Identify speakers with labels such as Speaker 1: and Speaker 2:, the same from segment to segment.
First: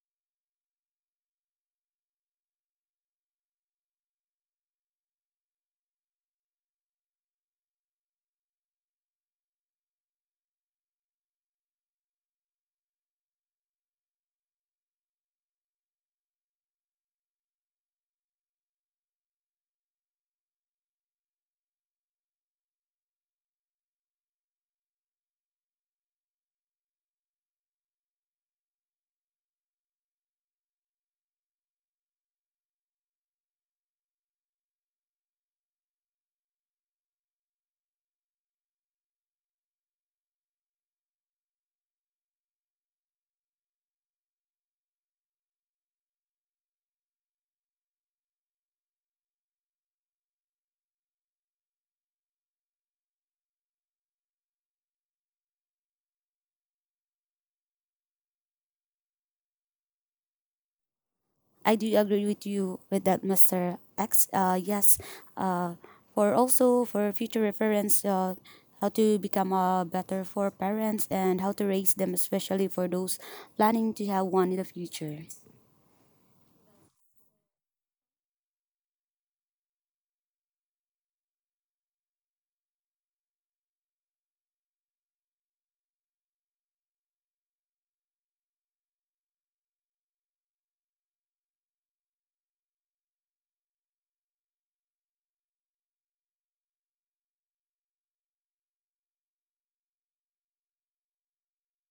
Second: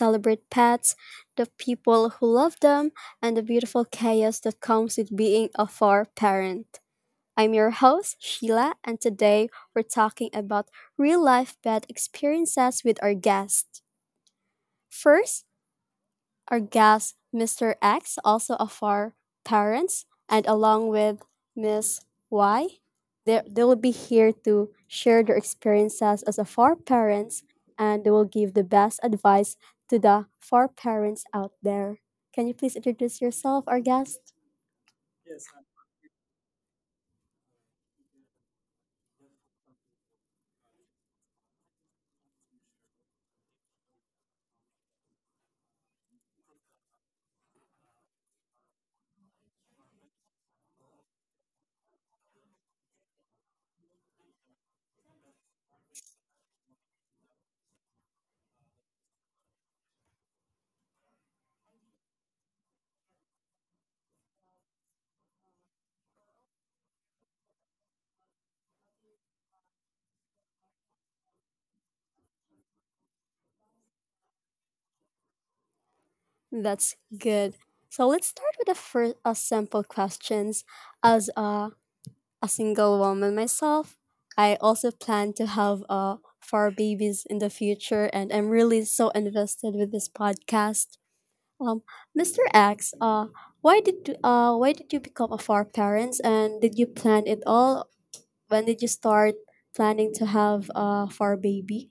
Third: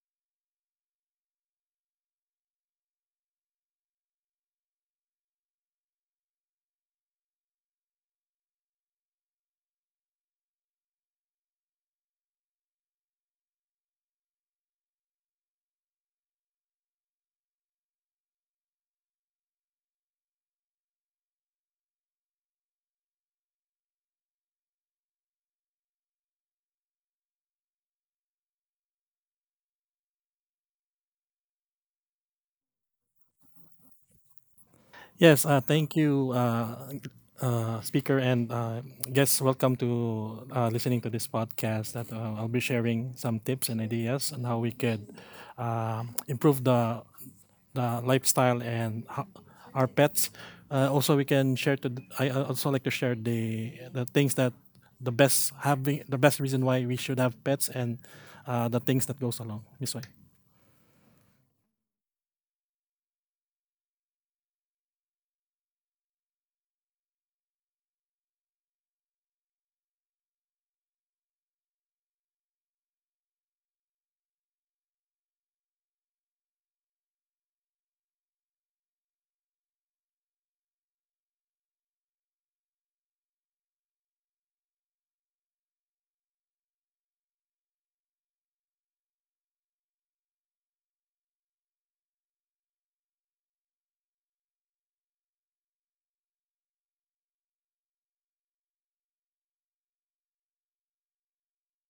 Speaker 1: celebrate pets, the people who love them, and the beautiful chaos that comes with being a fur parent. I'm your host, Sheila, and today we're talking about real life pet experiences with our guest. First, our guest, Mr. X, also of our parents, and along with Miss Y, they will be here to share their experiences as a four parents and they will give the best advice to the four parents out there. Can you please introduce yourself, our guest?
Speaker 2: Yes, Thank you, speaker, and guests. Welcome to listening to this podcast. That I'll be sharing some tips and ideas on how we could improve the lifestyle and our pets. Also, we can share to. I also like to share the things that the best having the best reason why we should have pets and the things that goes along this way.
Speaker 3: I do agree with you with that, Mr. X. Yes, uh, for also for future reference, how to become better for parents and how to raise them, especially for those planning to have one in the future.
Speaker 1: That's good. So let's start with the first sample questions. As a single woman myself. I also plan to have four babies in the future, and I'm really so invested with this podcast. Um, Mr. X, why did you become a four parents, and did you plan it all? When did you start planning to have a four baby?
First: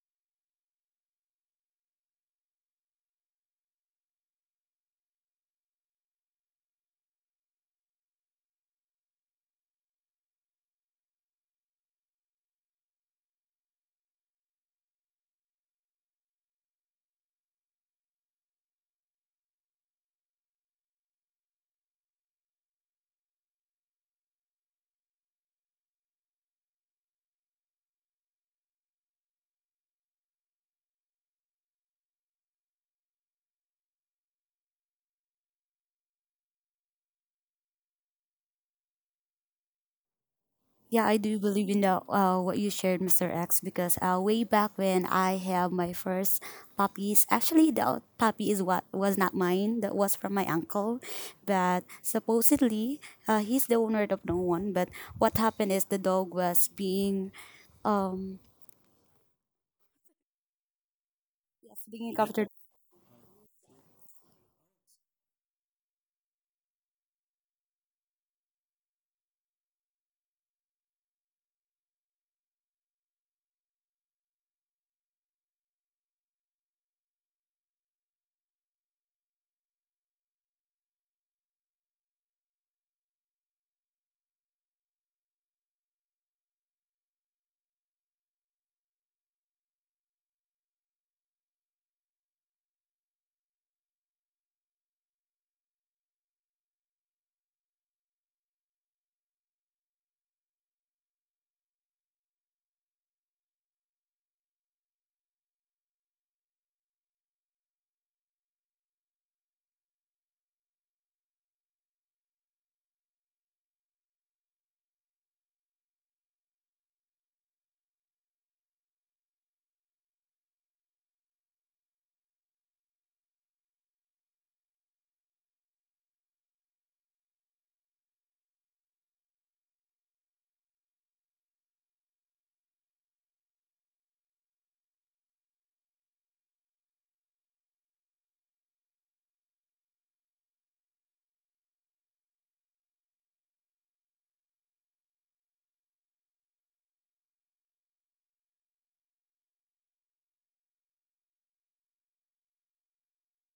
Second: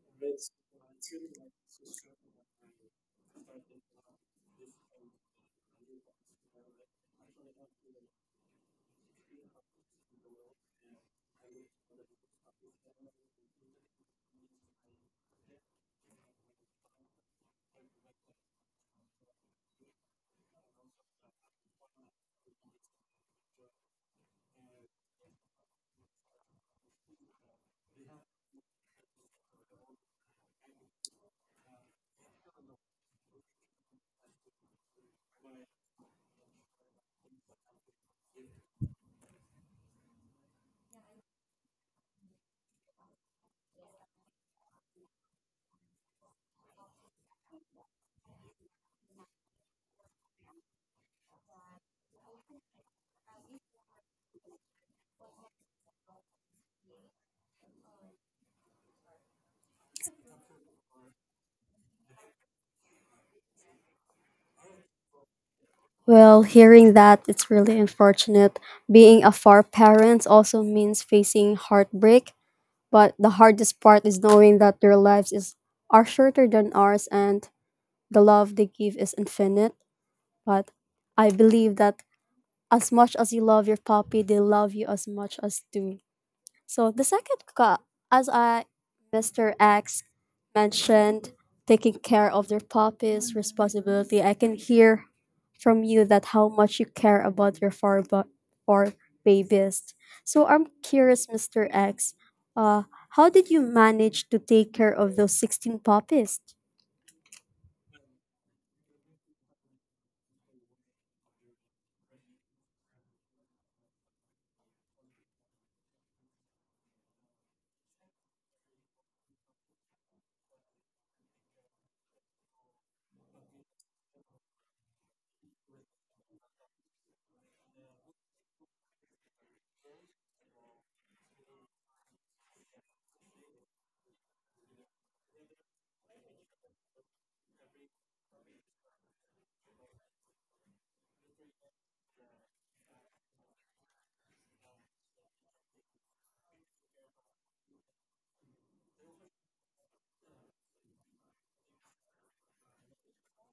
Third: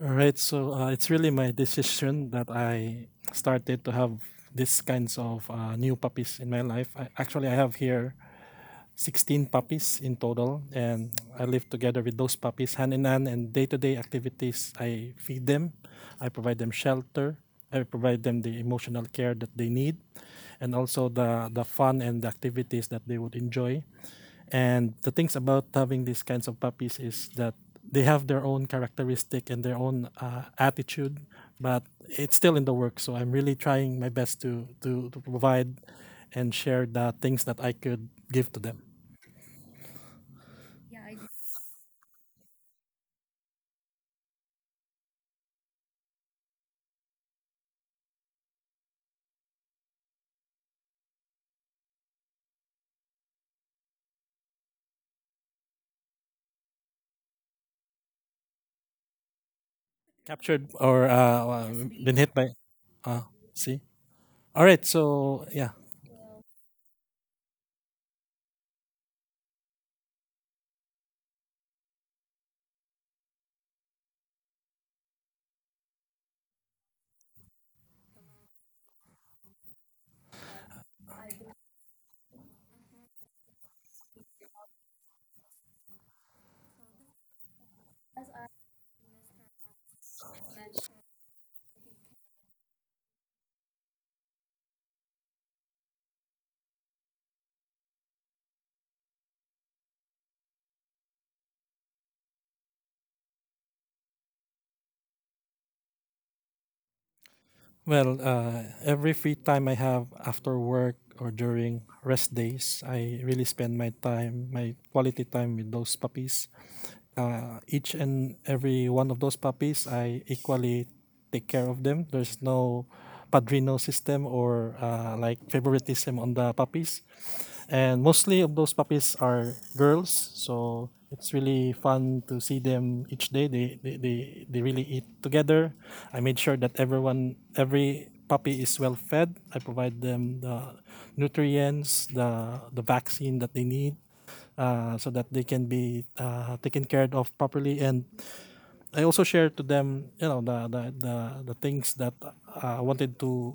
Speaker 2: All right, so it's really my decision that I started to have these kinds of new puppies in my life. Actually, I have here 16 puppies in total, and I live together with those puppies hand in hand. And day to day activities, I feed them, I provide them shelter, I provide them the emotional care that they need, and also the fun and the activities that they would enjoy. And the things about having these kinds of puppies is that they have their own characteristic and their own attitude, but it's still in the work. So I'm really trying my best to provide and share the things that I could give to them.
Speaker 3: Yeah, I do believe in what you shared, Mr. X, because way back when I have my first puppies. Actually the puppy is what was not mine. That was from my uncle, but supposedly he's the owner of no one. But what happened is the dog was being, um,
Speaker 2: Captured or
Speaker 3: yes, being
Speaker 2: been hit
Speaker 3: encountered.
Speaker 2: by. Uh, see? All right. So, yeah.
Speaker 1: Well, hearing that, it's really unfortunate. Being a four parent also means facing heartbreak. But the hardest part is knowing that their lives is are shorter than ours and the love they give is infinite. But I believe that as much as you love your puppy, they love you as much as too. So the second cut, as I, Mr. X mentioned, taking care of their puppies, responsibility. I can hear from you that how much you care about your four babies. So I'm curious, Mr. X, uh, how did you manage to take care of those 16 puppies?
Speaker 2: Well, every free time I have after work or during rest days, I really spend my time, my quality time with those puppies each and every one of those puppies, I equally take care of them. There's no padrino system or like favoritism on the puppies. And mostly of those puppies are girls, so it's really fun to see them each day. They really eat together. I made sure that everyone, every puppy is well fed. I provide them the nutrients, the vaccine that they need so that they can be taken care of properly. And I also share to them, the things that I wanted to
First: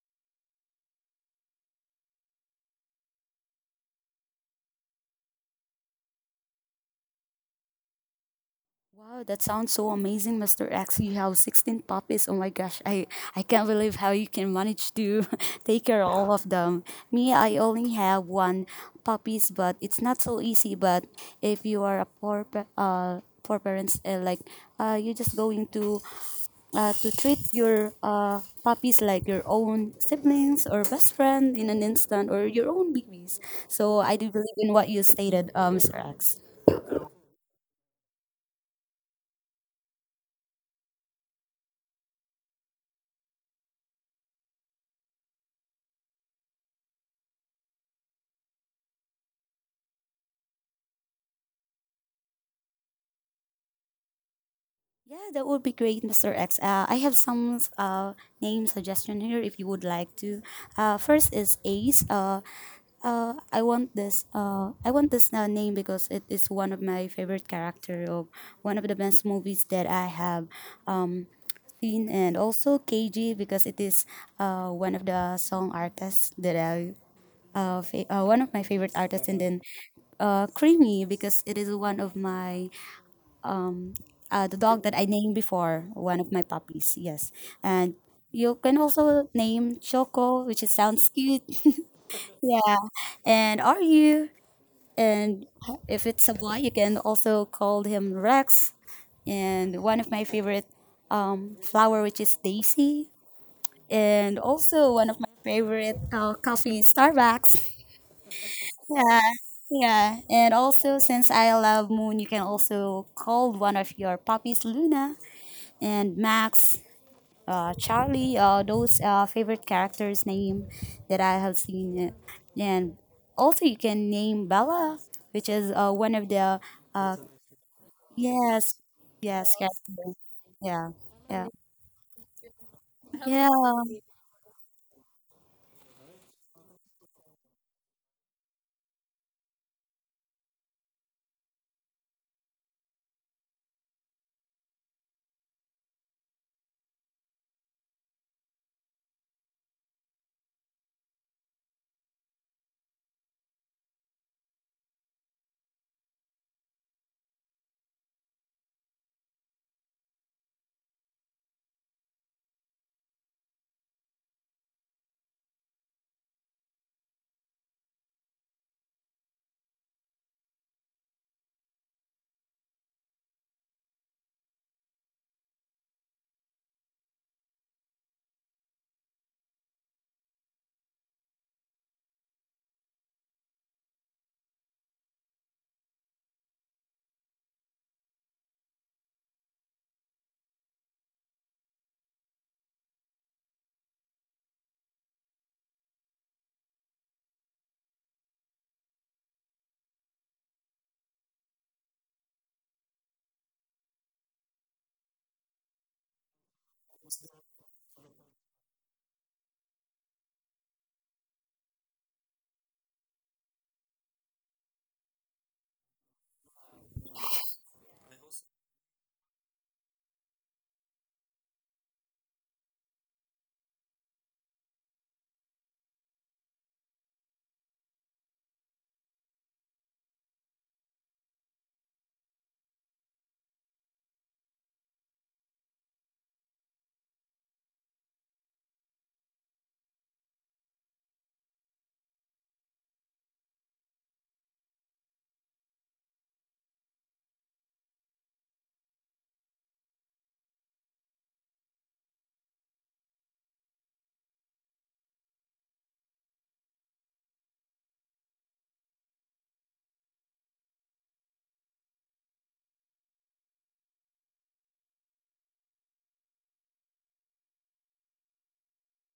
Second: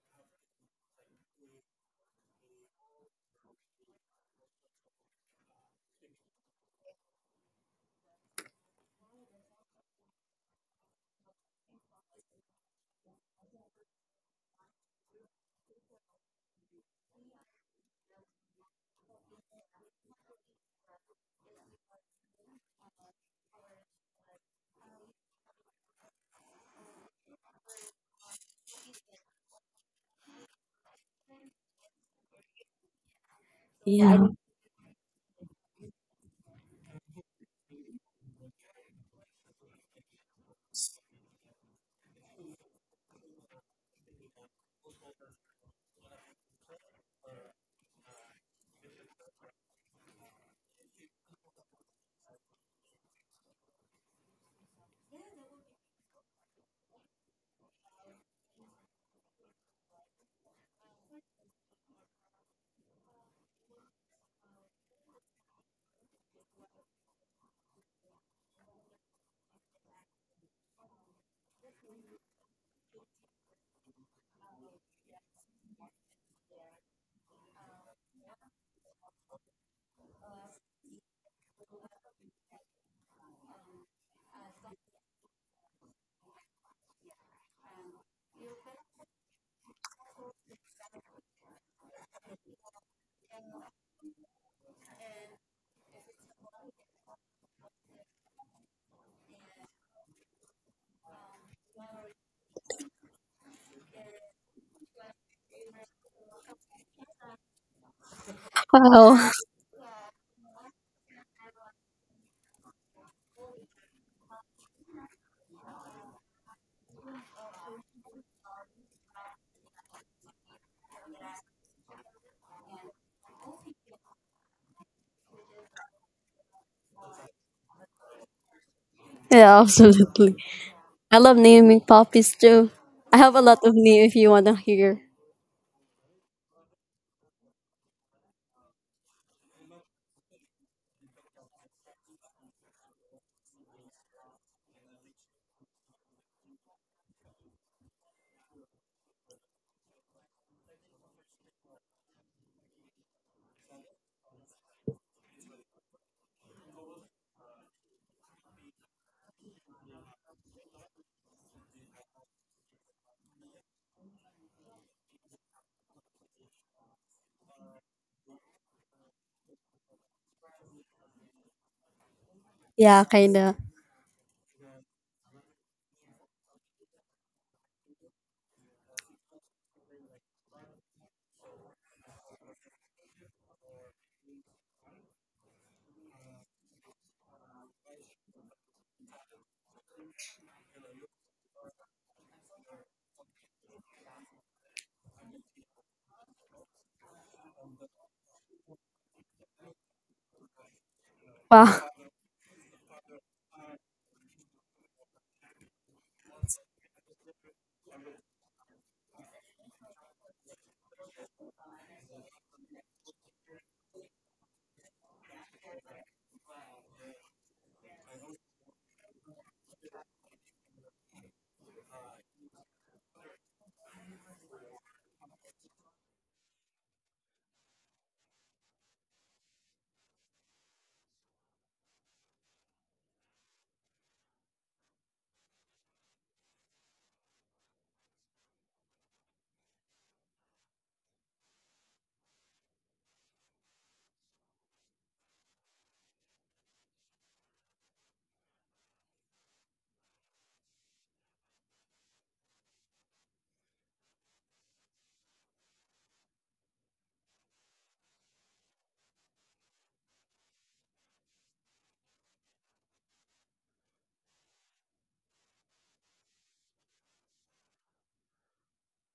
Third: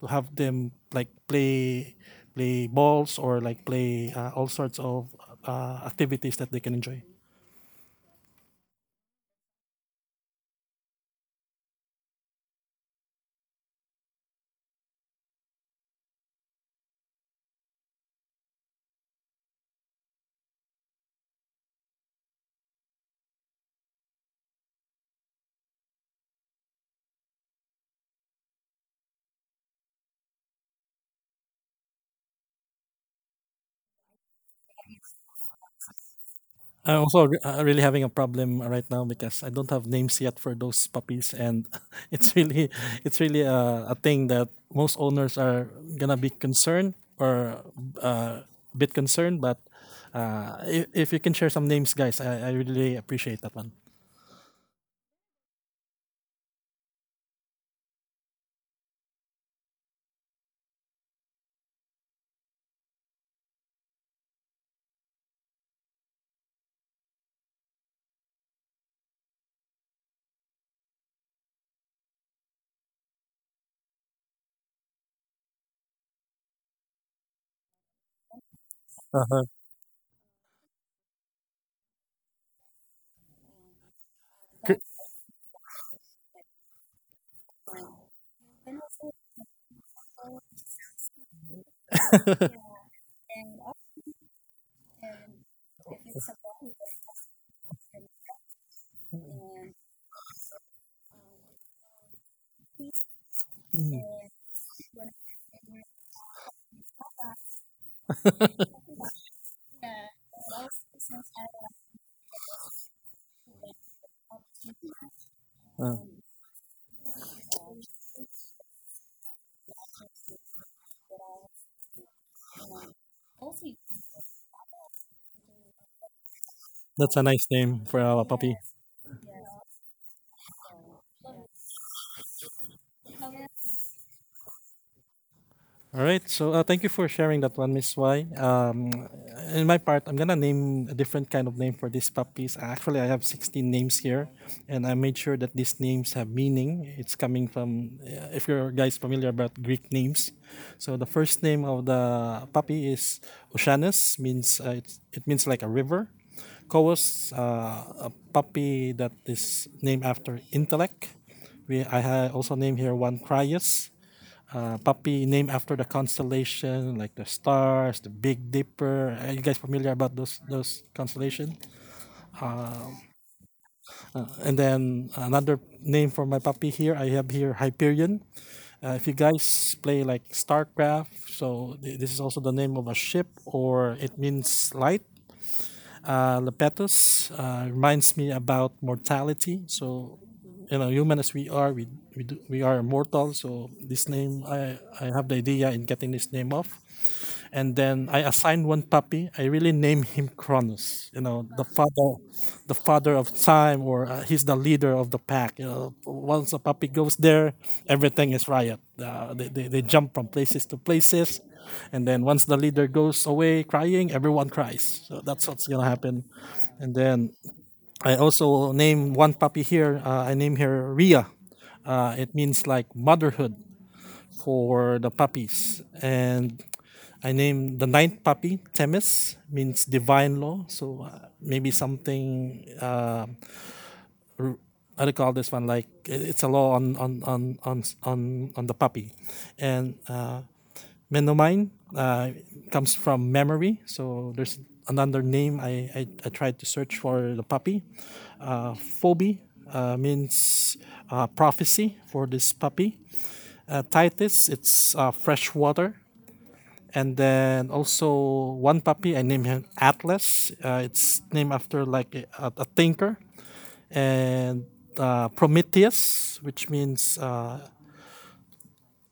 Speaker 2: have them like play play balls or like play all sorts of activities that they can enjoy.
Speaker 3: Wow, that sounds so amazing, Mr. X. You have 16 puppies. Oh my gosh, I can't believe how you can manage to take care of all of them. Me, I only have one puppies, but it's not so easy. But if you are a poor, poor parents, like you're just going to treat your puppies like your own siblings or best friend in an instant or your own babies. So I
Speaker 1: Yeah.
Speaker 3: do believe in what you stated, Mr. X.
Speaker 2: I'm also really having a problem right now because I don't have names yet for those puppies, and it's really it's really a thing that most owners are gonna be concerned or uh, a bit concerned. But if you can share some names, guys, I really appreciate that one.
Speaker 3: Yeah, that would be great, Mr. X. I have some name suggestion here if you would like to. First is Ace. I want this name because it is one of my favorite character of one of the best movies that I have um, seen, and also KG because it is one of the song artists that I one of my favorite artists, and
Speaker 2: Uh-huh.
Speaker 3: then Creamy because it is one of my the dog
Speaker 2: Cr-
Speaker 3: that I named before, one of my puppies. Yes, and you can also name Choco, which is, sounds cute. Yeah, and are you? And if it's a boy, you can also call him Rex. And one of my favorite flower, which is Daisy,
Speaker 2: mm,
Speaker 3: and also one of my favorite coffee, Starbucks.
Speaker 1: Wow.
Speaker 3: Yeah, yeah. And also, since I love Moon, you can also call one of your puppies Luna
Speaker 2: uh,
Speaker 3: and Max, Charlie, those favorite characters name that I have seen, and also you can name Bella, which is one of the, uh,
Speaker 2: that's a nice name for a puppy.
Speaker 3: yes, yes,
Speaker 1: Yeah,
Speaker 3: character.
Speaker 1: absolutely.
Speaker 3: Yeah,
Speaker 1: I love
Speaker 3: yeah,
Speaker 1: naming puppies too. I have a
Speaker 3: yeah,
Speaker 1: lot of name if you want to hear.
Speaker 2: All right. So thank you for sharing that one, Miss Y. In my part, I'm gonna name a different kind of name for these puppies. Actually, I have 16 names here, and I made sure that these names have meaning. It's coming from, if you're guys familiar about Greek names, so the first name of the puppy is Oceanus, means it means like a river. Koos, a puppy that is named after intellect. Also name here one Crius, puppy named after the constellation, like the stars, the Big Dipper. Are you guys familiar about those constellation?
Speaker 1: Yeah, kind of.
Speaker 2: And then another name for my puppy here, I have here Hyperion. If you guys play like StarCraft, so this is also the name of a ship, or it means light. Lepetus reminds me about mortality. So you know, human as we are, we are mortal. So this name, I have the idea in getting this name off. And then I assigned one puppy. I really named him Cronus. You know,
Speaker 1: Wow.
Speaker 2: the father of time, or he's the leader of the pack. You know, once a puppy goes there, everything is riot. They jump from places to places, and then once the leader goes away crying, everyone cries. So that's what's gonna happen. And then I also named one puppy here. I named her Ria. It means like motherhood for the puppies. And I named the ninth puppy Temis, means divine law. So maybe something, I recall this one? Like it's a law on the puppy. And Menomine uh, comes from memory. So there's another name I tried to search for the puppy. Phoebe means prophecy for this puppy. Titus, it's fresh water. And then also one puppy I named him Atlas. It's named after like a thinker and Prometheus, which means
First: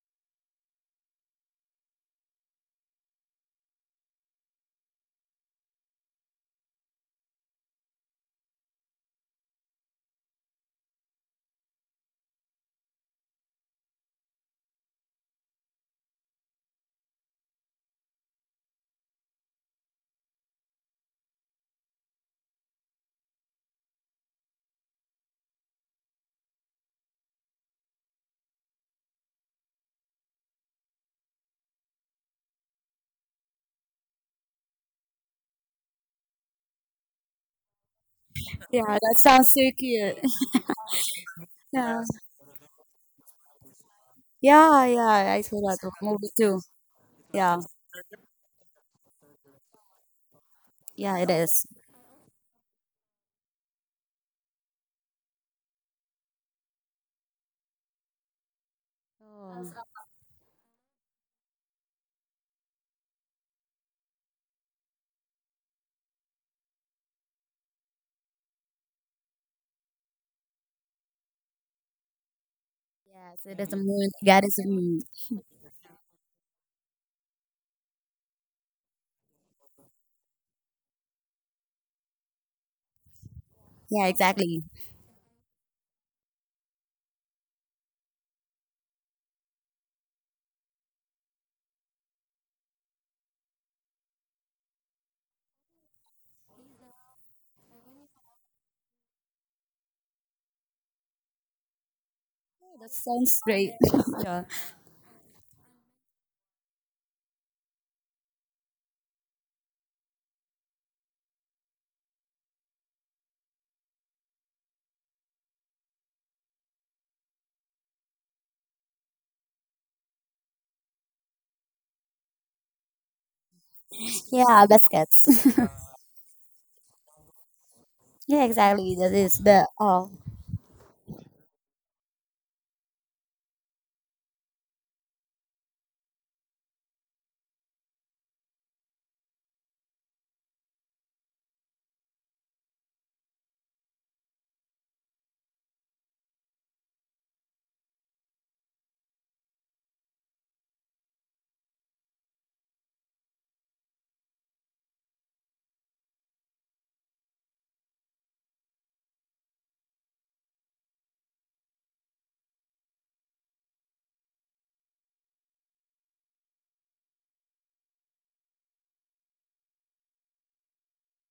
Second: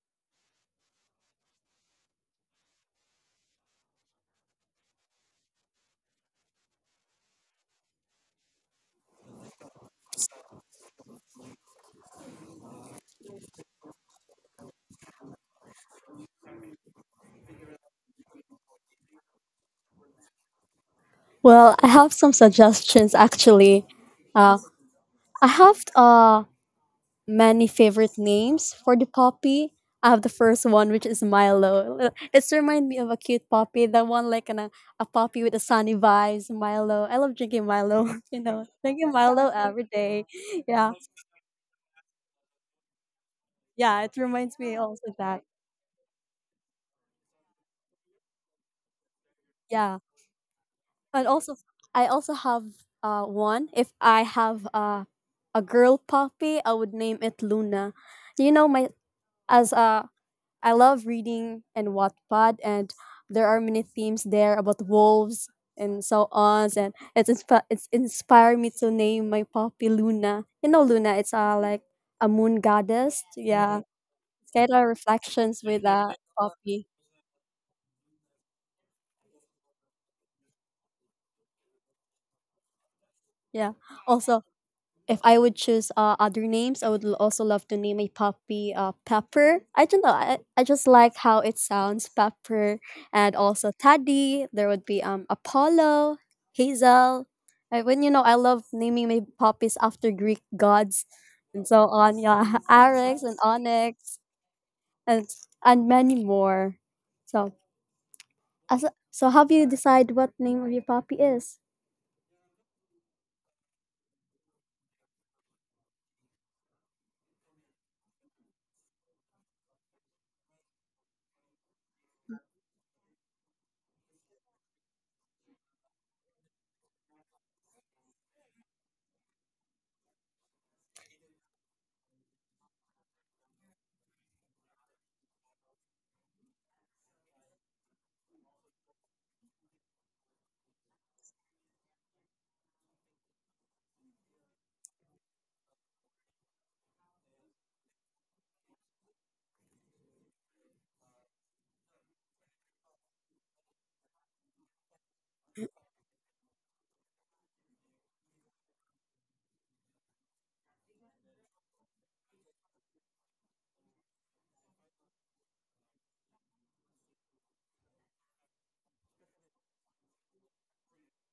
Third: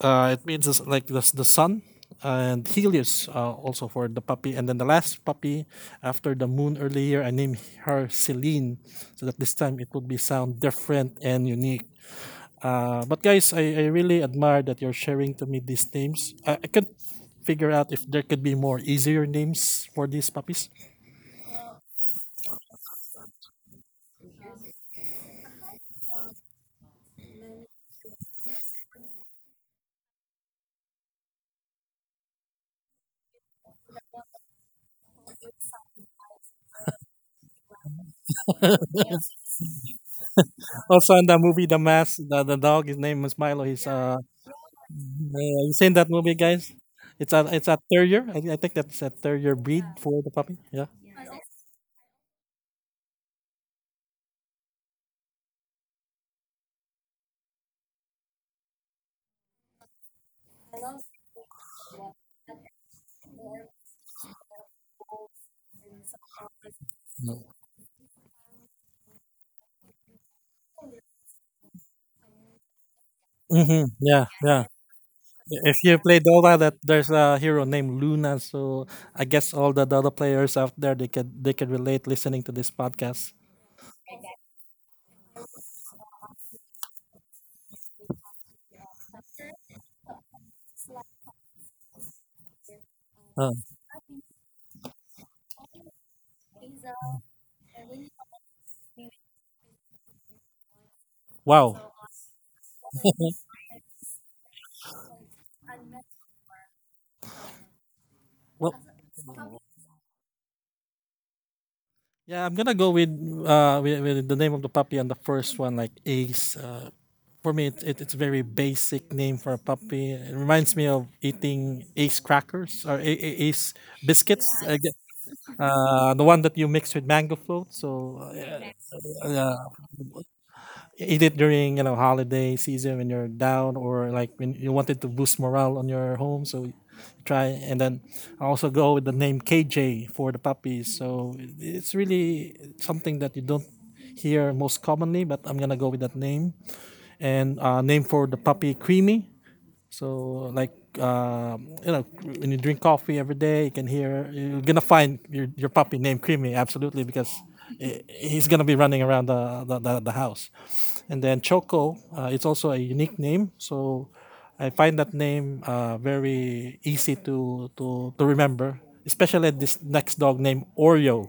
Speaker 2: it means it's like the sun and Helios also for the puppy. And then the last puppy after the moon earlier, I named her Celine so that this time it would be sound different and unique. But guys, I really admire that you're sharing to me these names. I can't figure out if there could be more easier names for these puppies.
Speaker 1: Well, I have some suggestions actually. Uh, I have many favorite names for the puppy. I have the first one, which is Milo. It's remind me of a cute puppy, the one like a puppy with a sunny vibes, Milo. I love drinking Milo, you know,
Speaker 3: yeah.
Speaker 1: drinking
Speaker 3: That
Speaker 1: Milo
Speaker 3: sounds so
Speaker 1: every
Speaker 3: cute.
Speaker 1: day. Yeah,
Speaker 2: Also, in the movie The
Speaker 3: Yeah,
Speaker 2: Mask, the dog, his name is Milo. He's
Speaker 1: yeah, it reminds me
Speaker 3: yeah,
Speaker 1: also
Speaker 3: yeah. I
Speaker 1: that.
Speaker 3: saw
Speaker 2: you
Speaker 3: that
Speaker 2: seen that
Speaker 3: movie
Speaker 2: movie,
Speaker 3: too.
Speaker 2: guys?
Speaker 3: Yeah,
Speaker 2: It's a terrier. I think that's a terrier breed
Speaker 1: Yeah,
Speaker 2: for the puppy. Yeah.
Speaker 3: yeah,
Speaker 1: and
Speaker 3: it
Speaker 1: also,
Speaker 3: is.
Speaker 1: I also have one. If I have a girl puppy, I would name it Luna. You know, my as
Speaker 3: Oh,
Speaker 1: a I love reading and Wattpad, and there are many themes there about wolves and so on. And it's
Speaker 2: No.
Speaker 1: it's inspired me to name my puppy Luna. You know, Luna. It's like a moon goddess.
Speaker 3: yes, it is a
Speaker 1: Yeah,
Speaker 2: Mm-hmm.
Speaker 3: moon.
Speaker 2: Yeah.
Speaker 3: God
Speaker 1: it's
Speaker 3: is
Speaker 2: Yeah.
Speaker 3: a
Speaker 1: kind of
Speaker 3: moon.
Speaker 1: reflections
Speaker 2: If
Speaker 1: with
Speaker 2: you
Speaker 1: a
Speaker 2: play Dota, that
Speaker 1: puppy.
Speaker 2: there's a hero named Luna. So I guess all the Dota players out there they could relate listening to this podcast.
Speaker 1: Yeah.
Speaker 3: Yeah,
Speaker 1: Also,
Speaker 3: exactly.
Speaker 1: if I would choose other names, I would also love to name a puppy Pepper. I don't know. I just like how it sounds, Pepper, and also Taddy. There would be Apollo, Hazel. I, when you know, I love naming my puppies after Greek gods, and so
Speaker 2: Wow.
Speaker 1: on. Yeah,
Speaker 3: That
Speaker 1: Arix and
Speaker 3: sounds great.
Speaker 1: Onyx,
Speaker 3: Yeah,
Speaker 1: and and many more. So
Speaker 2: Well,
Speaker 1: as so, how do you decide what name of your puppy is?
Speaker 2: yeah, I'm gonna go with with the name of the puppy on the first one, like Ace. For me, it's a very basic name for a puppy. It reminds me of eating Ace crackers or Ace biscuits.
Speaker 3: yeah,
Speaker 2: I gue-
Speaker 3: biscuits.
Speaker 2: The one that you mix with mango float. So
Speaker 3: Yeah, exactly. That is
Speaker 2: yeah,
Speaker 3: the oh.
Speaker 2: eat it during you know holiday season when you're down or like when you wanted to boost morale on your home so you try and then I also go with the name KJ for the puppies so it's really something that you don't hear most commonly but I'm gonna go with that name and name for the puppy Creamy so like you know, when you drink coffee every day, you can hear you're gonna find your puppy named Creamy absolutely because he's gonna be running around the house. And then Choco, it's also a unique name, so I find that name very easy to remember, especially this next dog named Oreo,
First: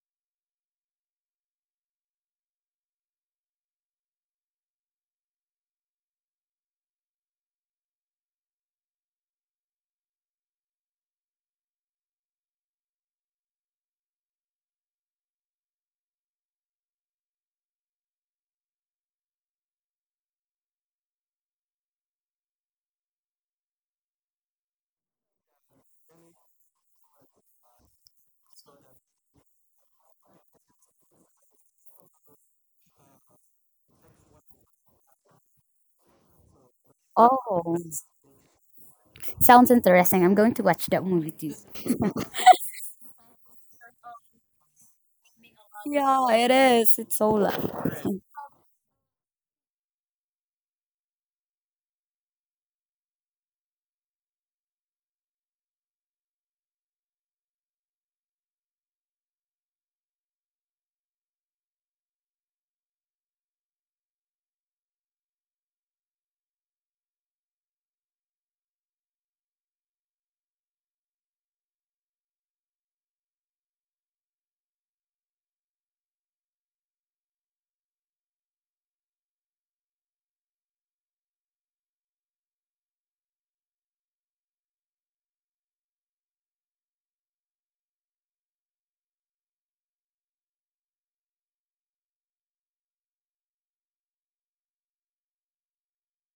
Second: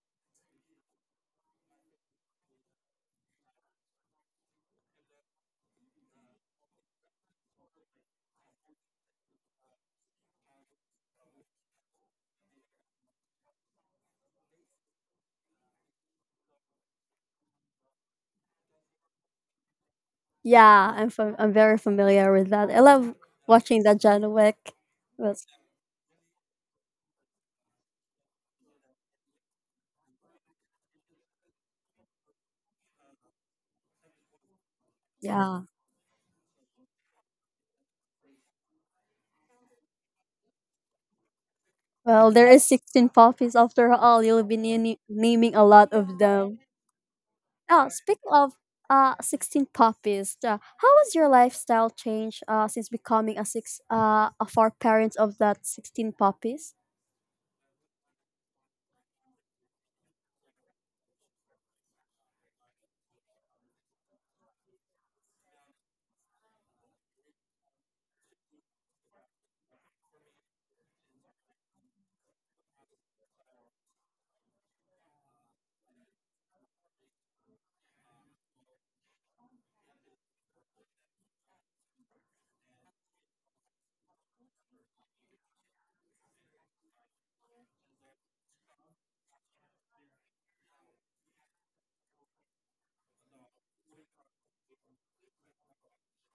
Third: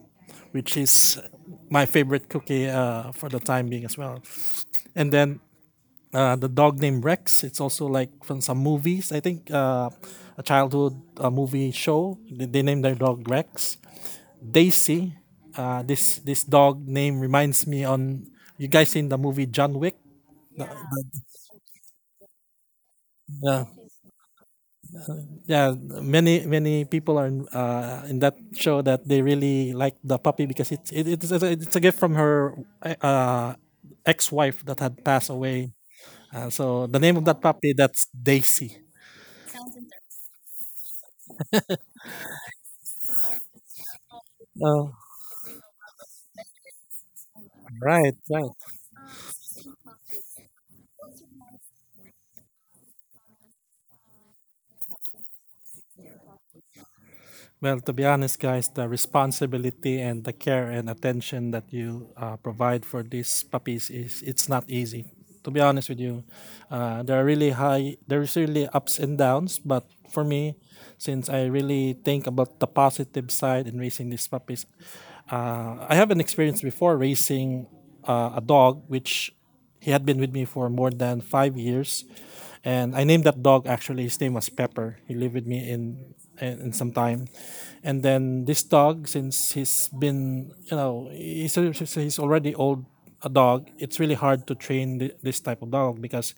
Speaker 2: which is my favorite cookie for the time being as well. And then the dog named Rex. It's also like from some movies. I think a childhood movie show. They named their dog Rex. Daisy. This dog name reminds me on you guys seen the movie John Wick.
Speaker 1: Yeah, I'm very familiar with that. I love
Speaker 2: Yeah,
Speaker 1: watching that John Wick. But
Speaker 2: yeah. Many people are in that show that they really like the puppy because it's a gift from her uh, ex-wife that had passed
Speaker 1: yeah.
Speaker 2: away. So the name of that puppy
Speaker 3: Oh,
Speaker 2: that's Daisy.
Speaker 3: sounds interesting. I'm going to watch that movie too.
Speaker 1: Well, there is 16 puppies after all. You'll be
Speaker 2: Oh,
Speaker 1: naming a lot of
Speaker 3: Yeah, it
Speaker 1: them.
Speaker 3: is. It's so
Speaker 1: Oh,
Speaker 3: loud.
Speaker 2: right,
Speaker 1: speaking
Speaker 2: right.
Speaker 1: of 16 puppies, how has your lifestyle changed since becoming a six a four parents of that 16 puppies?
Speaker 2: Well, to be honest, guys, the responsibility and the care and attention that you provide for these puppies is it's not easy. To be honest with you, there's really ups and downs. But for me, since I really think about the positive side in raising these puppies, I have an experience before raising a dog, which he had been with me for more than 5 years, and I named that dog actually. His name was Pepper. He lived with me in some time, and then this dog, since he's been you know he's already old a dog. It's really hard to train this type of dog because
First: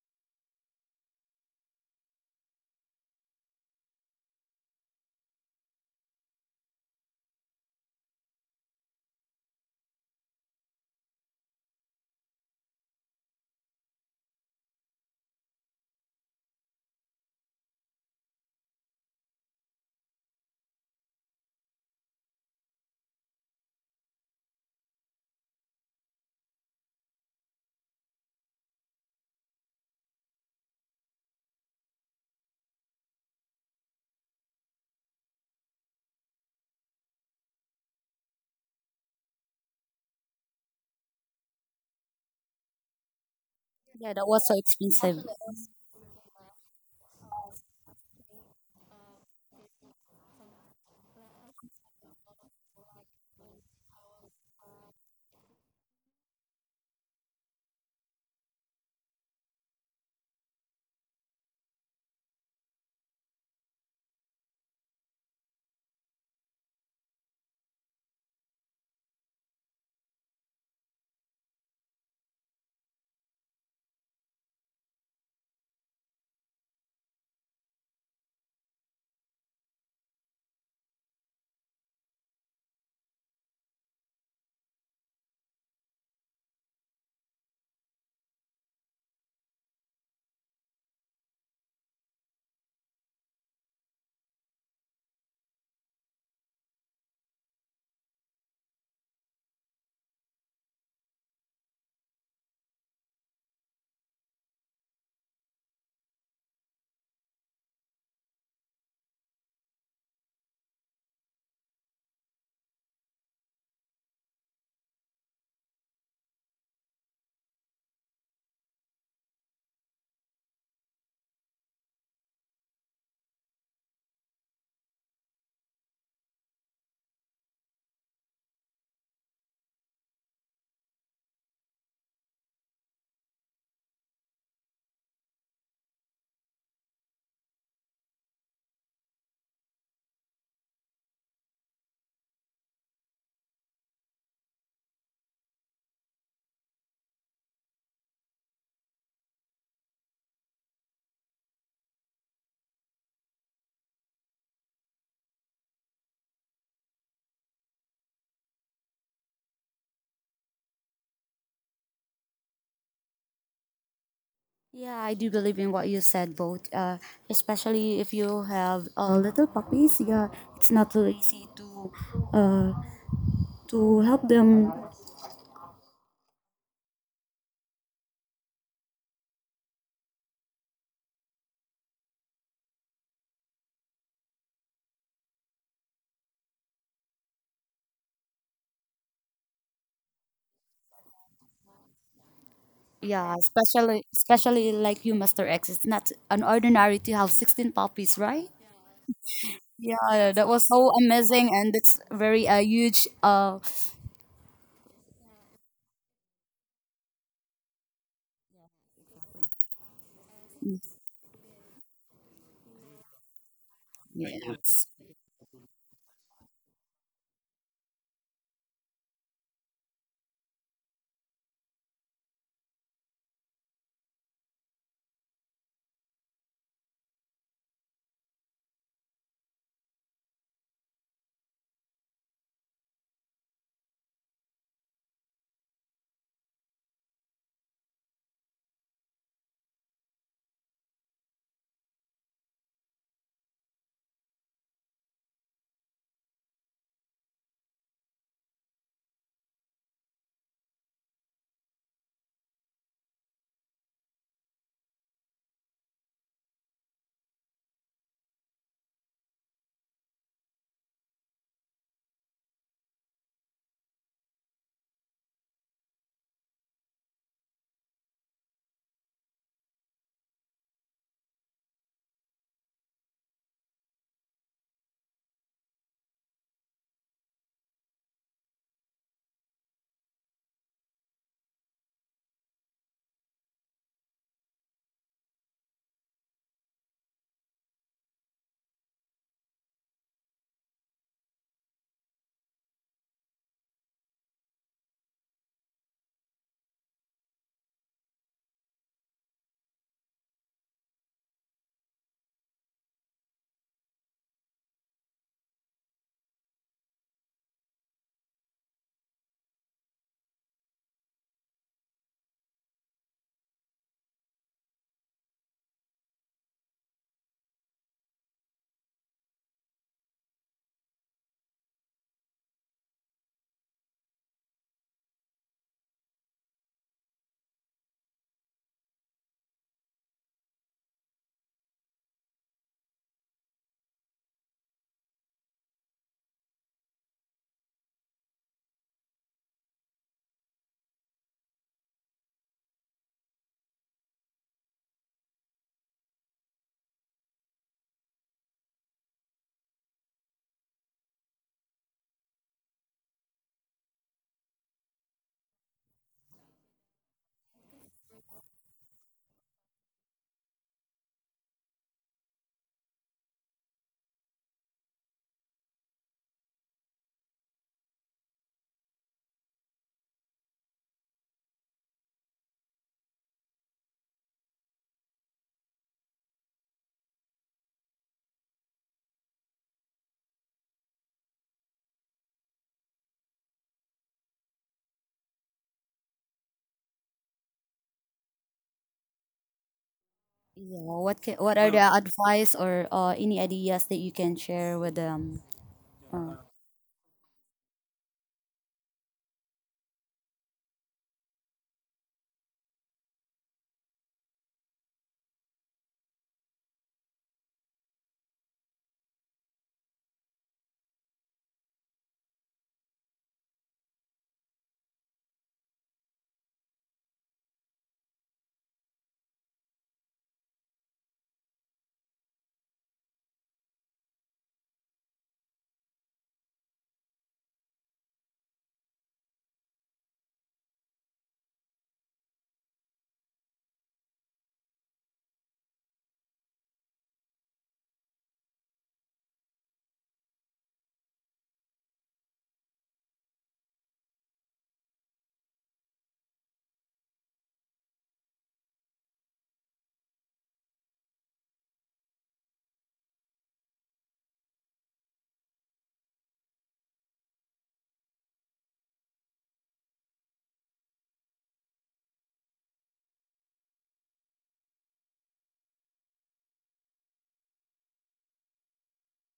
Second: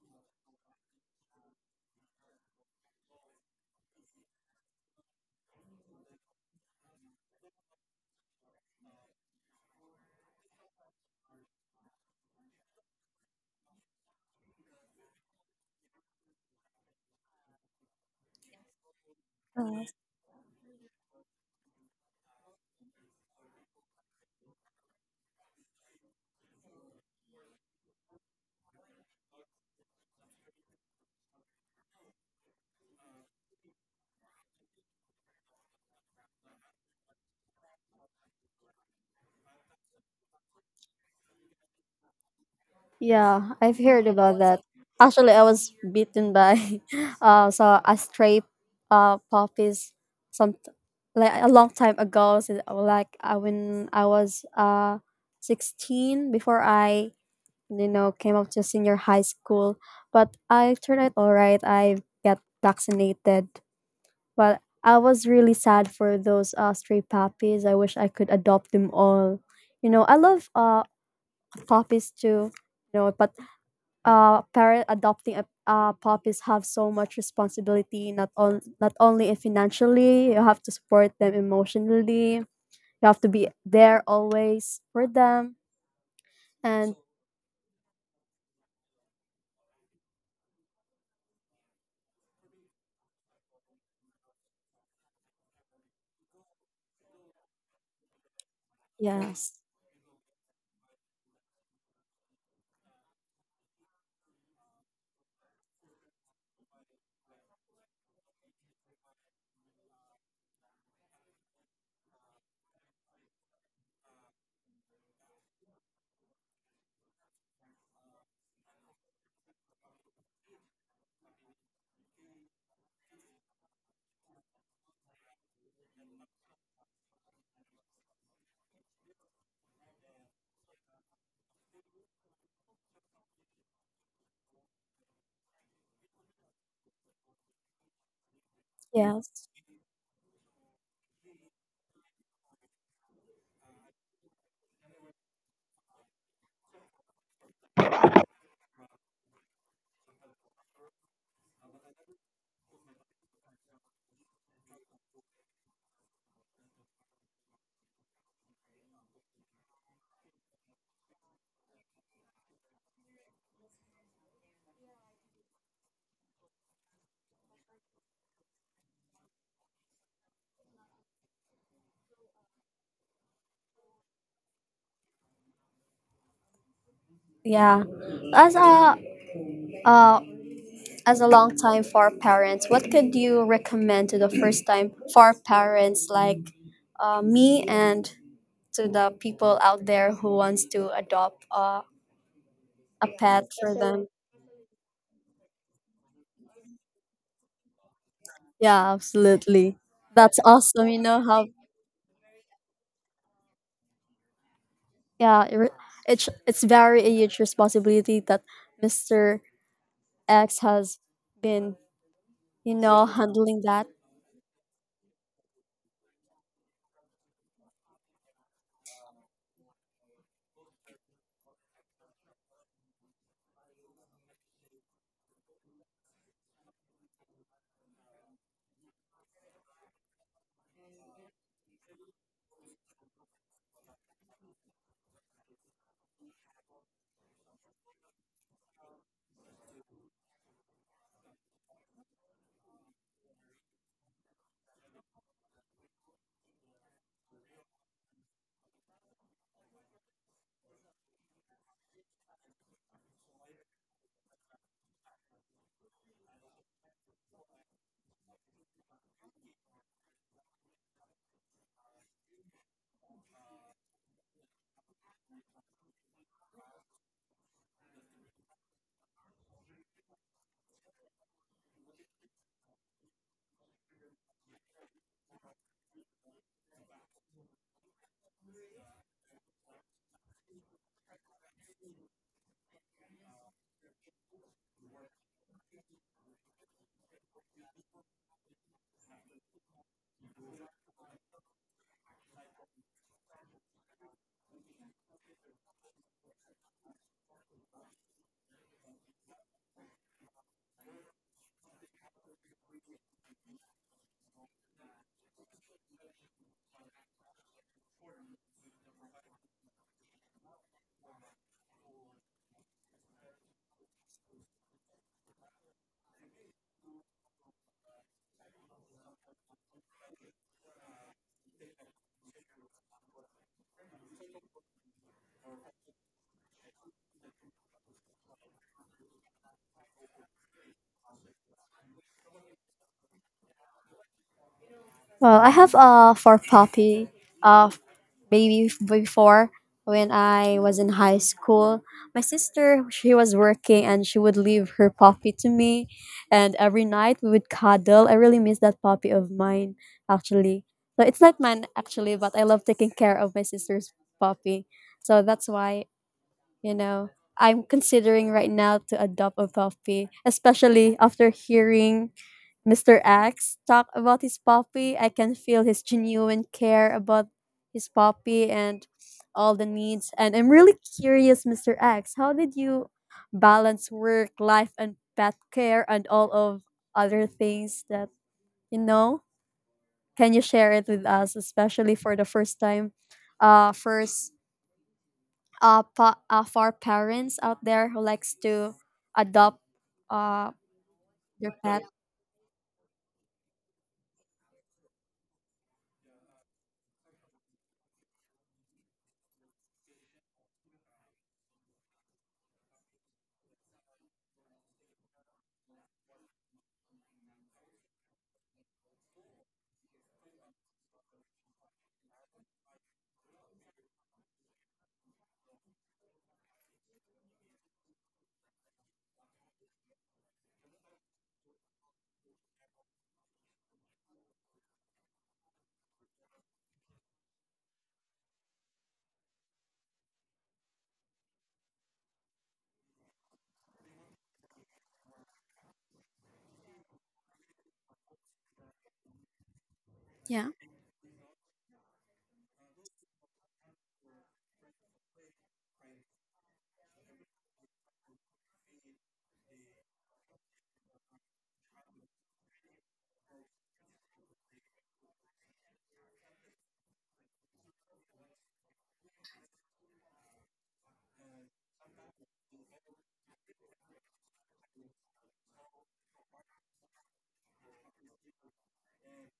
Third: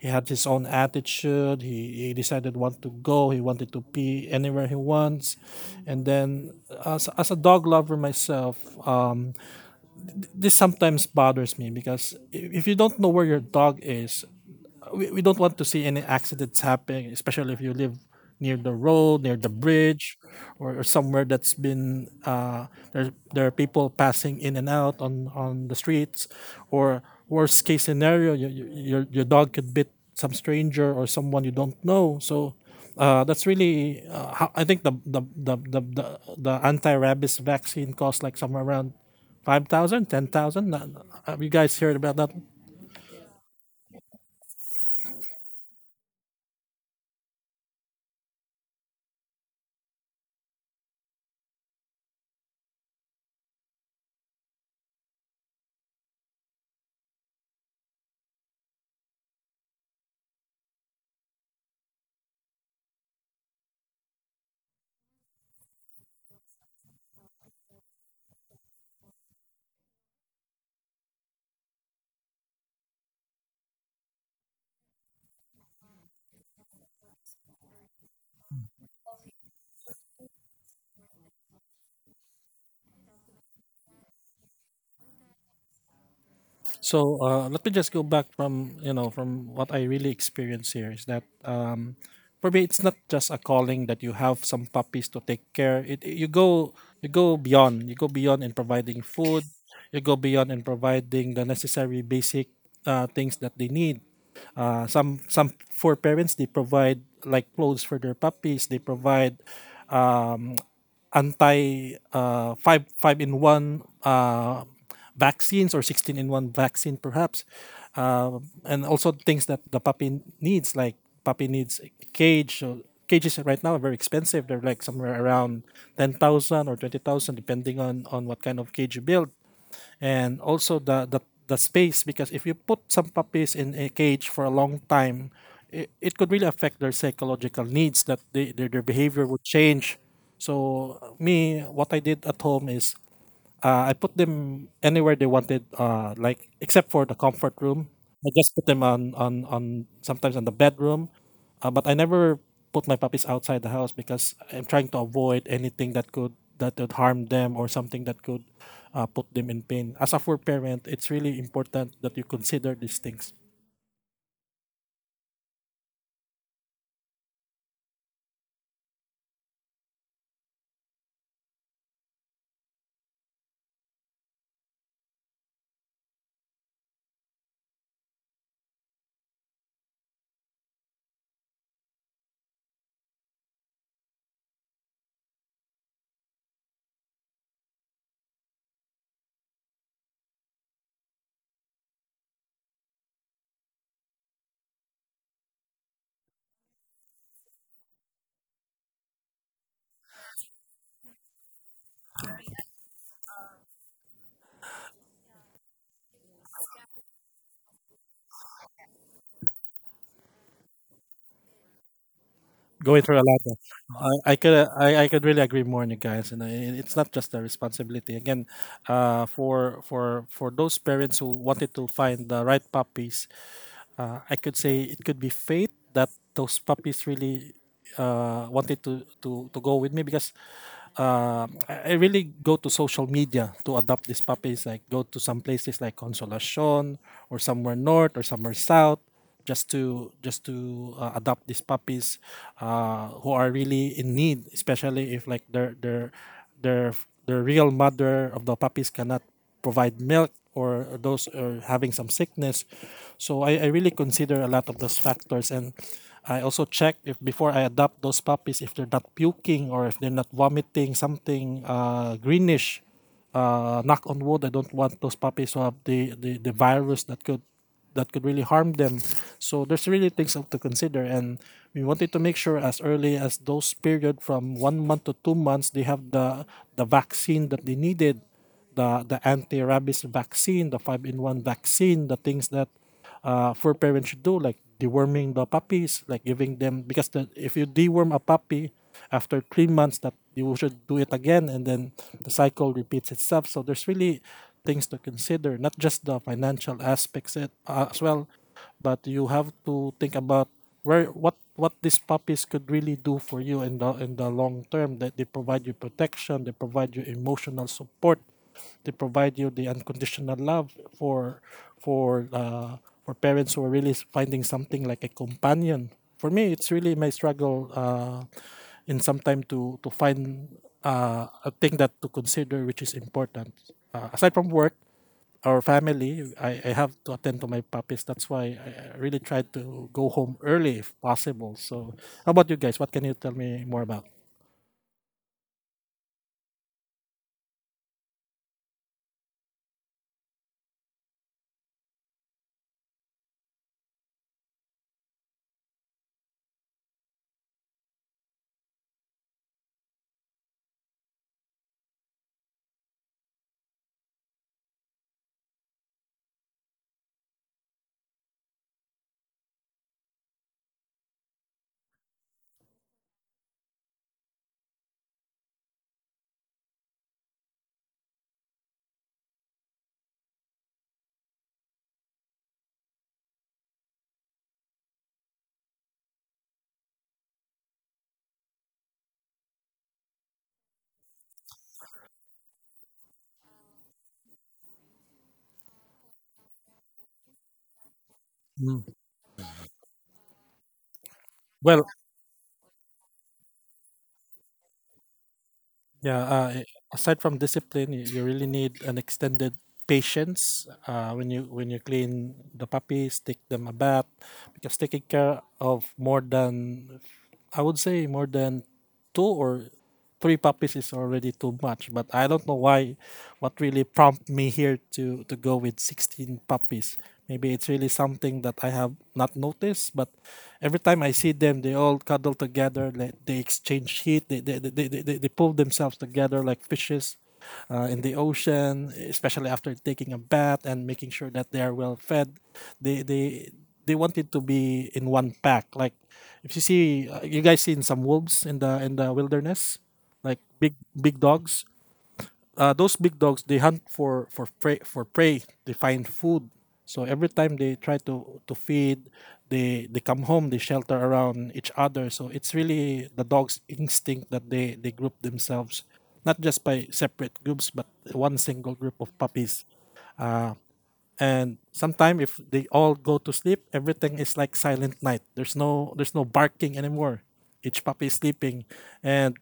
Speaker 2: he had his own attitude. He decided want to go. He wanted to pee anywhere he wants, and then as a dog lover myself. This sometimes bothers me because if you don't know where your dog is, we don't want to see any accidents happen, especially if you live near the road, near the bridge, or somewhere that's been there. There are people passing in and out on the streets, or worst case scenario, your dog could bit some stranger or someone you don't know. So. That's really how, I think the anti rabies vaccine costs like somewhere around 5,000, 10,000. Have you guys heard about that?
Speaker 1: Yeah, I've heard
Speaker 3: Yeah, that
Speaker 1: about
Speaker 3: was so
Speaker 1: that.
Speaker 3: expensive.
Speaker 1: Actually, I was bitten by so a stray puppies some like a long time ago so, like when I was 16 before I you know came up to senior high school, but I turned out all right. I got vaccinated. But I was really sad for those stray puppies. I wish I could adopt them all. You know, I love puppies too. You know, but parent adopting puppies have so much responsibility not on not only financially you have to support them emotionally you have to be there always for them and
Speaker 2: So let me just go back from you know from what I really experienced here is that for me it's not just a calling that you have some puppies to take care. It you go beyond in providing food,
Speaker 1: yes
Speaker 2: you go beyond in providing the necessary basic things that they need. Some for parents they provide like clothes for their puppies. They provide um, anti five in one vaccines or 16 in one vaccine perhaps, uh, and also things that the puppy needs like puppy needs a cage. So cages right now are very expensive. They're like somewhere around 10,000 or 20,000 depending on what kind of cage you build, and also the space, because if you put some puppies in a cage for a long time, it could really affect their psychological needs, that their behavior would
Speaker 1: yes
Speaker 2: change. So me, what I did at home is I put them anywhere they wanted, like except for the comfort room. I just put them on sometimes on the bedroom, but I never put my puppies outside the house, because I'm trying to avoid anything that could that would harm them, or something that could put them in pain. As a fur parent, it's really important that you consider these things.
Speaker 3: Yeah, I do believe in what you said, both. Especially if you have little puppies. Yeah, it's not so easy uh to help them.
Speaker 1: yeah as a uh, as a long time for parents what could you recommend to the first time for parents like me and to the people out there who wants to adopt a
Speaker 3: Yeah,
Speaker 1: pet for
Speaker 3: especially
Speaker 1: them.
Speaker 3: especially like you, Master X. It's not an ordinary to have 16 puppies, right?
Speaker 1: Yeah, absolutely.
Speaker 3: Yeah,
Speaker 1: That's
Speaker 3: that was
Speaker 1: awesome.
Speaker 3: so
Speaker 1: You know how?
Speaker 3: amazing, and it's very huge.
Speaker 1: Yeah, it's very a huge responsibility that Mister X has been, you
Speaker 2: Going
Speaker 1: know,
Speaker 2: through a lot of
Speaker 1: handling that.
Speaker 2: I, I
Speaker 3: Thank.
Speaker 2: could
Speaker 3: Yes.
Speaker 2: I, I could really agree more on you guys. You know, it, it's not just a responsibility again, for those parents who wanted to find the right puppies. I could say it could be fate that those puppies really wanted to go with me, because I really go to social media to adopt these puppies. Like, go to some places like Consolacion, or somewhere north or somewhere south, just to adopt these puppies who are really in need, especially if like their their real mother of the puppies cannot provide milk, or those are having some sickness. So I really consider a lot of those factors, and I also check, if before I adopt those puppies, if they're not puking, or if they're not vomiting something greenish. Knock on wood, I don't want those puppies to have the virus that could really harm them. So there's really things to consider, and we wanted to make sure as early as those period from 1 month to 2 months they have the vaccine that they needed, the anti-rabies vaccine, the five-in-one vaccine, the things that fur parents should do, like deworming the puppies, like giving them, because if you deworm a puppy after 3 months, that you should do it again, and then the cycle repeats itself. So there's really things to consider, not just the financial aspects, as well, but you have to think about where what these puppies could really do for you in the long term, that they provide you protection, they provide you emotional support, they provide you the unconditional love for for uh, for parents who are really finding something like a companion. For me, it's really my struggle, in some time, to find a thing that to consider, which is important, aside from work, our family. I have to attend to my puppies, that's why I really try to go home early if possible. So how about you guys, what can you tell me more about?
Speaker 1: Well, I have for puppy uh maybe before when I was in high school. My sister she was working and she would leave her puppy to me and every night we would cuddle. I really miss that puppy of mine actually. So it's not mine actually, but I love taking care of my sister's puppy. So that's why, you know, I'm considering right now to adopt a puppy, especially after hearing Mr. Axe talk about his puppy. I can feel his genuine care about his puppy and all the needs. And I'm really curious, Mr. Axe, how did you balance work, life, and pet care and all of other things that you know? Can you share it with us, especially for the first time, uh, first for parents out there who likes to
Speaker 2: Mm.
Speaker 1: adopt uh
Speaker 3: Yeah. What can,
Speaker 1: their
Speaker 3: what are Um,
Speaker 1: pet?
Speaker 2: Well,
Speaker 3: the advice or any ideas that you can share with them?
Speaker 2: Yeah, uh, i- aside from discipline, you really need an extended patience when you clean the puppies, take them a bath, because taking care of more than, I would say, more than two or three puppies is already too much. But I don't know why, what really prompted me here to go with 16 puppies. Maybe it's really something that I have not noticed. But every time I see them, they all cuddle together. Like, they exchange heat. They pull themselves together like fishes. In the ocean, especially after taking a bath and making sure that they are well fed, they they want it to be in one pack. Like, if you see, you guys seen some wolves in the wilderness, like
Speaker 1: Yeah.
Speaker 2: big dogs. Those big dogs, they hunt for prey. They find food. So every time they try to feed, they come home. They shelter around each other. So it's really the dog's instinct that they group themselves, not just by separate groups, but one single group of puppies. And sometimes, if they all go to sleep, everything is like silent night, there's no barking anymore, each puppy is sleeping. And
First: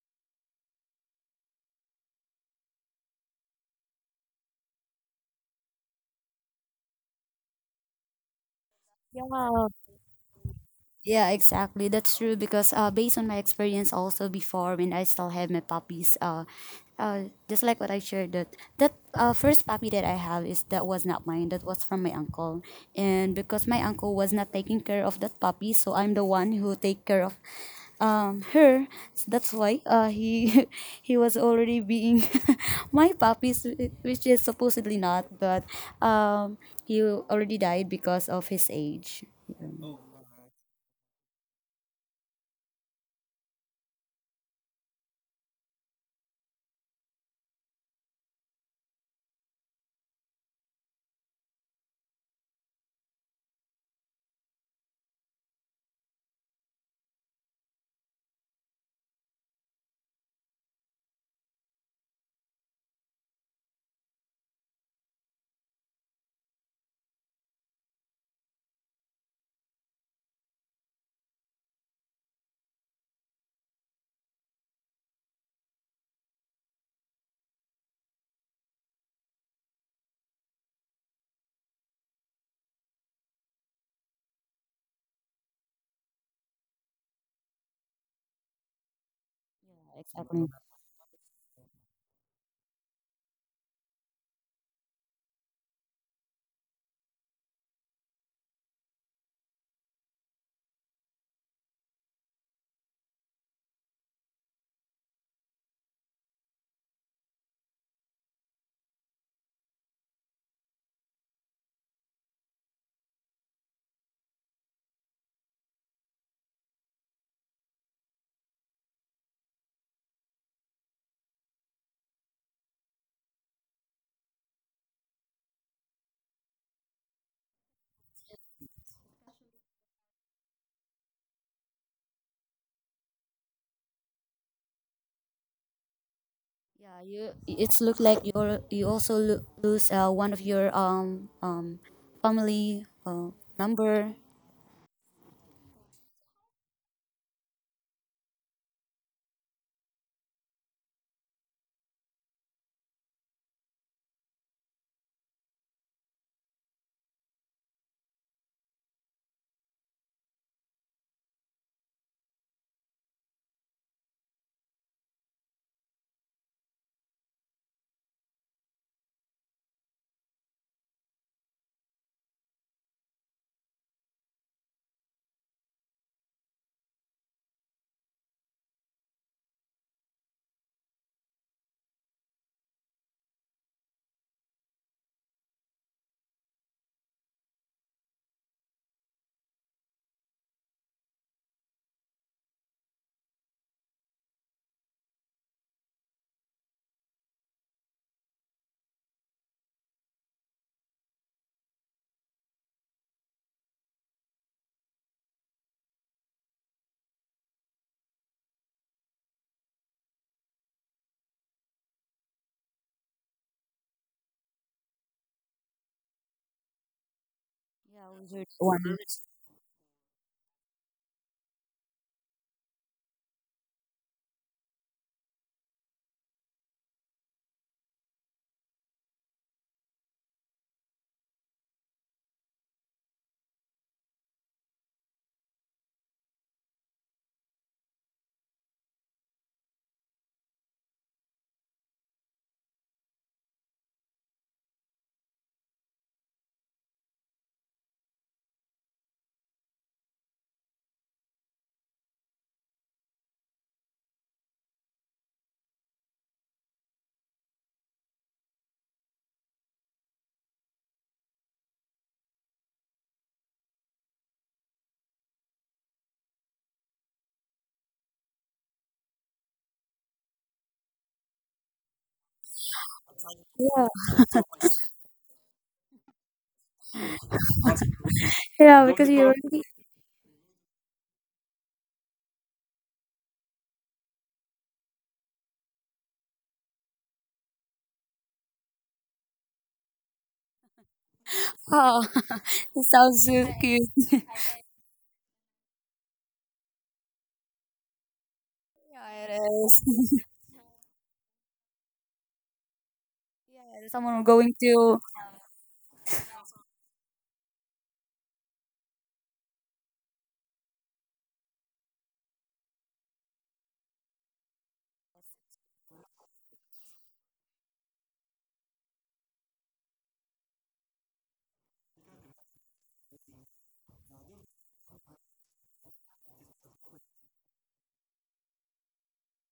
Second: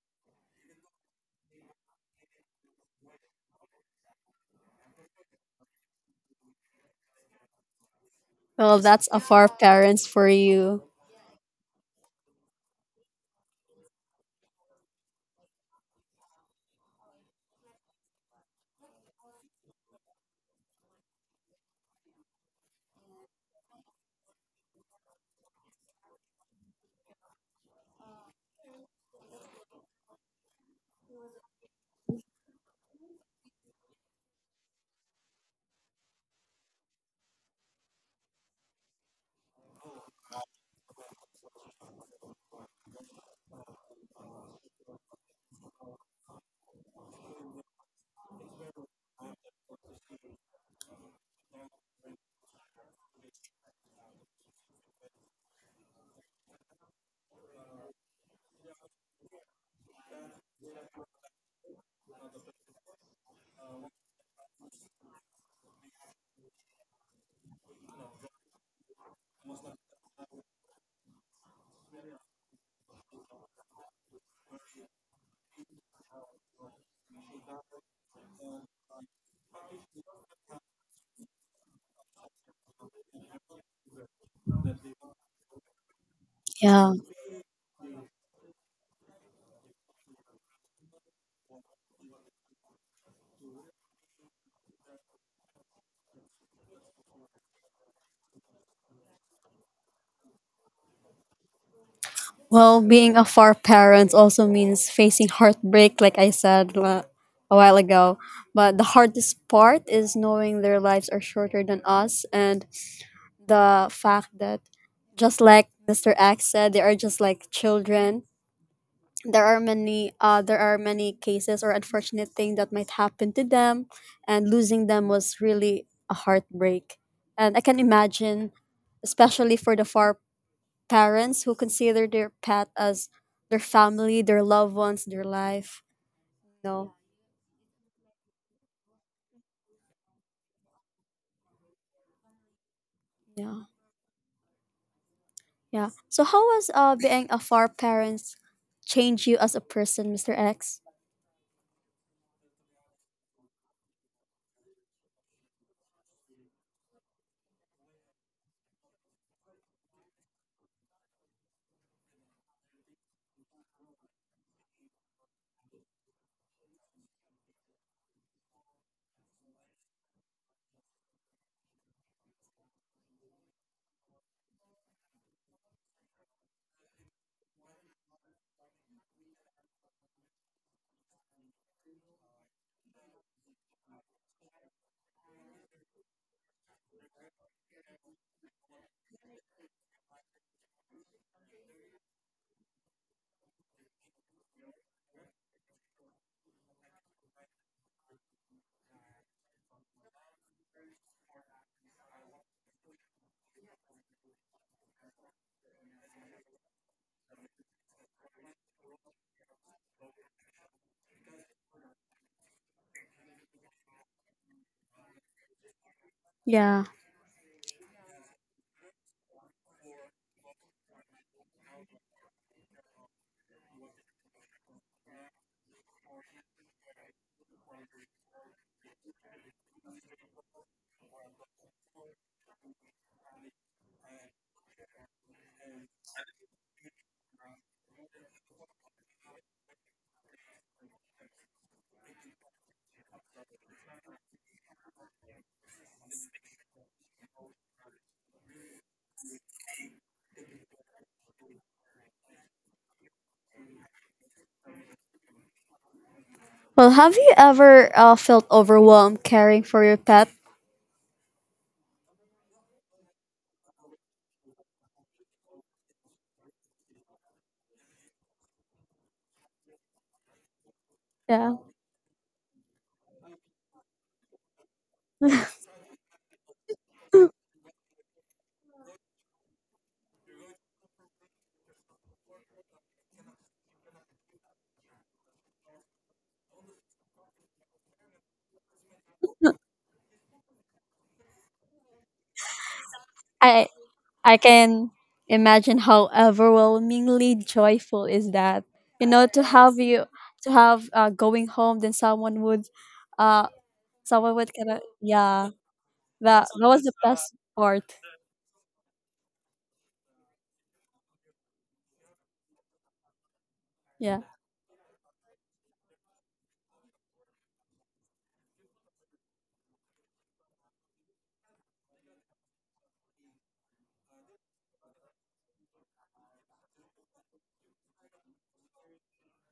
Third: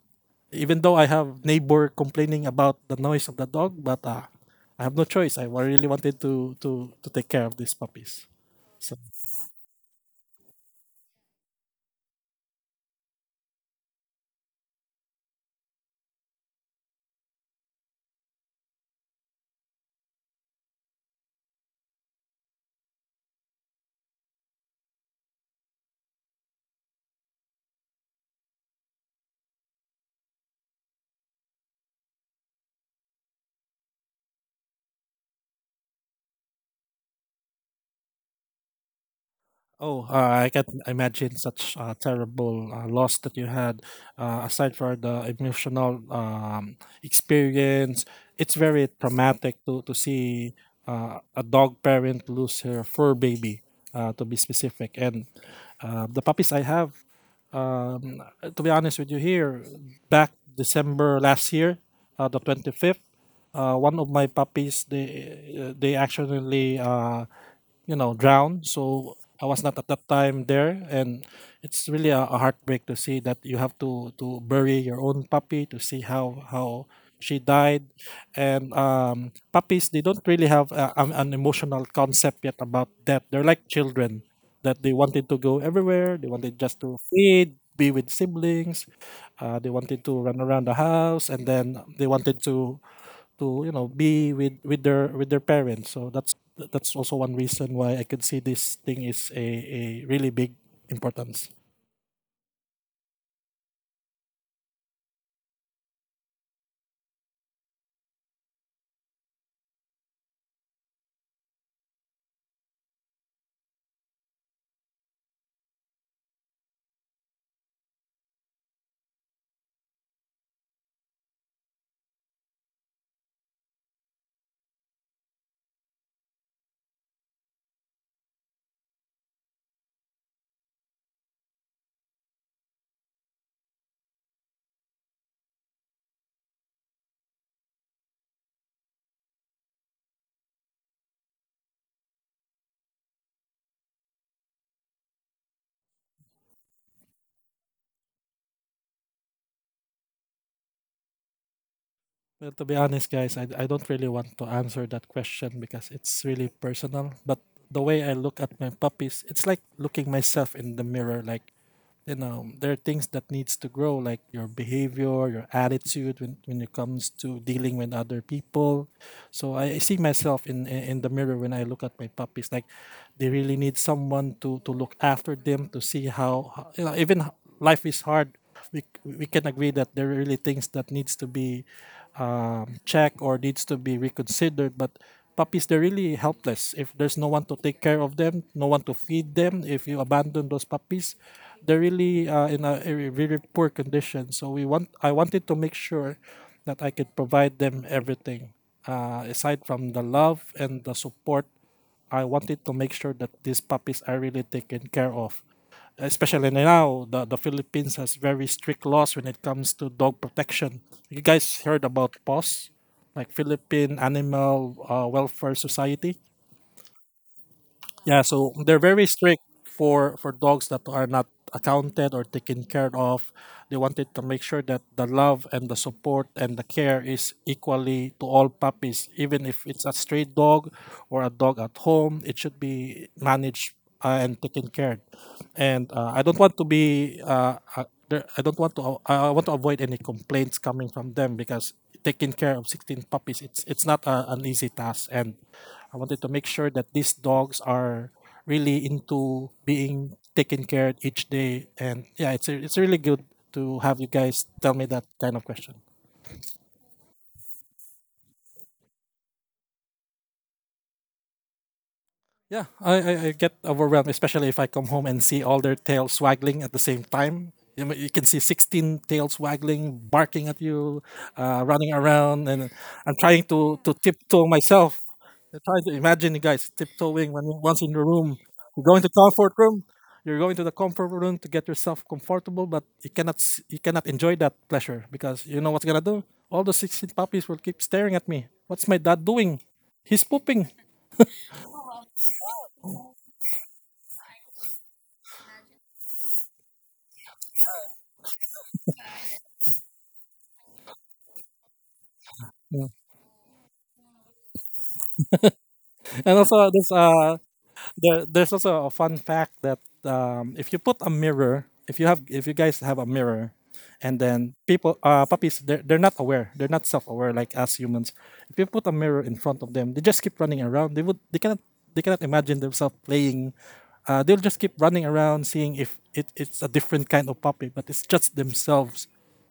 Speaker 2: even though I have neighbor complaining about the noise of the dog, but I have no choice, really wanted to take care of these puppies,
Speaker 1: Well,
Speaker 2: so.
Speaker 1: that's a for parents for you.
Speaker 3: Yeah, exactly. That's true because based on my experience also before when I still have my puppies. Uh, just like what I shared that first puppy that I have is that was not mine. That was from my uncle, and because my uncle was not taking care of that puppy, so I'm the one who take care of her, so that's why he he was already being my puppies, which is supposedly not. But um he already died because of his age.
Speaker 2: Oh, I can imagine such a terrible loss that you had. Aside from the emotional experience, it's very traumatic to see a dog parent lose her fur baby, to be specific. And the puppies I have, to be honest with you, here back December last year, the 25th, one of my puppies, they accidentally, drowned. So I was not at that time there, and it's really a heartbreak to see that you have to bury your own puppy, to see how she died. And puppies, they don't really have an emotional concept yet about death. They're like children, that they wanted to go everywhere. They wanted just
Speaker 1: Yeah.
Speaker 2: to feed, be with siblings. They
Speaker 3: Yeah,
Speaker 2: wanted to run
Speaker 3: exactly.
Speaker 2: around the house, and then they wanted to be with with their parents. So that's also one reason why I could see this thing is a really big importance.
Speaker 1: Well, being a far parent also means facing heartbreak, like I said a while ago. But the hardest part is knowing their lives are shorter than us, and the fact that, just like Mr. X said, they are just like children. There are many cases or unfortunate thing that might happen to them, and losing them was really a heartbreak. And I can imagine especially for the far parents who consider their pet as their family, their loved ones, their life. No,
Speaker 3: Yeah, you. It's look like you also lose one of your family
Speaker 1: yeah,
Speaker 3: number.
Speaker 1: yeah. So how was being a far parents change you as a person, Mister X?
Speaker 2: Well, to be honest, guys, I don't really want to answer that question because it's really personal. But the way I look at my puppies, it's like looking myself in the mirror. Like, you know, there are things that needs to grow, like your behavior, your attitude, when it comes to dealing with other people. So I see myself in the mirror when I look at my puppies. Like, they really need someone to look after them, to see how, you know, even life is hard. We can agree that there are really things that needs to be checked or needs to be reconsidered. But puppies, they're really helpless. If there's no one to take care of them, no one to feed them, if you abandon those puppies, they're really in a very poor condition. So we want I wanted to make sure that I could provide them everything, aside from the love and the support. I wanted to make sure that these puppies are really taken care of, especially now the Philippines has very strict laws when it comes to dog protection. You guys heard about Paws, like Philippine Animal Welfare Society?
Speaker 1: Yeah.
Speaker 3: Yeah,
Speaker 2: Yeah,
Speaker 3: wizard
Speaker 2: so they're
Speaker 3: one.
Speaker 2: very strict for dogs that are not accounted or taken care of. They wanted to make sure that the love and the support and the care is equally to all puppies, even if it's a stray dog or a dog at home, it should be managed and taken care. And I don't want to be I don't want to I want to avoid any complaints coming from them, because taking care of 16 puppies, it's not an easy task, and I wanted to make sure that these dogs are really into being taken care each day. And yeah, it's it's really good to have you guys tell me that kind of question.
Speaker 1: Well, have you ever felt overwhelmed caring for your pet?
Speaker 2: Yeah, I get overwhelmed, especially if I come home and see all their tails waggling at the same time. You know, you can see 16 tails waggling, barking at you,
Speaker 1: Yeah.
Speaker 2: running around, and I'm trying
Speaker 3: Yeah,
Speaker 2: to tiptoe myself. I'm trying to imagine you guys tiptoeing when once in the room. You
Speaker 3: yeah,
Speaker 2: go
Speaker 3: because
Speaker 2: into
Speaker 3: you
Speaker 2: comfort
Speaker 3: already.
Speaker 2: room, you're going to the comfort room to get yourself comfortable, but you cannot you cannot enjoy that pleasure, because you know what's gonna do. All the 16 puppies will keep staring at me. What's my dad doing? He's pooping.
Speaker 3: Oh, it sounds so
Speaker 1: I
Speaker 3: cute.
Speaker 1: I can imagine how overwhelmingly joyful is that. You
Speaker 3: Yeah,
Speaker 1: know,
Speaker 3: it
Speaker 1: to have you
Speaker 3: is.
Speaker 1: to have going home, then
Speaker 2: Hmm.
Speaker 1: uh,
Speaker 3: Yeah, there's someone
Speaker 1: someone would
Speaker 3: going
Speaker 1: kind of
Speaker 3: to.
Speaker 1: yeah
Speaker 2: And
Speaker 1: that that
Speaker 2: also,
Speaker 1: was
Speaker 2: there's
Speaker 1: the best part
Speaker 2: there's also a fun fact that, if you put a mirror, if you guys have a mirror, and
Speaker 1: yeah
Speaker 2: then puppies, they're not aware, they're not self-aware like us humans. If you put a mirror in front of them, they just keep running around. They cannot imagine themselves playing. They'll just keep running around, seeing if it's a different kind of puppy, but it's just themselves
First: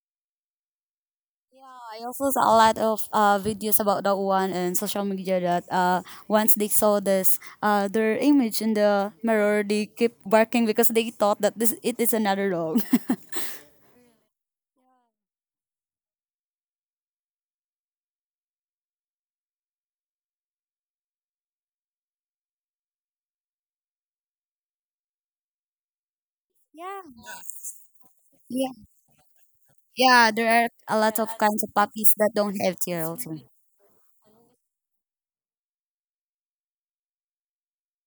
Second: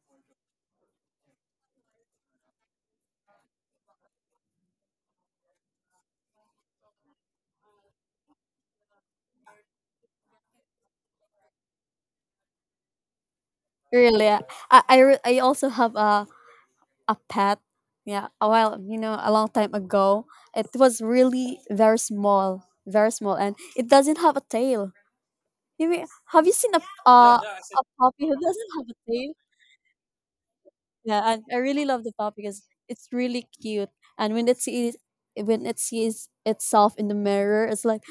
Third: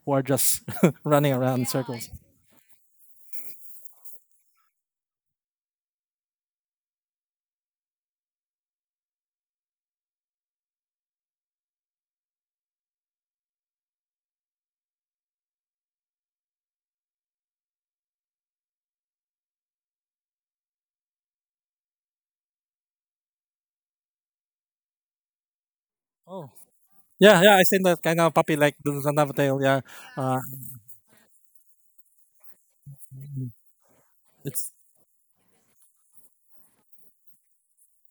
Speaker 2: who are just running around in
Speaker 3: Yeah, I
Speaker 2: circles.
Speaker 3: also saw a lot of videos about that one in social media that once they saw this, their image in the mirror, they keep barking because they thought that this it is another dog.
Speaker 1: really I also have a pet yeah a while you know a long time ago it was really very small and it doesn't have a tail you mean, have
Speaker 2: Oh,
Speaker 1: you seen
Speaker 3: Yeah.
Speaker 2: yeah, yeah, I
Speaker 1: a
Speaker 2: seen that kind
Speaker 1: puppy
Speaker 2: of
Speaker 1: who
Speaker 2: puppy
Speaker 1: doesn't
Speaker 2: like
Speaker 3: Yeah.
Speaker 1: have a
Speaker 2: doesn't have
Speaker 1: tail
Speaker 2: a tail. Yeah,
Speaker 3: Yeah,
Speaker 2: uh,
Speaker 3: there are a lot of
Speaker 1: yeah and I
Speaker 3: kinds of
Speaker 1: really love the
Speaker 3: puppies that
Speaker 1: puppy
Speaker 3: don't
Speaker 1: because
Speaker 3: have
Speaker 1: it's
Speaker 3: tails.
Speaker 1: really cute and
Speaker 2: it's
Speaker 1: when it sees itself in the mirror it's like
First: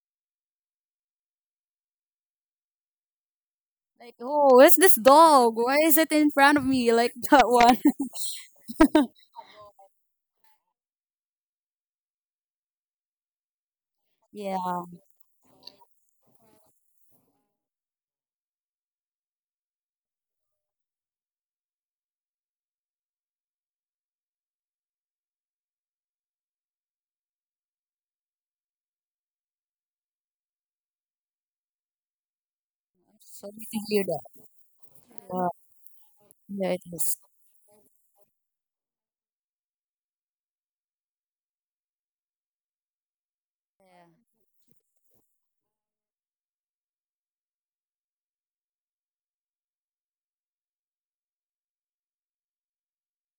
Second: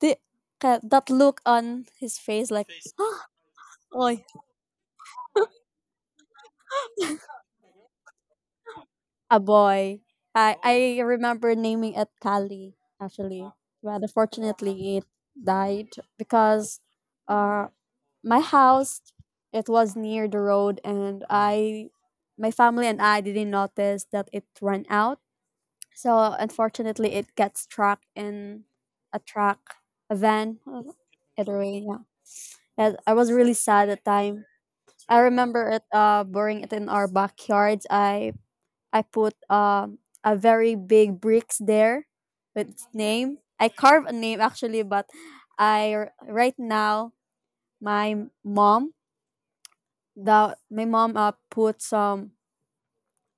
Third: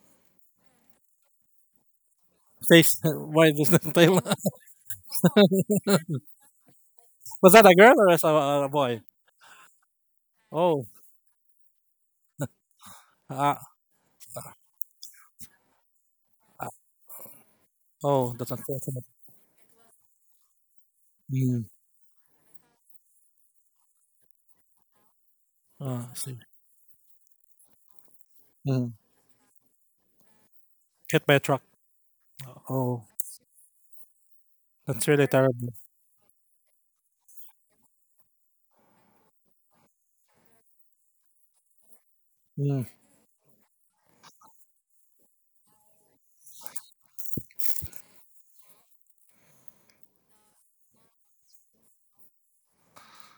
Speaker 1: the, that look on his face like
Speaker 2: face. Why does the
Speaker 3: Like,
Speaker 1: oh.
Speaker 2: tail?
Speaker 3: oh, where's this dog? Why is it in front of me? Like that
Speaker 2: Was that a
Speaker 3: one.
Speaker 2: girl or was that a boy?
Speaker 1: A boy.
Speaker 2: Oh,
Speaker 1: I remember naming it Kali actually,
Speaker 2: uh,
Speaker 1: but
Speaker 3: Yeah,
Speaker 1: unfortunately it died
Speaker 2: uh,
Speaker 1: because uh
Speaker 2: oh,
Speaker 1: my
Speaker 2: that's
Speaker 1: house
Speaker 2: unfortunate.
Speaker 1: it was near the road and
Speaker 2: Mm.
Speaker 1: I my family and I didn't notice that it ran out.
Speaker 2: I
Speaker 1: So
Speaker 2: see.
Speaker 1: unfortunately it got struck in
Speaker 2: Mm.
Speaker 1: a truck, a van.
Speaker 2: Hit by a
Speaker 1: Either
Speaker 2: truck.
Speaker 1: way, yeah. And
Speaker 2: Oh,
Speaker 1: I was
Speaker 3: so
Speaker 1: really
Speaker 3: you can
Speaker 1: sad at
Speaker 3: hear
Speaker 1: the
Speaker 3: that.
Speaker 1: time.
Speaker 2: that's
Speaker 1: I
Speaker 2: really
Speaker 3: Yeah,
Speaker 1: remember
Speaker 2: terrible.
Speaker 1: it burying
Speaker 3: there
Speaker 1: it
Speaker 3: it
Speaker 1: in our
Speaker 3: is.
Speaker 1: backyard. I put a very big bricks there with
Speaker 2: Mm.
Speaker 1: its name. I carve a name actually, but right now my mom my mom put some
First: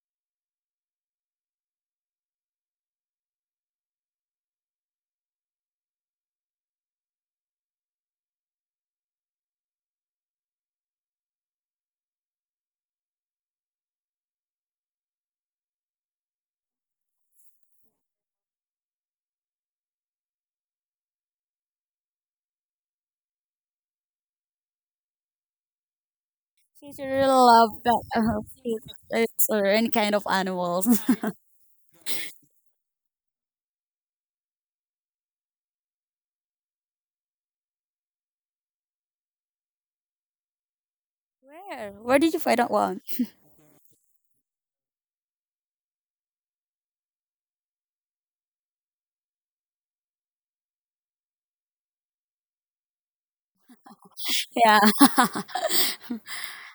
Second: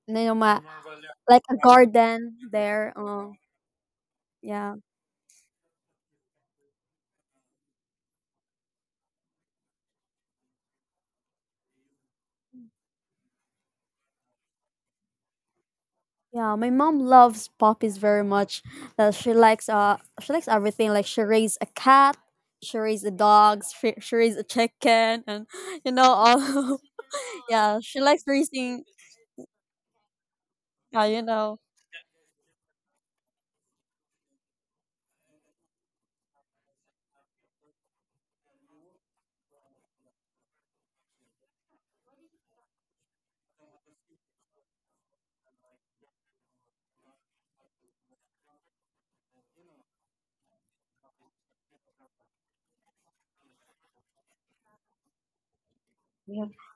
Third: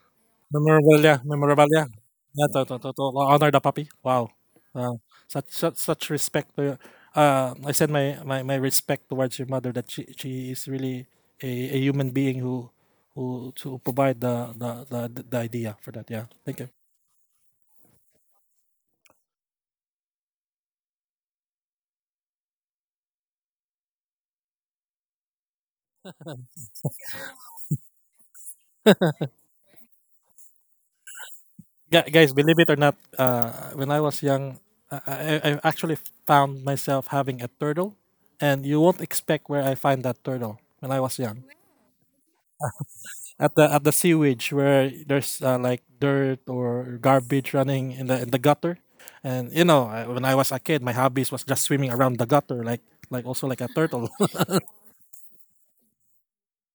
Speaker 1: you know my
Speaker 2: Memorabilia,
Speaker 1: like a
Speaker 2: memorabilia.
Speaker 1: garden
Speaker 2: Yeah, to, to, to,
Speaker 1: there.
Speaker 2: to honor the puppy. Wow.
Speaker 1: Yeah,
Speaker 2: Wow. Such respect to your- I said my respect towards your mother that she is really a, a human being who to provide the the idea for that. Yeah.
Speaker 1: yeah.
Speaker 2: Thank you.
Speaker 1: My mom loves puppies very much. She likes everything. Like she raised a cat, she raised the dogs, she raised a chicken, and you know all.
Speaker 3: She should really love,
Speaker 1: Yeah, she likes
Speaker 3: uh,
Speaker 1: raising.
Speaker 3: pets or any kind of animals.
Speaker 1: You know
Speaker 2: Guys, believe it or not, when I was young, I actually found myself having a turtle, and you won't expect where I find that turtle when I was young.
Speaker 3: Where? Where did you find that one?
Speaker 2: At the sewage where there's like dirt or garbage running in the gutter, and you know I- when I was a kid, my hobbies was just swimming around the gutter like also like a turtle.
Speaker 3: Yeah, I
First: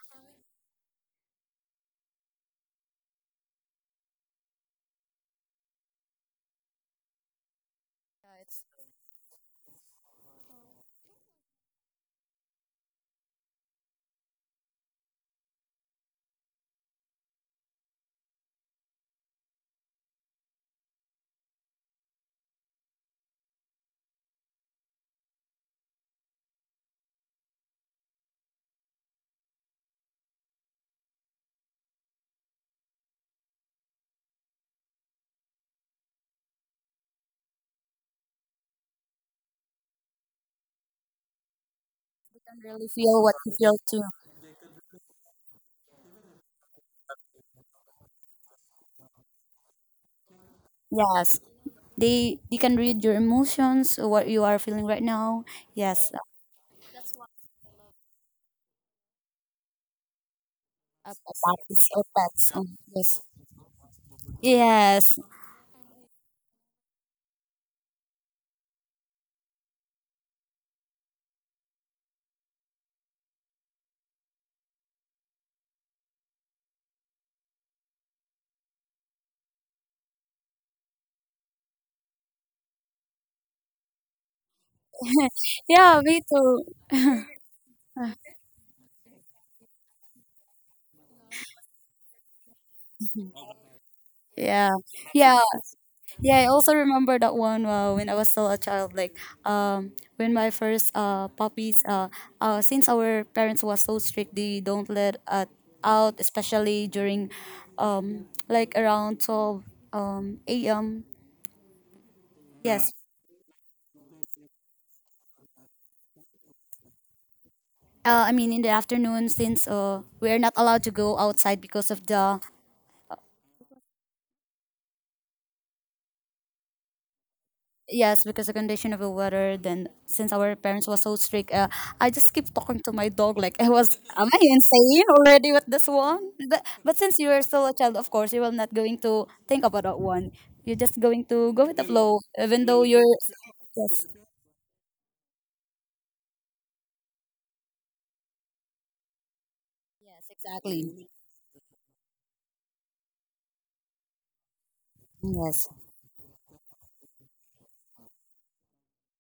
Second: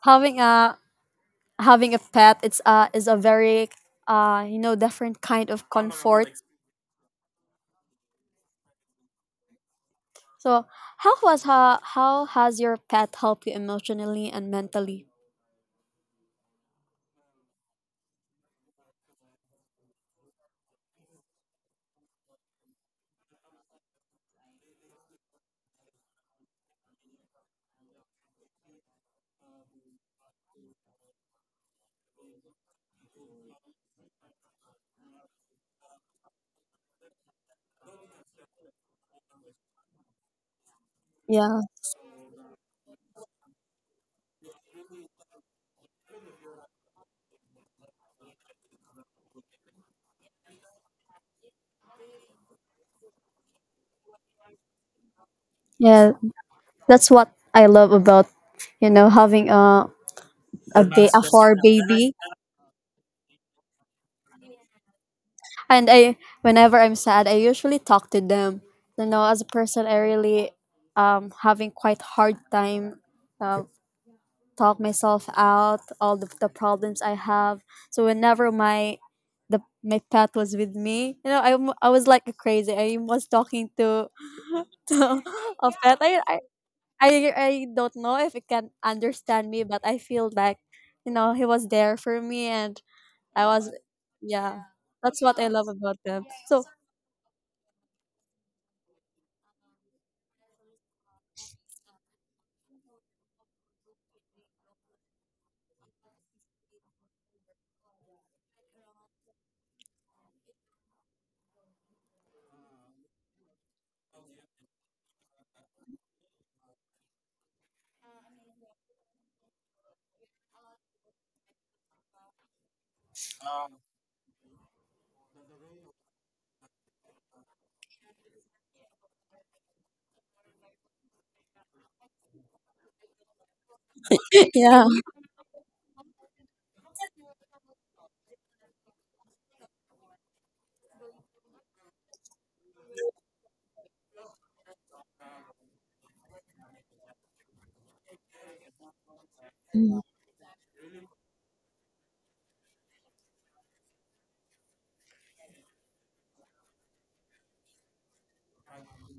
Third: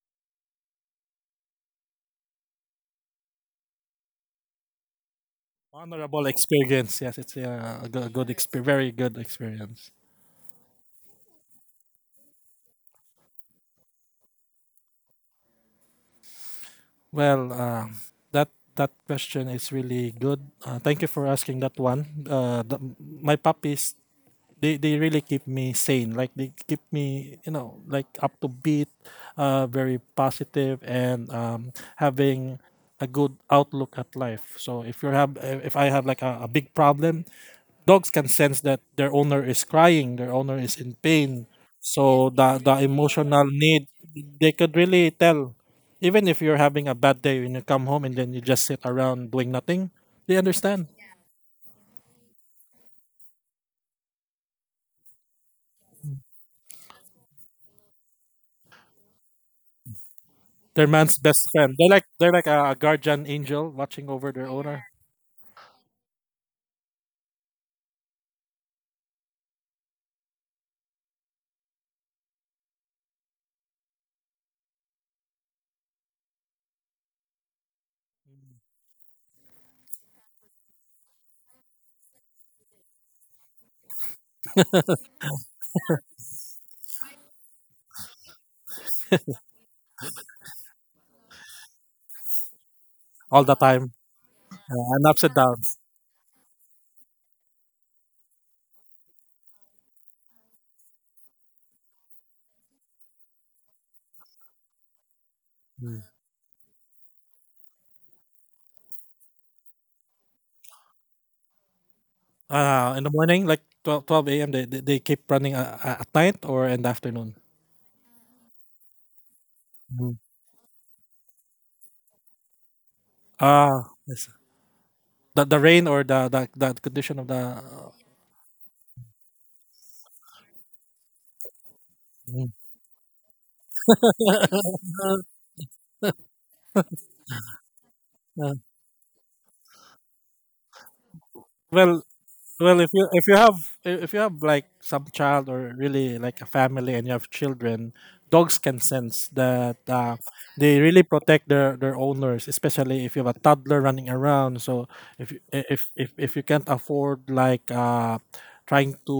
Speaker 1: having a having a pet it's is a very you know different kind of
Speaker 2: Honorable
Speaker 1: comfort
Speaker 2: experience, yes, it's a good, very good experience.
Speaker 1: so how has your pet helped you emotionally and mentally
Speaker 2: Well, that question is really good. Thank you for asking that one. My puppies, they really keep me sane. Like they keep me, you know, like up to beat, very positive and having a good outlook at life. So if you have, if I have like a big problem, dogs can sense that their owner is crying, their owner is in pain.
Speaker 1: yeah
Speaker 2: So
Speaker 3: can
Speaker 2: the
Speaker 3: really feel what
Speaker 2: emotional
Speaker 3: you feel
Speaker 2: need
Speaker 3: too.
Speaker 2: they could really tell. Even if you're having a bad day when you come home and then you just sit around doing nothing, they understand.
Speaker 3: Yes, they can read your emotions, what you are feeling right now. Yes,
Speaker 1: yeah that's what I love about you know having a,
Speaker 2: They're
Speaker 3: uh,
Speaker 2: man's
Speaker 1: a
Speaker 2: best
Speaker 1: fur
Speaker 2: friend.
Speaker 3: puppies or
Speaker 1: baby
Speaker 2: They're like
Speaker 3: pets.
Speaker 2: a
Speaker 3: Yes,
Speaker 2: guardian angel watching over their owner
Speaker 3: yes.
Speaker 1: and I whenever I'm sad I usually talk to them you know as a person I really having quite hard time uh, talk myself out all the problems I have. So whenever my pet was with me, you know, I was like crazy. I was talking to to a pet.
Speaker 3: Yeah, me too.
Speaker 1: I I don't know if it can understand me, but I feel like you know he was there for me, and
Speaker 2: all
Speaker 1: I
Speaker 2: the
Speaker 1: was
Speaker 2: time.
Speaker 1: yeah.
Speaker 3: Yeah,
Speaker 2: And ups
Speaker 1: That's
Speaker 2: and
Speaker 1: what
Speaker 3: yeah,
Speaker 1: I love
Speaker 2: downs.
Speaker 1: about them.
Speaker 3: yeah. I
Speaker 1: So
Speaker 3: also remember that one when I was still a child. Like, when my first puppies, since our parents was so strict, they don't let
Speaker 2: Mm.
Speaker 3: out, especially during, like around 12 a.m. Yes.
Speaker 2: In the morning, like 12 12 a.m., they keep running at night or in the afternoon.
Speaker 3: I mean in the afternoon since
Speaker 2: Mm.
Speaker 3: we are not allowed to go outside because of the.
Speaker 2: Ah, yes. The rain or the condition of the
Speaker 3: Yes, because the condition of the weather. Then since our parents was so strict, I just keep
Speaker 2: Mm,
Speaker 3: talking to my dog like I was. Am I
Speaker 1: yeah.
Speaker 3: insane already with this one? But since you are still a child, of course you
Speaker 2: uh,
Speaker 3: will not going to think about that one. You're just going to go with the
Speaker 2: well,
Speaker 3: flow, even
Speaker 2: well,
Speaker 3: though you're. Yes,
Speaker 2: if you have like some child or really like a family and you have children, dogs can sense that
Speaker 3: yes,
Speaker 2: they really
Speaker 3: exactly.
Speaker 2: protect their owners, especially if you have a toddler running around. So if you- I-
Speaker 3: Yes,
Speaker 2: if you can't afford like trying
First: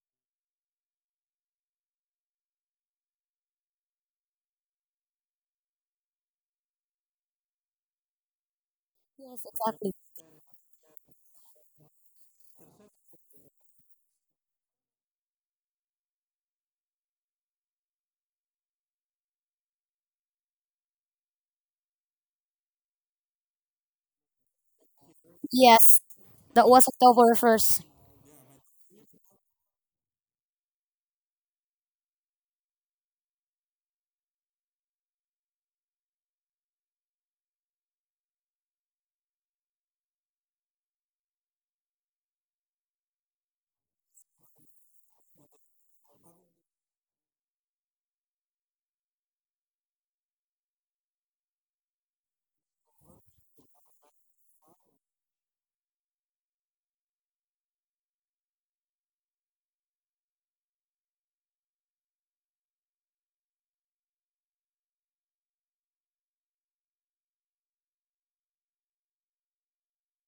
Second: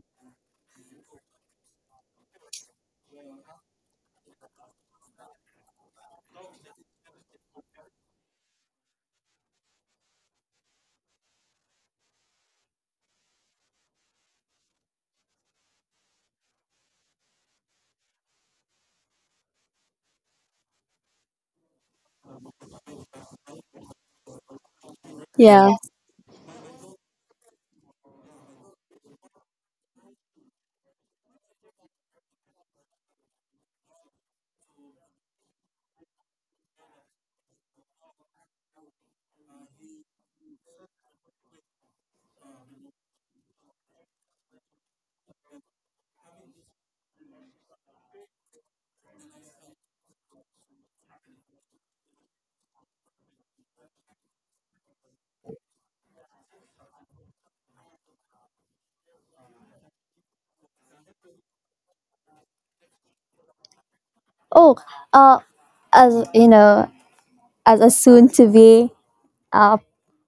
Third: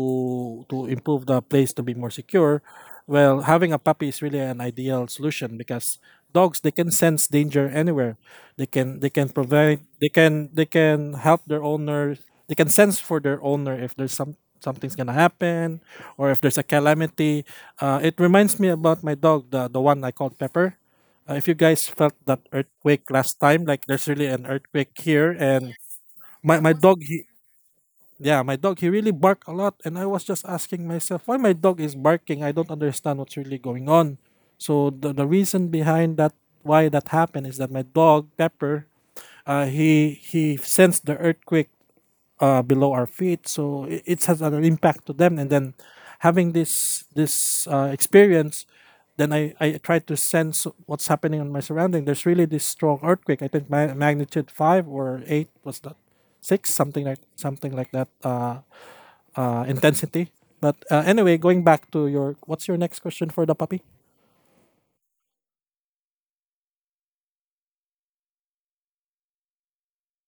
Speaker 2: to improve the place to be more secure, well having a puppy is really an ideal solution because dogs they can sense danger anywhere, they can
Speaker 3: yes,
Speaker 2: provide
Speaker 3: exactly.
Speaker 2: they can help their owner, they can sense for their owner if there's some something's gonna happen or if there's a calamity. It reminds me about my dog, the one I called Pepper. If you guys felt that earthquake last time, like there's really an earthquake here,
Speaker 1: Yeah.
Speaker 2: and
Speaker 3: Yes,
Speaker 2: my
Speaker 3: that
Speaker 2: my
Speaker 3: was
Speaker 2: dog he
Speaker 3: October first.
Speaker 2: yeah, my dog he really barked a lot, and I was just asking myself why my dog is barking, I don't understand what's really going on. So the reason behind that, why that happened, is that my dog Pepper, he sensed the earthquake below our feet. So it has an impact to them. And then having this this experience, then I try to sense what's happening on my surrounding. There's really this strong earthquake. I think magnitude 5 or 8 was that, six, something like that intensity. But anyway, going back to your what's your next question for the puppy?
Speaker 1: Oh, uh, as you know, as a soon to be uh,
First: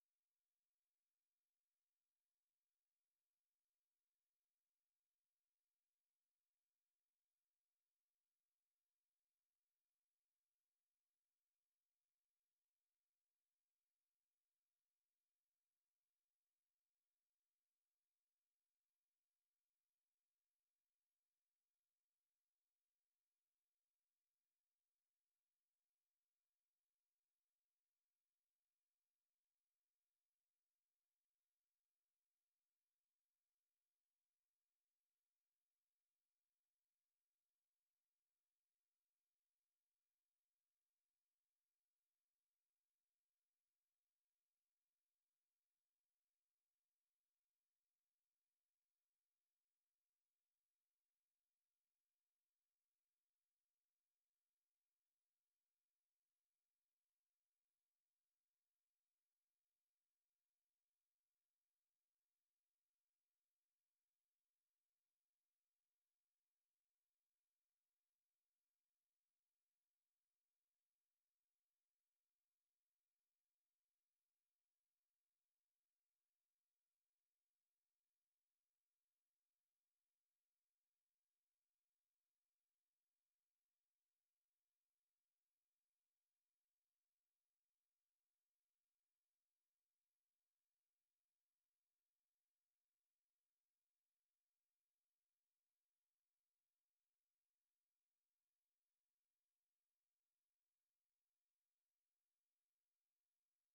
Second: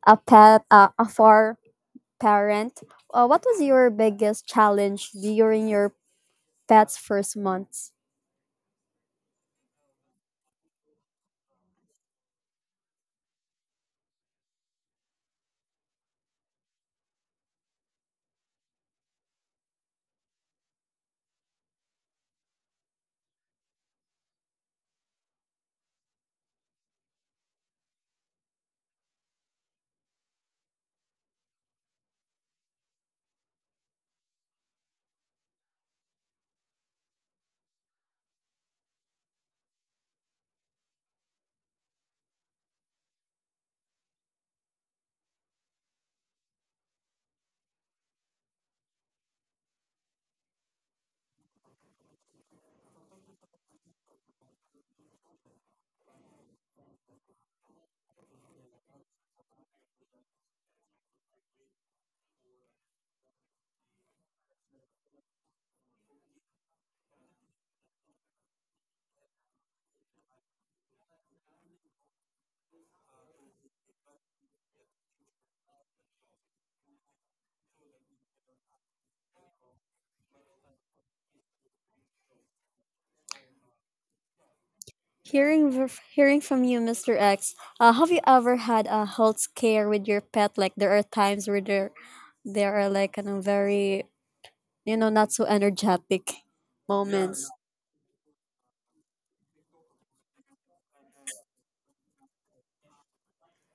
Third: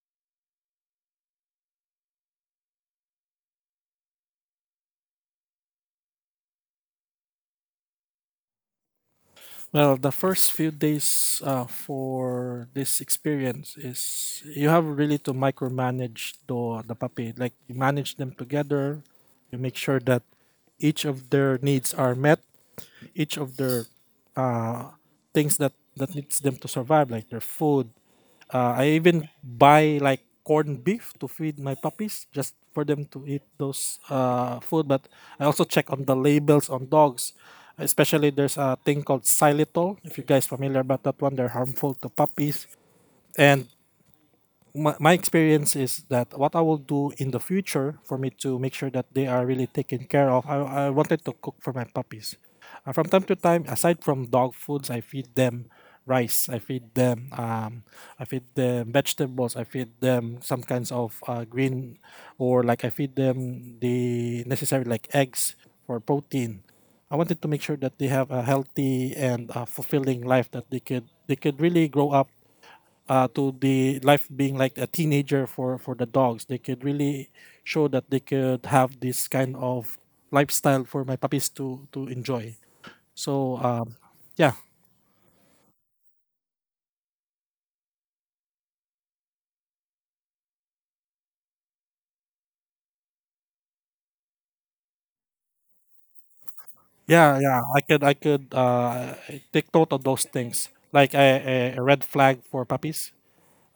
Speaker 1: a far parent, what was your biggest challenge during your pet's first months?
Speaker 2: Well, the first few days for this experience is you have really to micromanage the puppy. Like you manage them together, you make sure that each of their needs are met, each of their uh, things that that needs them to survive, like their food. I even buy like corned beef to feed my puppies just for them to eat those food. But I also check on the labels on dogs. Especially there's a thing called xylitol. If you guys familiar about that one, they're harmful to puppies. And my experience is that what I will do in the future for me to make sure that they are really taken care of, I wanted to cook for my puppies. From time to time, aside from dog foods, I feed them rice, I feed them vegetables, I feed them some kinds of green, or like I feed them the necessary like eggs for protein. I wanted to make sure that they have a healthy and fulfilling life that they could really grow up to the life being like a teenager for the dogs. They could really show that they could have this kind of lifestyle for my puppies to enjoy. So yeah,
Speaker 1: Hearing from you, Mr. X, have you ever had a health scare with your pet? Like there are times where there are like you know, very you know not so energetic
Speaker 2: yeah,
Speaker 1: moments.
Speaker 2: yeah. I could take note of those things, like a red flag for puppies.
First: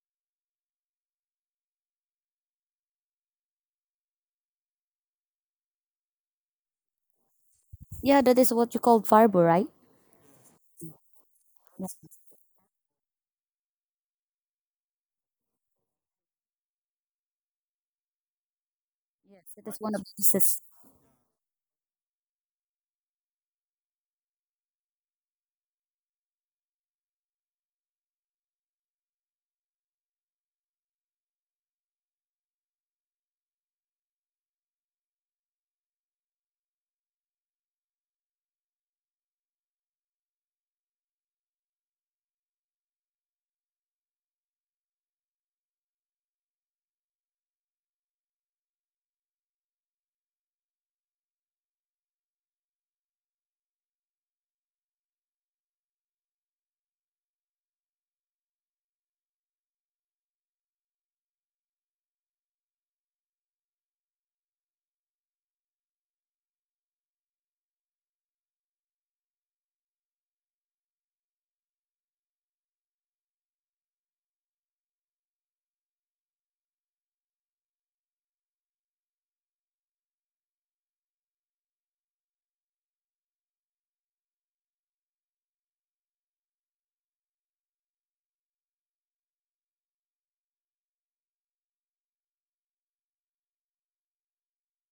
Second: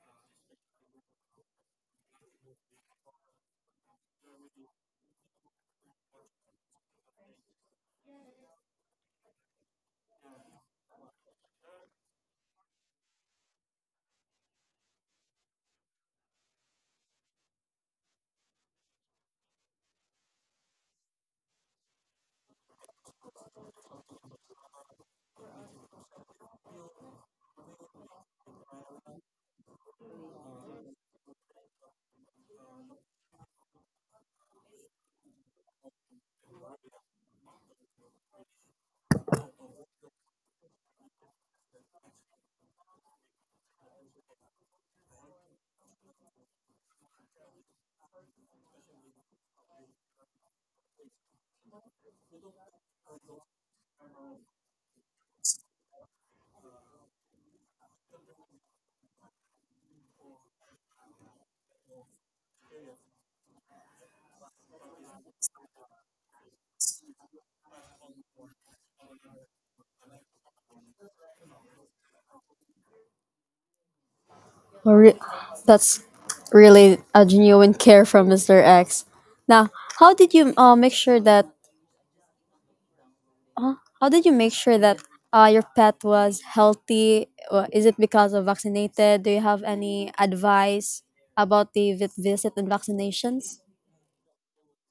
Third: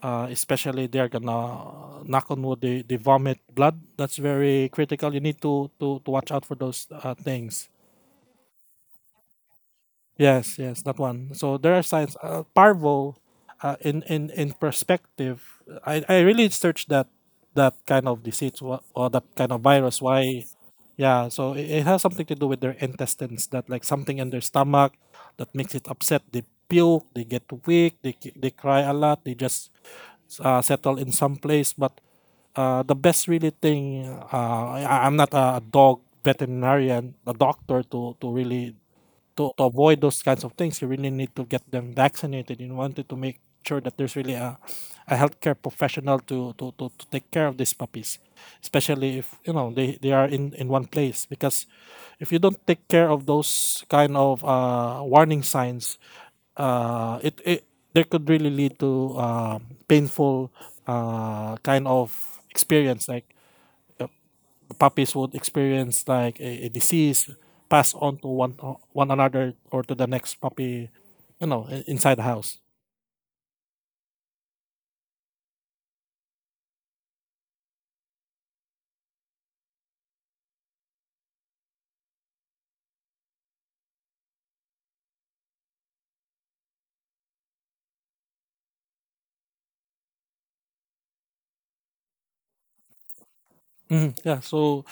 Speaker 2: Especially they're gonna knock on wood, they vomit blood, that's very critical, you need to watch out for those things.
Speaker 3: Yeah, that is what you call fiber, right?
Speaker 2: Yes, yes, that one. So there are signs. Parvo, in perspective, I really searched that that kind of disease or that
Speaker 3: Yes,
Speaker 2: kind of
Speaker 3: it is one
Speaker 2: virus.
Speaker 3: of the
Speaker 2: Why?
Speaker 3: businesses.
Speaker 2: Yeah. So it has something to do with their intestines. That like something in their stomach that makes it upset. They puke. They get weak. They cry a lot. They just settle in some place. But the best really thing. I, I'm not a dog veterinarian, a doctor to really to avoid those kinds of things, you really need to get them vaccinated. You wanted to make sure that there's really a healthcare professional to take care of these puppies, especially if you know they are in one place. Because if you don't take care of those kind of warning signs, it there could really lead to painful kind of experience like puppies would experience like a disease passed on to one one another or to the next puppy, you know, inside the house.
Speaker 1: Or re- that's really a genuine care from Mr. X. Now, how did you uh, make sure that uh how did you make sure that your pet was healthy? Is it because of vaccinated? Do you have any advice about the vet visit and vaccinations?
Speaker 2: Hmm, yeah. So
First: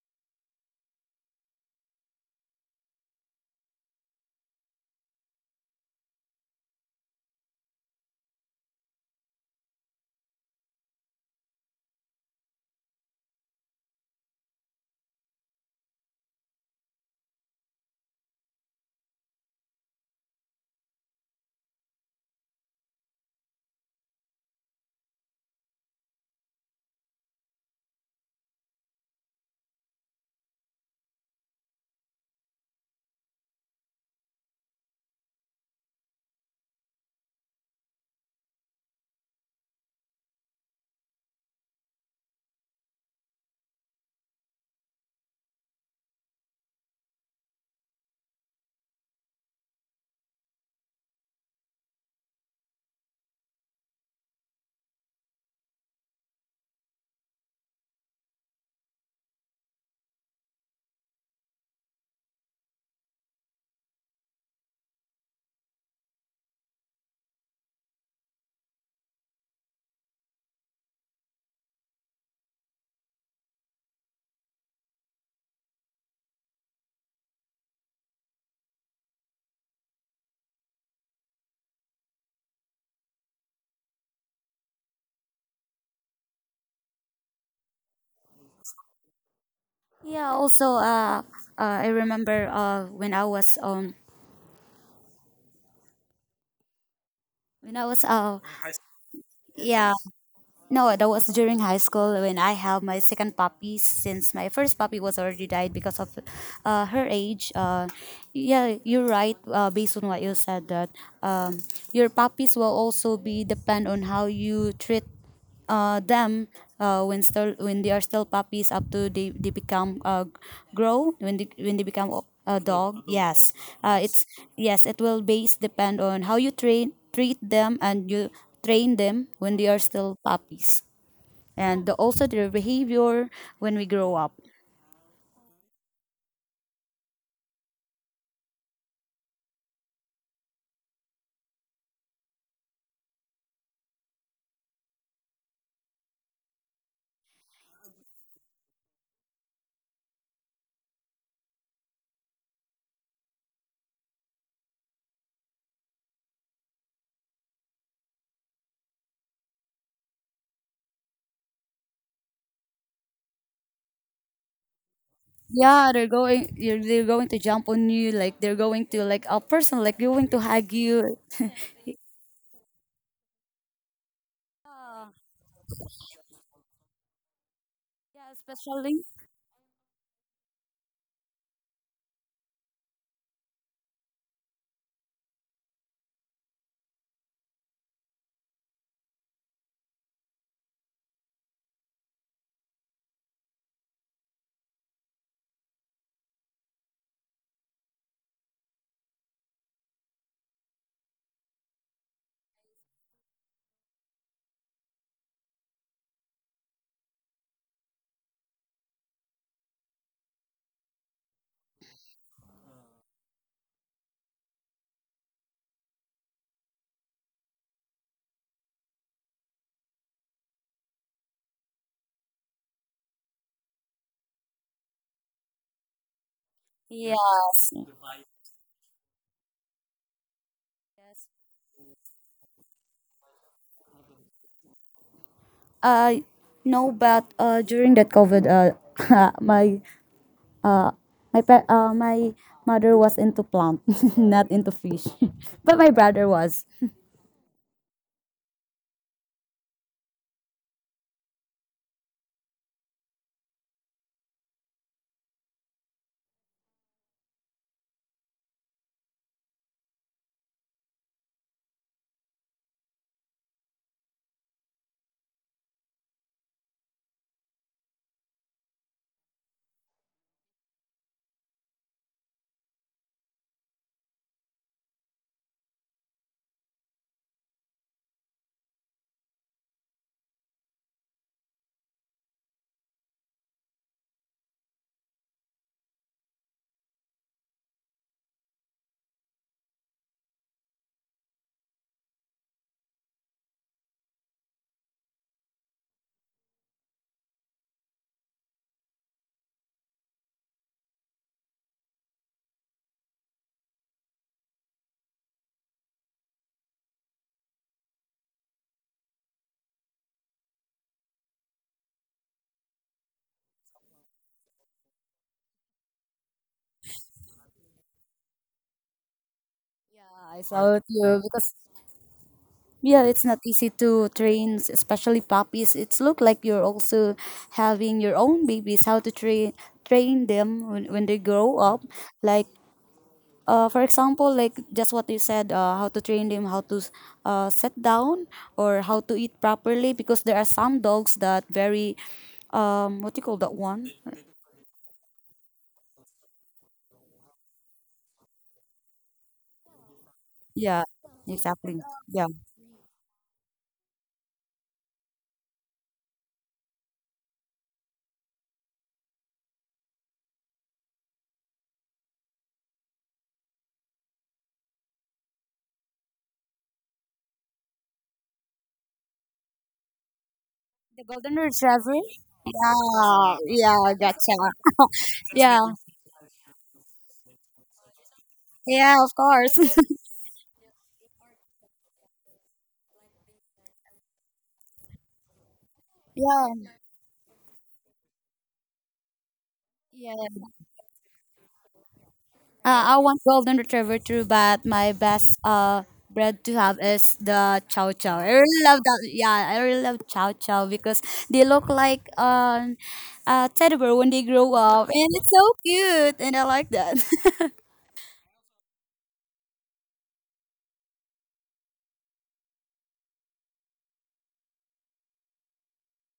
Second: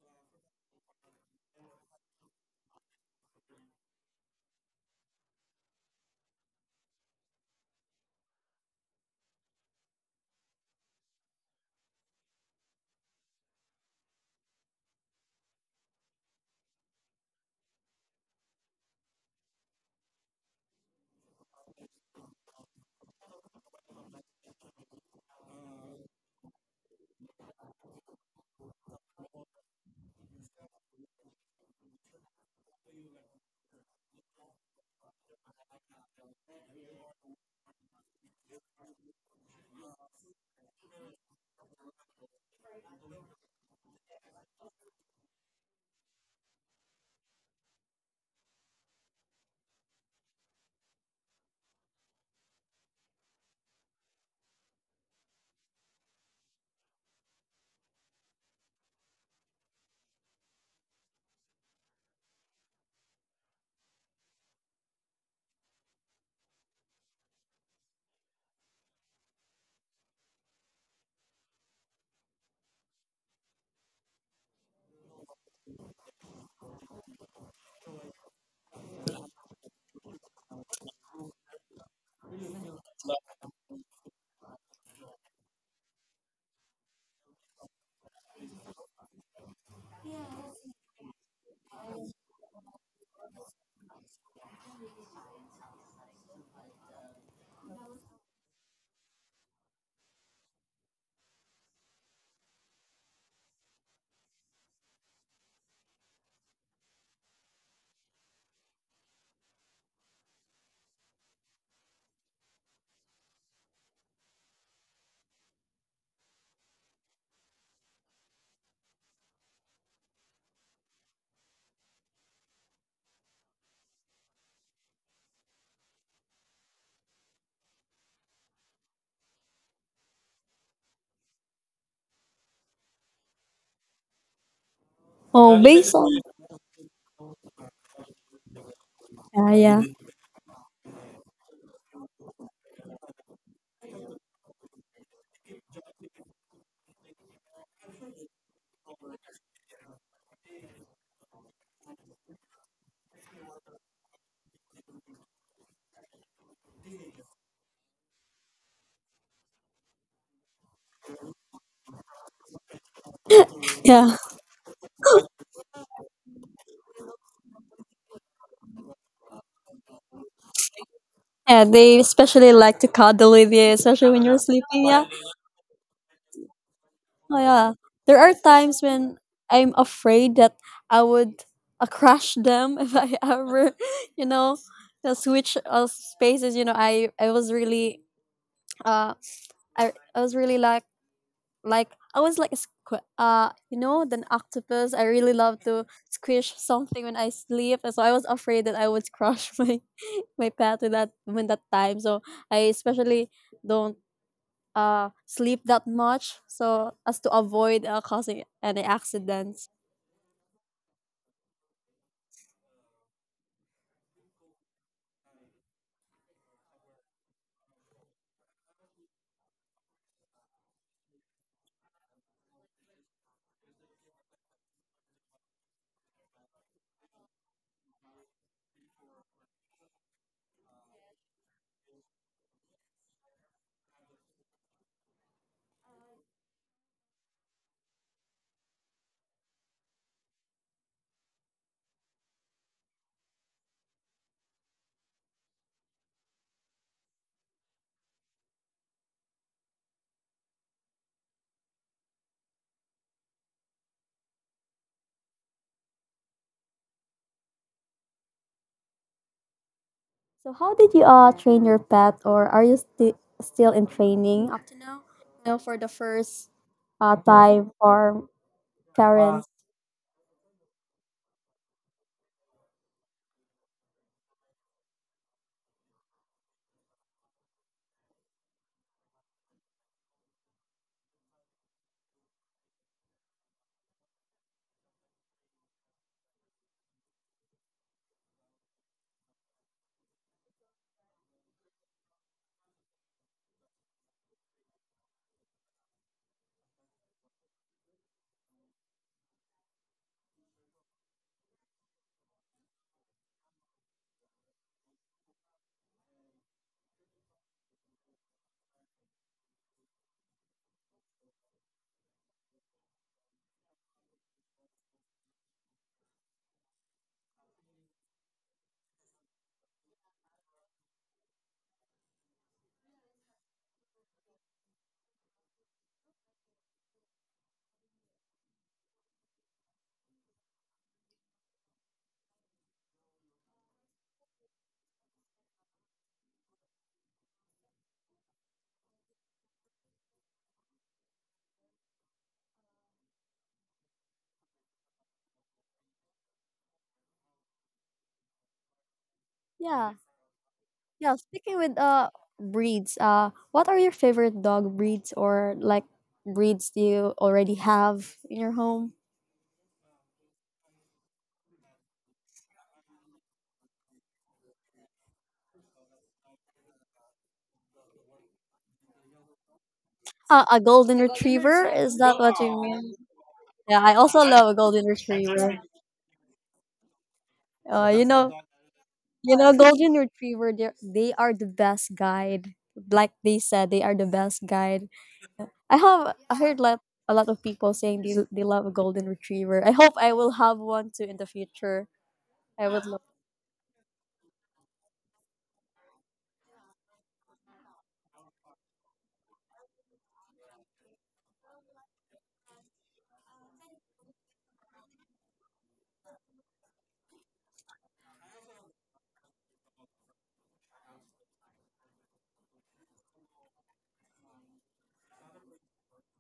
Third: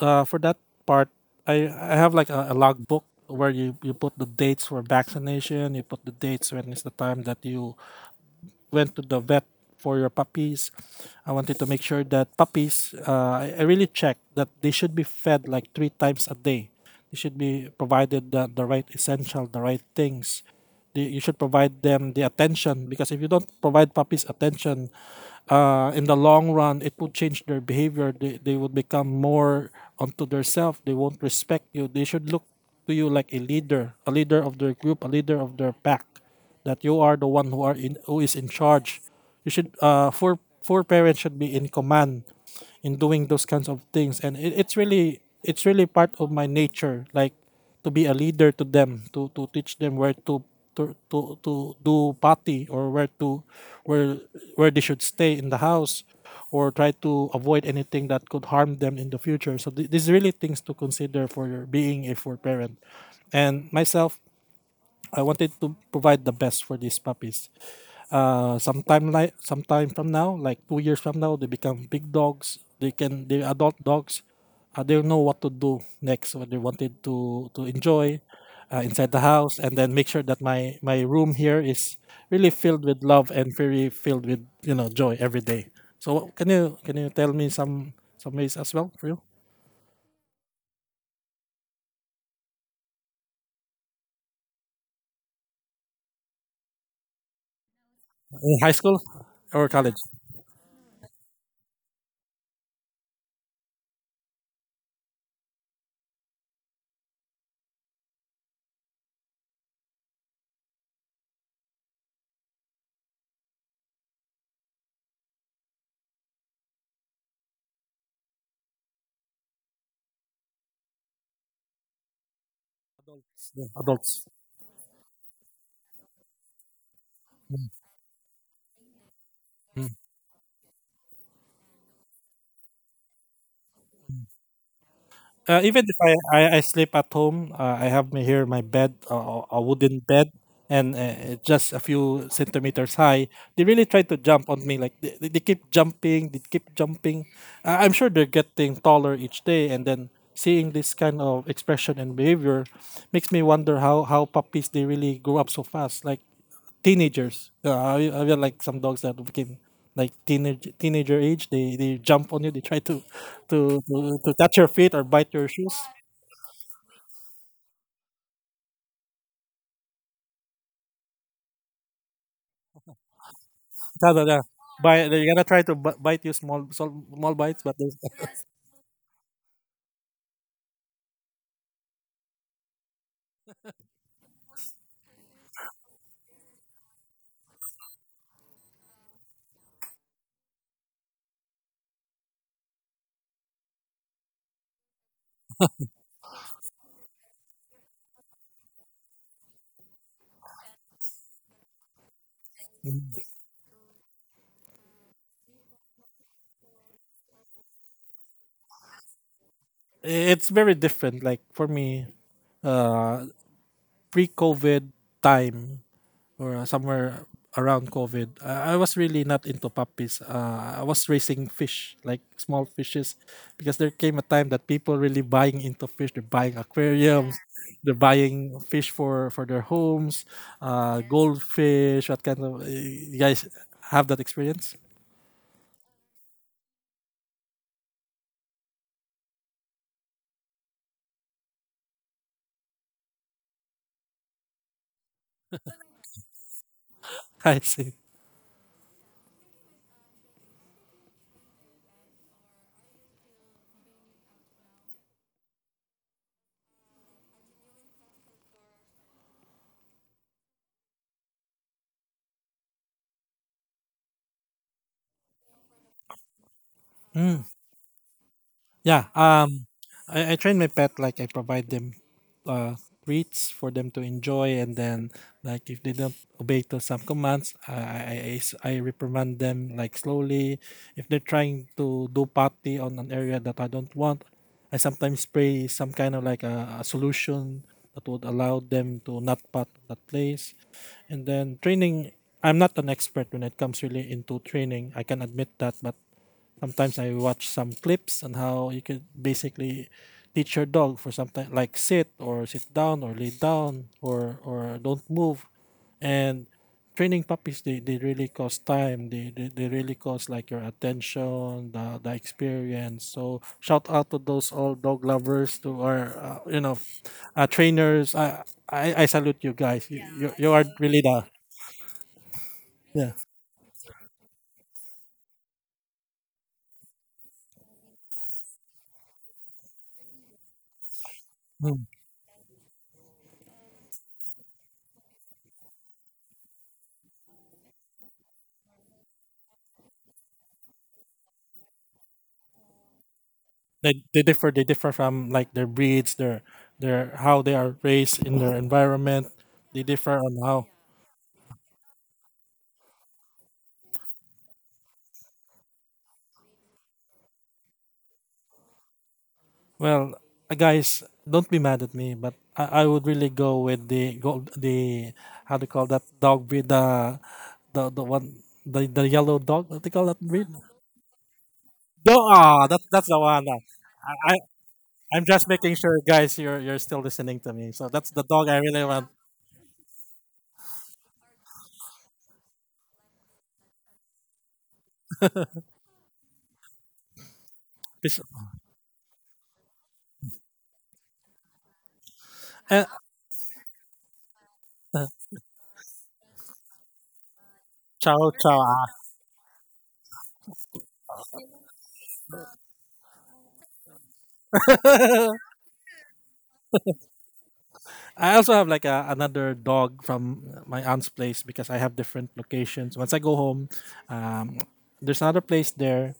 Speaker 2: for that part, I have like a logbook where you put the dates for vaccination, you put the dates when is the time that you went to the vet for your puppies. I wanted to make sure that puppies, I really checked that they should be fed like 3 times a day. They should be provided the right essential, the right things. The, you should provide them the attention because if you don't provide puppies attention, in the long run, it would change their behavior. They would become more onto themselves. They won't respect you. They should look to you like a leader of their group, a leader of their pack that you are the one who are in who is in charge. You should for parents should be in command in doing those kinds of things, and it, it's really part of my nature, like to be a leader to them, to teach them where to. To do potty or where to where where they should stay in the house or try to avoid anything that could harm them in the future, so these really things to consider for your being a for parent and myself, I wanted to provide the best for these puppies. Sometime like sometime from now, like 2 years from now, they become big dogs. They can they're adult dogs. They know what to do next. What they wanted to enjoy inside the house, and then make sure that my room here is really filled with love and very filled with you know joy every day. So can you tell me some ways as well for you
Speaker 3: Yeah, also, I remember when I was When I was,
Speaker 2: in high school or
Speaker 3: Yeah,
Speaker 2: college?
Speaker 3: no, that was during high school when I have my second puppy. Since my first puppy was already died because of her age. Yeah, you're right. Based on what you said, that um, your puppies will also be depend on how you treat them when still when they are still puppies up to they become, grow when they become a dog, yes.
Speaker 2: Yeah,
Speaker 3: It's,
Speaker 2: adults?
Speaker 3: yes, it will base depend on how you train treat them and you train them when they are still puppies, and also their behavior when we grow up.
Speaker 1: Oh,
Speaker 2: Even
Speaker 1: based
Speaker 2: if
Speaker 1: on
Speaker 2: I sleep at home, I have my, here my bed,
Speaker 1: yeah,
Speaker 2: a
Speaker 1: yeah,
Speaker 2: wooden bed, and it's just a few centimeters high. They really try to jump on me. Like they keep jumping, they keep jumping. I'm sure they're getting taller each day, and then seeing this kind of expression and behavior makes me wonder how puppies they really grow up so fast. Like teenagers. I have like some dogs that became like teenage teenager age. They jump on you. They try to to to,
Speaker 1: yeah,
Speaker 2: to touch your feet or bite your shoes.
Speaker 3: Yeah, they're going to jump on you like they're going to, like a person, like going to hug you.
Speaker 1: yeah. They especially like to cuddle with you, especially
Speaker 2: Yeah,
Speaker 1: when
Speaker 2: yeah,
Speaker 1: you're
Speaker 2: yeah.
Speaker 1: sleeping. Yeah,
Speaker 3: Yeah,
Speaker 2: Bite, they're gonna try to bite you small small small
Speaker 1: oh
Speaker 2: bites,
Speaker 1: yeah.
Speaker 2: but there's-
Speaker 1: There
Speaker 3: yeah,
Speaker 1: are times
Speaker 3: especially,
Speaker 1: when I'm afraid that I would crush them if I ever, you know, switch spaces. I was really uh I I was really like I was like a you know, the octopus. I really love to squish something when I sleep, and so I was afraid that I would crush my pet with that when that time. So I especially don't sleep that much so as to avoid causing any accidents.
Speaker 2: it's very different. Like for me, uh, pre-COVID time or somewhere around COVID, I was really not into puppies. I was raising fish, like small fishes, because there came a time that people really buying into fish. They're buying, yeah, aquariums,
Speaker 3: yes,
Speaker 2: they're buying fish for their homes, yes, goldfish. What kind of you guys have that experience?
Speaker 3: uh no. But during that covid my uh my pa- uh my mother was into plant. Not into fish. But my brother was.
Speaker 2: I see.
Speaker 1: So how did you train your pet, or are you still in training up to now? You know, for the first
Speaker 2: Hmm.
Speaker 1: time for
Speaker 2: Yeah.
Speaker 1: parents.
Speaker 2: I train my pet like I provide them uh, treats for them to enjoy, and then like if they don't obey to some commands, I reprimand them like slowly. If they're trying to do potty on an area that I don't want, I sometimes spray some kind of like a solution that would allow them to not pot that place. And then training, I'm not an expert when it comes really into training. I can admit that, but sometimes I watch some clips on how you could basically teach your dog for something like sit or sit down or lay down or don't move. And training puppies, they really cost time. They really cost like your attention, the experience. So shout out to those all dog lovers to our trainers. I salute you guys. You you,
Speaker 3: I
Speaker 2: you are
Speaker 3: saw it,
Speaker 2: really
Speaker 3: you,
Speaker 2: the
Speaker 3: because. Yeah,
Speaker 2: yeah.
Speaker 3: it's not easy to train, especially puppies. It's look like you're also having your own babies. How to train them when they grow up,
Speaker 2: Mm.
Speaker 3: like. For example, like just what you said, how to train them, how to sit down, or how to eat properly, because there are some dogs that very, what do you call that one?
Speaker 2: They differ from like their breeds, their how they are raised in their environment, they
Speaker 1: Yeah.
Speaker 2: differ on how
Speaker 3: Yeah,
Speaker 1: Yeah, sticking with
Speaker 3: exactly. Yeah,
Speaker 1: breeds, uh, what are your favorite dog breeds, or like breeds do you already have in your home?
Speaker 2: well. Guys, don't be mad at me, but I would really go with the go the, how do you call that dog breed, the, the one, the yellow dog, what do you call that breed?
Speaker 1: A golden
Speaker 3: the golden
Speaker 1: retriever? Is
Speaker 3: retriever.
Speaker 2: No,
Speaker 1: that what you
Speaker 2: ah, that's
Speaker 1: mean?
Speaker 2: that's the
Speaker 3: Yeah,
Speaker 2: one, ah.
Speaker 1: Yeah,
Speaker 3: yeah,
Speaker 1: I also
Speaker 2: I, I
Speaker 3: gotcha.
Speaker 1: love a golden
Speaker 2: I'm just
Speaker 3: Yeah,
Speaker 1: retriever.
Speaker 2: making sure, guys, you're still listening to me, so
Speaker 1: Uh, you
Speaker 2: that's the
Speaker 1: know,
Speaker 2: dog I really
Speaker 3: yeah,
Speaker 2: want.
Speaker 3: of
Speaker 1: you know,
Speaker 3: course.
Speaker 1: golden retriever. They are the best guide. Like they said, they are the best guide. I heard
Speaker 3: Yeah.
Speaker 1: like a lot of people saying they
Speaker 2: Fish-
Speaker 1: they love a golden retriever. I hope I
Speaker 3: Yeah.
Speaker 1: will have one too in the future. I would.
Speaker 3: Uh,
Speaker 2: eh,
Speaker 3: I want golden retriever too, but my
Speaker 2: eh,
Speaker 3: best bread to have is the chow chow.
Speaker 2: chow
Speaker 3: I
Speaker 2: chow,
Speaker 3: really love that. Yeah, I really love chow chow because they look like teddy bear when they grow up, and
Speaker 2: ah.
Speaker 3: it's so cute, and I like that.
Speaker 2: I also have like another dog from my aunt's place because I have different locations. Once I go home, um, there's another place there.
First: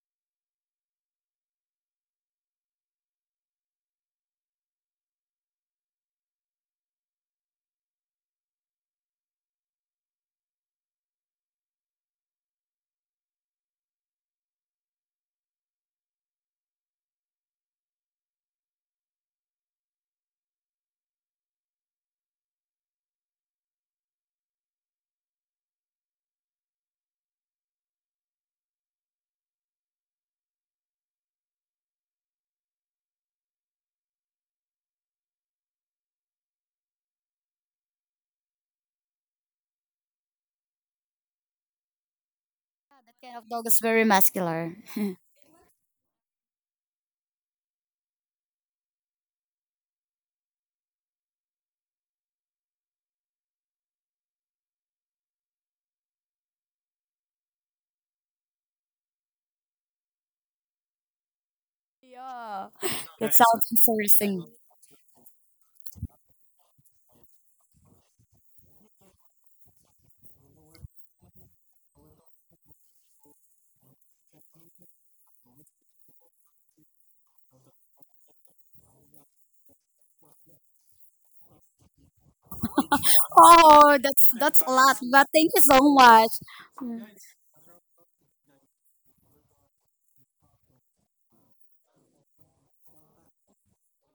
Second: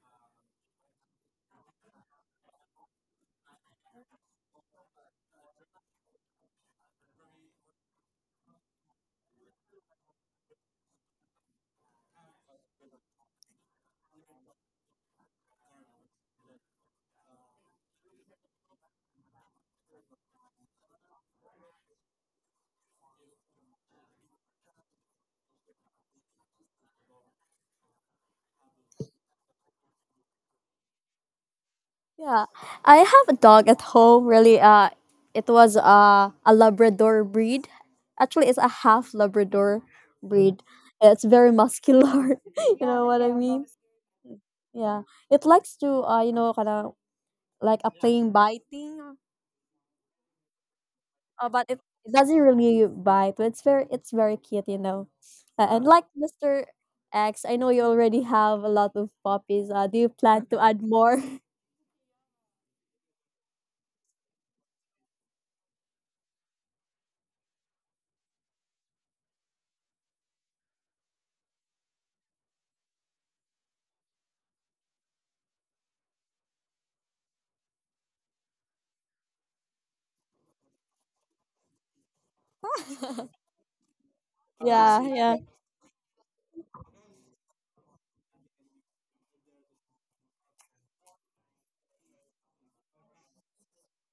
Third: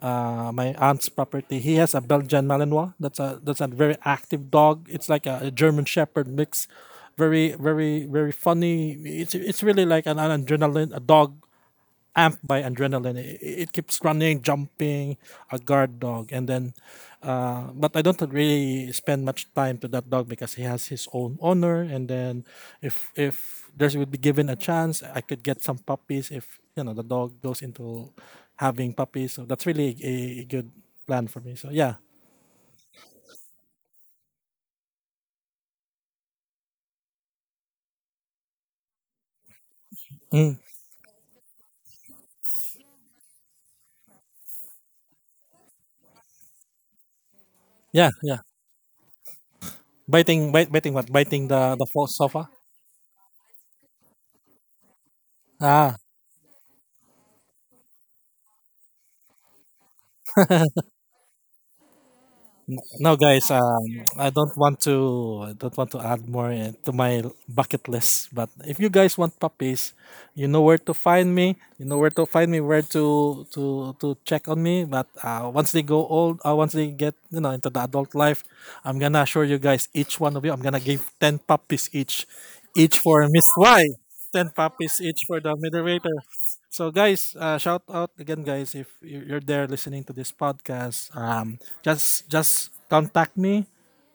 Speaker 2: My aunt's property. He has a Belgian Malinois. That's a very active dog. It's like a German Shepherd mix. Very funny. It's really like an adrenaline a dog amped by adrenaline. It keeps running, jumping, a guard dog, and then. But I don't really spend much time to that dog because he has his own owner. And then, if there would be given a chance, I could get some puppies if you know the dog goes into having puppies. So that's really a good plan for me. So yeah,
Speaker 1: Yeah, I have a dog at home. Really, it was a Labrador breed. Actually, it's a half Labrador
Speaker 2: mm.
Speaker 1: breed. It's very muscular. You Yeah, know
Speaker 3: That
Speaker 1: what I yeah,
Speaker 3: kind of
Speaker 1: mean?
Speaker 3: dog is very muscular.
Speaker 1: Yeah, it likes to you know, kind of like a
Speaker 2: yeah,
Speaker 1: plain
Speaker 2: yeah.
Speaker 1: biting,
Speaker 2: biting, bite, biting what? Biting
Speaker 1: but
Speaker 2: the
Speaker 1: it,
Speaker 2: the
Speaker 1: it
Speaker 2: false
Speaker 1: doesn't
Speaker 2: sofa.
Speaker 1: really bite. But it's it's very cute. You know, and
Speaker 2: Ah,
Speaker 1: like Mister X, I know you already have a lot of puppies. Do you plan to add more?
Speaker 3: Yeah.
Speaker 2: no,
Speaker 3: It
Speaker 2: guys,
Speaker 3: sounds
Speaker 2: I
Speaker 3: interesting.
Speaker 2: don't want to I don't want to add more to my bucket list. But if you guys want puppies, you know where to find me. You know where to find me. Where to check on me. But once they go old, once they get you know into the adult life, I'm gonna assure you guys, each one of you, I'm gonna give ten puppies each for Miss Y,
Speaker 3: Oh, that's
Speaker 2: ten
Speaker 3: that's a lot,
Speaker 2: puppies
Speaker 1: Yeah,
Speaker 2: each
Speaker 3: but
Speaker 1: yeah.
Speaker 2: for
Speaker 3: thank
Speaker 2: the
Speaker 3: you so
Speaker 2: moderator.
Speaker 3: much.
Speaker 2: So
Speaker 3: Hmm.
Speaker 2: guys, shout out again, guys. If you- you're there listening to this podcast, just contact me.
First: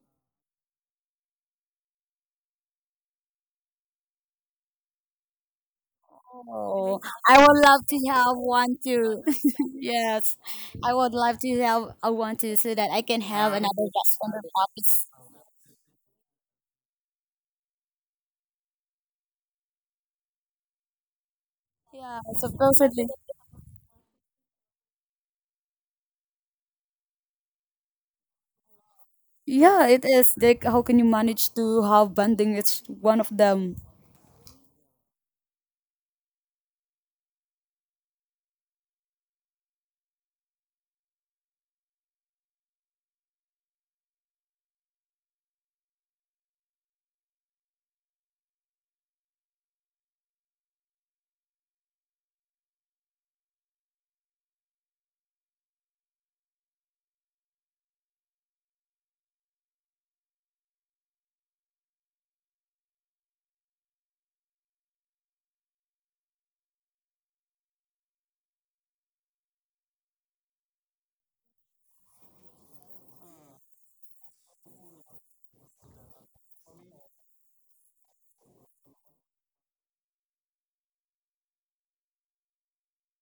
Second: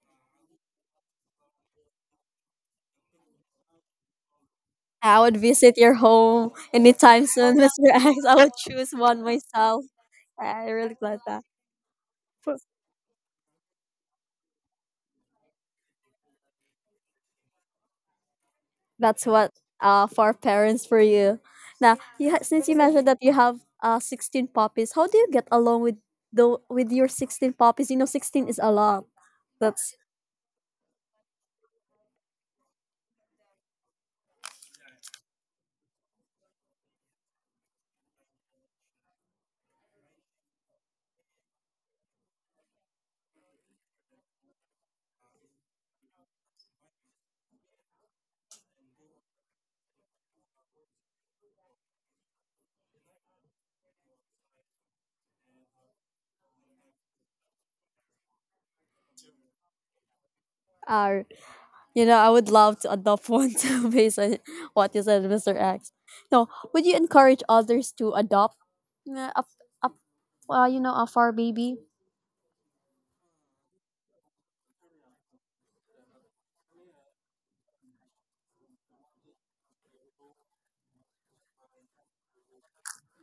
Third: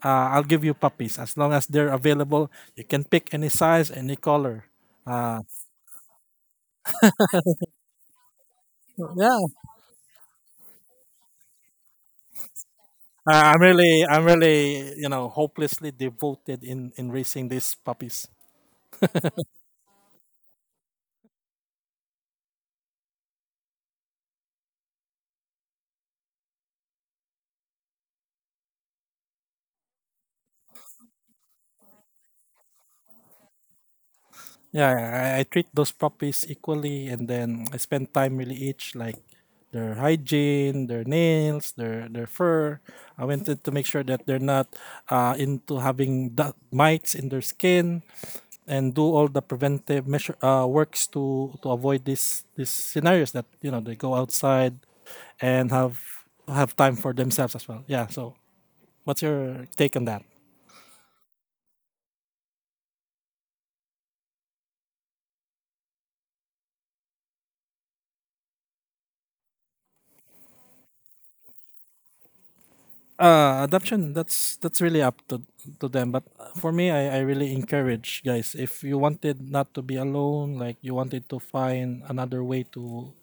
Speaker 2: I'll give you puppies as long as they're available. You can pick any size, any color.
Speaker 1: I would
Speaker 2: Uh,
Speaker 1: visit your home
Speaker 3: Oh,
Speaker 1: anytime
Speaker 3: I
Speaker 1: soon,
Speaker 3: would love
Speaker 1: Mr.
Speaker 3: to
Speaker 1: X. I
Speaker 3: have
Speaker 1: would
Speaker 3: one
Speaker 1: choose
Speaker 3: too.
Speaker 1: one
Speaker 2: yeah,
Speaker 1: myself.
Speaker 3: Yes,
Speaker 1: I
Speaker 3: I
Speaker 1: really
Speaker 3: would
Speaker 1: glad
Speaker 3: love
Speaker 1: that.
Speaker 3: to have a one too
Speaker 1: For-
Speaker 3: so that I can have
Speaker 2: I'm
Speaker 3: another
Speaker 2: really,
Speaker 3: guest
Speaker 2: I'm
Speaker 3: from the
Speaker 2: really,
Speaker 3: office.
Speaker 2: you know, hopelessly devoted in raising these puppies.
Speaker 1: That's what for parents for you. Now,
Speaker 3: Yeah,
Speaker 1: you since you
Speaker 3: supposedly.
Speaker 1: mentioned that you have 16 puppies, how do you get along with the with your 16 puppies? You know, 16 is a lot.
Speaker 3: Yeah,
Speaker 1: That's
Speaker 3: it is. Like, how can you manage to have bonding? It's one of them.
Speaker 2: Yeah, yeah, I treat those puppies equally, and then I spend time really each like their hygiene, their nails, their fur. I wanted to make sure that they're not into having that mites in their skin, and do all the preventive measure works to avoid these scenarios that you know they go outside and have time for themselves as well. Yeah. So, what's your take on that?
Speaker 1: uh you know, I would love to adopt one too based on what you said, Mr. X. No, would you encourage others to adopt uh, a, a you know, a fur baby?
Speaker 2: Uh, adoption, that's really up to them, but for me, I really encourage guys if you wanted not to be alone, like you wanted to find another way to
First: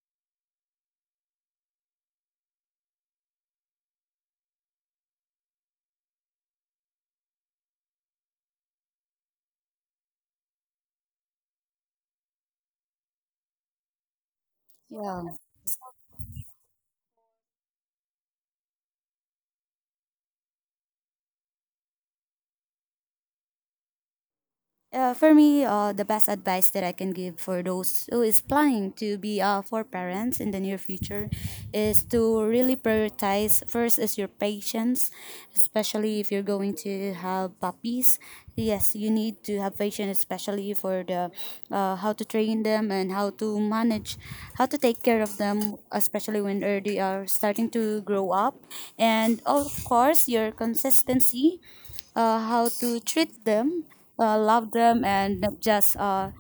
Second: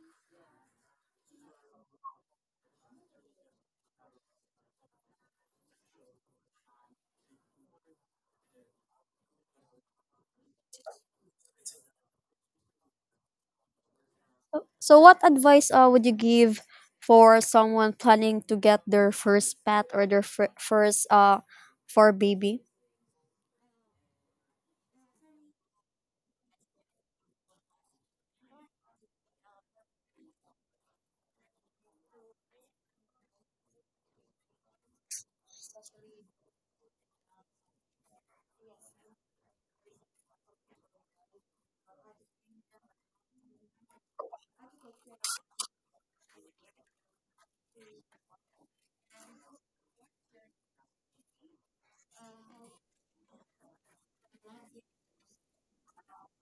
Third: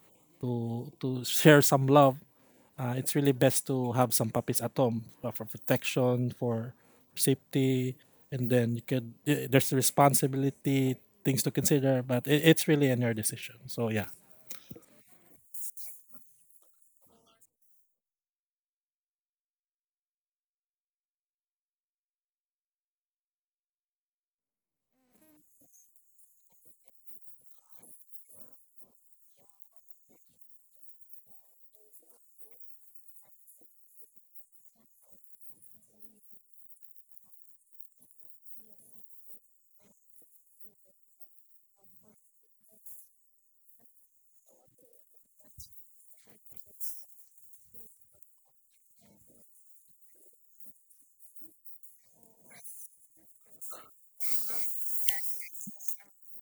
Speaker 2: to to share some love, it's really best to have some puppies at home, for protection, for safety, and then you could y- there's the responsibility things to consider, but it's really in your decision. So yeah.
Speaker 1: So, what advice would you give for someone planning to get their first pet or their first for baby?
Speaker 3: For me, the best advice that I can give for those who is planning to be for parents in the near future is to really prioritize first is your patience, especially if you're going to have puppies. Yes, you need to have patience, especially for the how to train them and how to manage, how to take care of them, especially when they are starting to grow up, and of course your consistency, how to treat them, love them, and not just, uh,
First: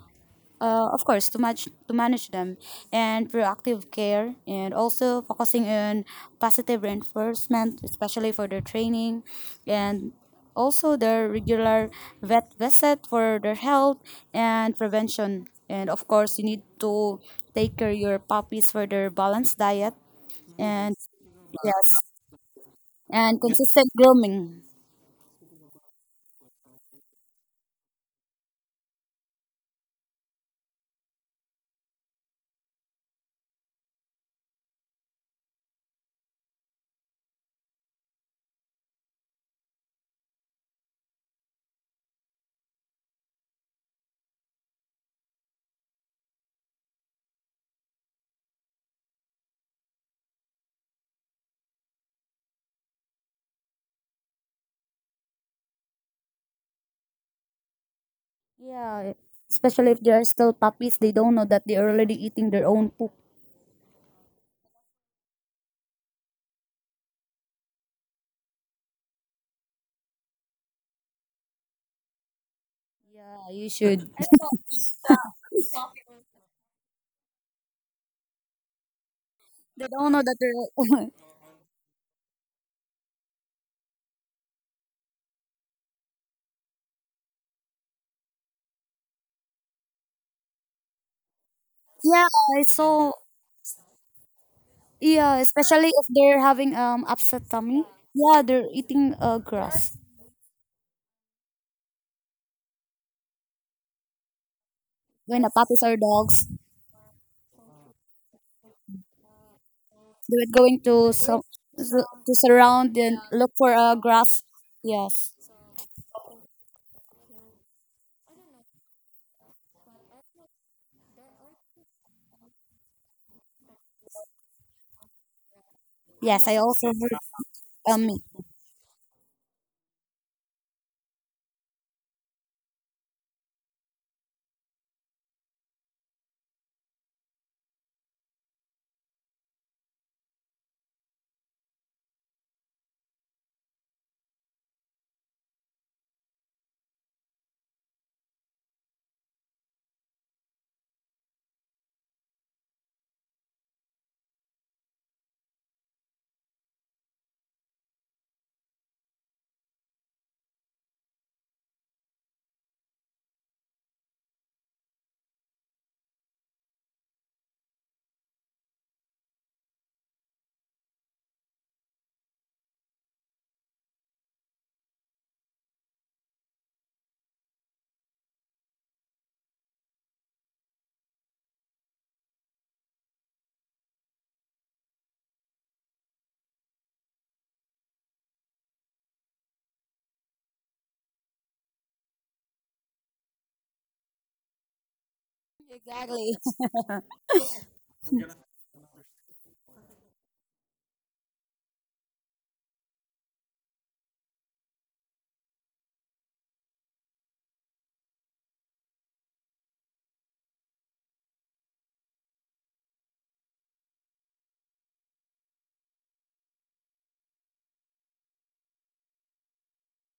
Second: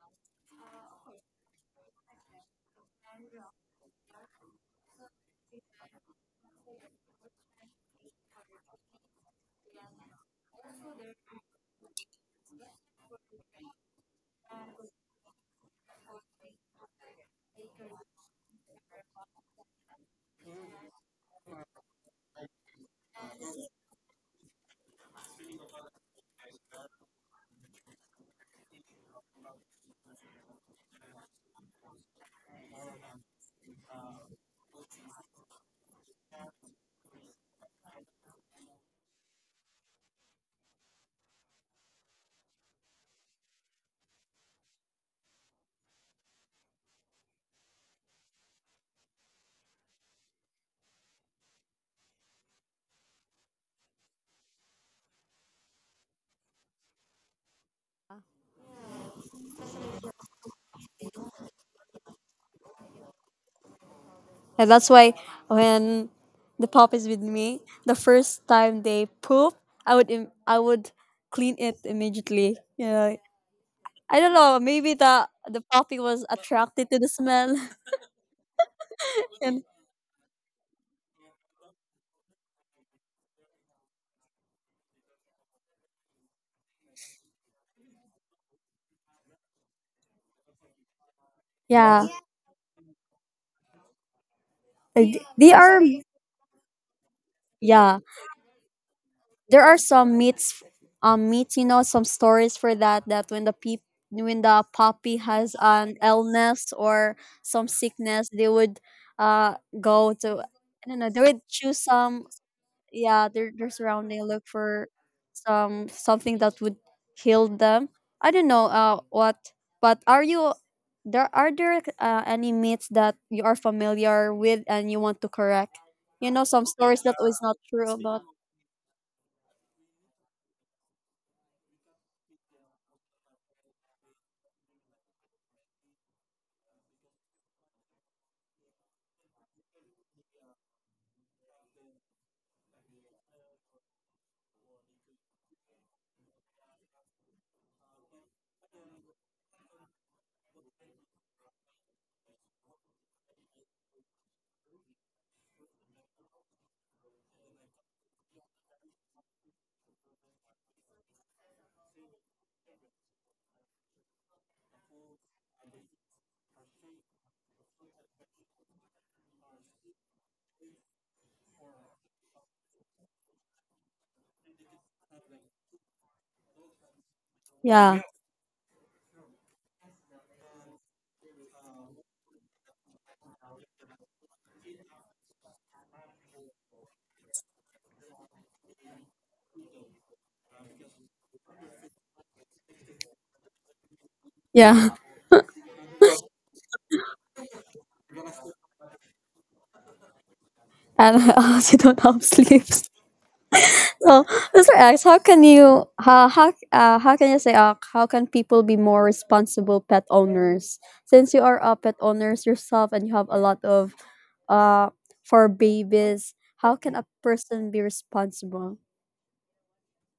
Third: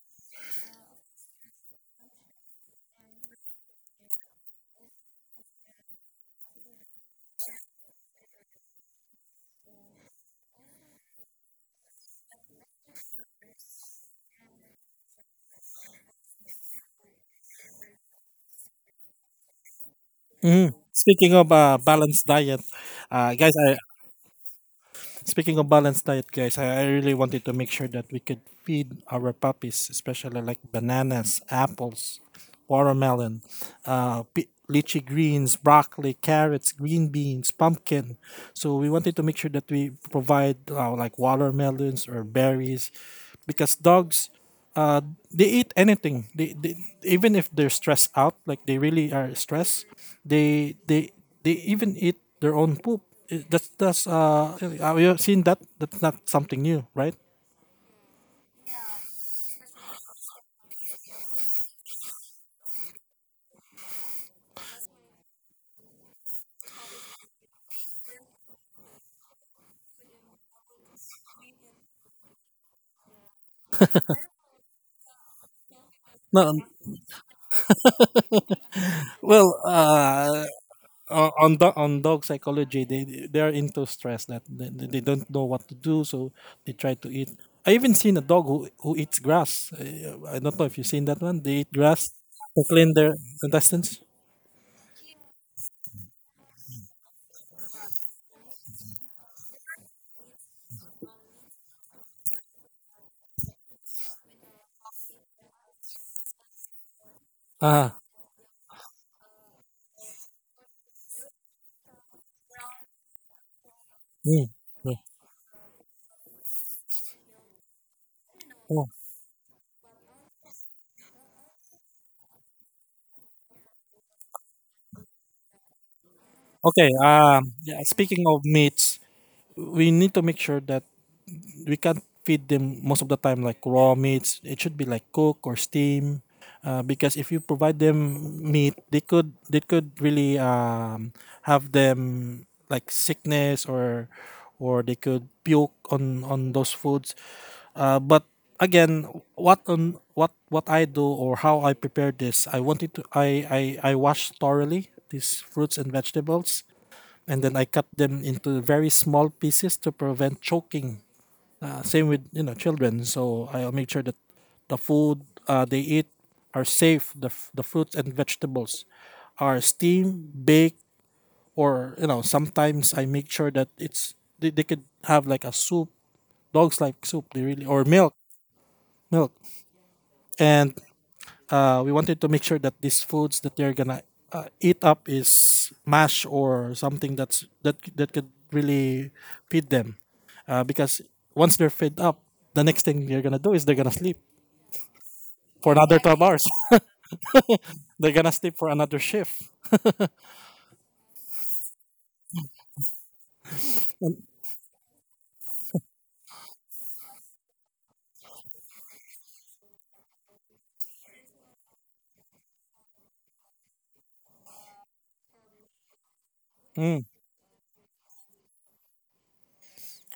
Speaker 3: uh, of course, to manage them, and proactive care, and also focusing on positive reinforcement, especially for their training, and also their regular vet visit for their health and prevention. And of course, you need to take care your puppies for their balanced diet
Speaker 2: Mhm.
Speaker 3: and
Speaker 2: Speaking of
Speaker 3: yes,
Speaker 2: balanced diet, uh,
Speaker 3: and
Speaker 2: guys, I,
Speaker 3: consistent grooming.
Speaker 2: speaking of balanced diet, guys, I really wanted to make sure that we could feed our puppies, especially like bananas, apples, watermelon, pi- lychee greens, broccoli, carrots, green beans, pumpkin. So we wanted to make sure that we provide like watermelons or berries, because dogs uh they eat anything, they even if they're stressed out like they really are stressed, they they even eat their own poop. I- that's have you seen that? That's not something new, right?
Speaker 3: Yeah, especially if they are still puppies, they don't know that they're already eating their own poop.
Speaker 1: And that's why when the pup is with me, the first time they poop, I would I would clean it immediately. Yeah,
Speaker 3: Yeah, you should.
Speaker 1: I don't know. Maybe the the puppy was
Speaker 2: No, um,
Speaker 1: attracted to the smell.
Speaker 2: well
Speaker 1: And
Speaker 3: They don't know that
Speaker 2: uh
Speaker 3: they're.
Speaker 2: o- on do- on dog psychology they are into stress that they don't know what to do, so they try to eat. I even seen a dog who eats grass. I don't know if you've seen that one, they eat
Speaker 1: yeah,
Speaker 2: grass
Speaker 3: Yeah,
Speaker 2: to clean
Speaker 3: so.
Speaker 2: their intestines,
Speaker 1: like,
Speaker 3: Yeah,
Speaker 1: they are.
Speaker 3: especially if they're having upset tummy.
Speaker 1: Yeah,
Speaker 3: Yeah, they're eating
Speaker 1: there are
Speaker 3: grass.
Speaker 1: some myths, myths, you know, some stories for that, that when the peop when the puppy
Speaker 3: When the
Speaker 1: has
Speaker 3: puppies
Speaker 1: an
Speaker 3: are dogs,
Speaker 1: illness or some
Speaker 2: ah.
Speaker 1: sickness, they would uh go to,
Speaker 3: they're going
Speaker 1: I don't know, they would choose some,
Speaker 3: to surround and
Speaker 1: yeah,
Speaker 3: look
Speaker 1: their
Speaker 3: for
Speaker 1: surrounding,
Speaker 3: grass.
Speaker 1: look
Speaker 2: Mm.
Speaker 1: for
Speaker 2: Yeah.
Speaker 3: Yes,
Speaker 1: some something that would heal them, I don't know,
Speaker 2: Oh,
Speaker 1: uh, what. But are you, there are there any myths that you are familiar with and you want to correct, you know,
Speaker 3: yes, I
Speaker 1: some
Speaker 3: also
Speaker 2: okay.
Speaker 1: stories that
Speaker 3: heard
Speaker 1: is not
Speaker 2: Yeah,
Speaker 1: true
Speaker 3: um
Speaker 1: about?
Speaker 2: speaking of meats, we need to make sure that we can't feed them most of the time like raw meats. It should be like cook or steam, because if you provide them meat, they could really have them like sickness or they could puke on those foods. But again, what on what what I do or how I prepare this, I wanted to I wash thoroughly these fruits and vegetables, and then I cut them into very small pieces to prevent choking. Same with you know children, so I'll make sure that the food they eat are safe. The f- the fruits and vegetables are steamed, baked, or you know sometimes I make sure that it's they could have like a soup. Dogs like soup, they really or
Speaker 1: yeah
Speaker 2: milk, milk, and we wanted to make sure that these foods that they're gonna eat up is mash or something that's that could really feed them, because once they're fed up, the next thing they're gonna do is they're gonna sleep
Speaker 1: yeah.
Speaker 2: for another twelve
Speaker 3: exactly
Speaker 2: hours. They're gonna sleep for another shift.
Speaker 1: And she don't have sleeves. So Mr. X, how can you how can you say how can people be more responsible pet owners? Since you are a pet owners yourself and you have a lot of uh for babies, how can
Speaker 2: Mm,
Speaker 1: a person be responsible?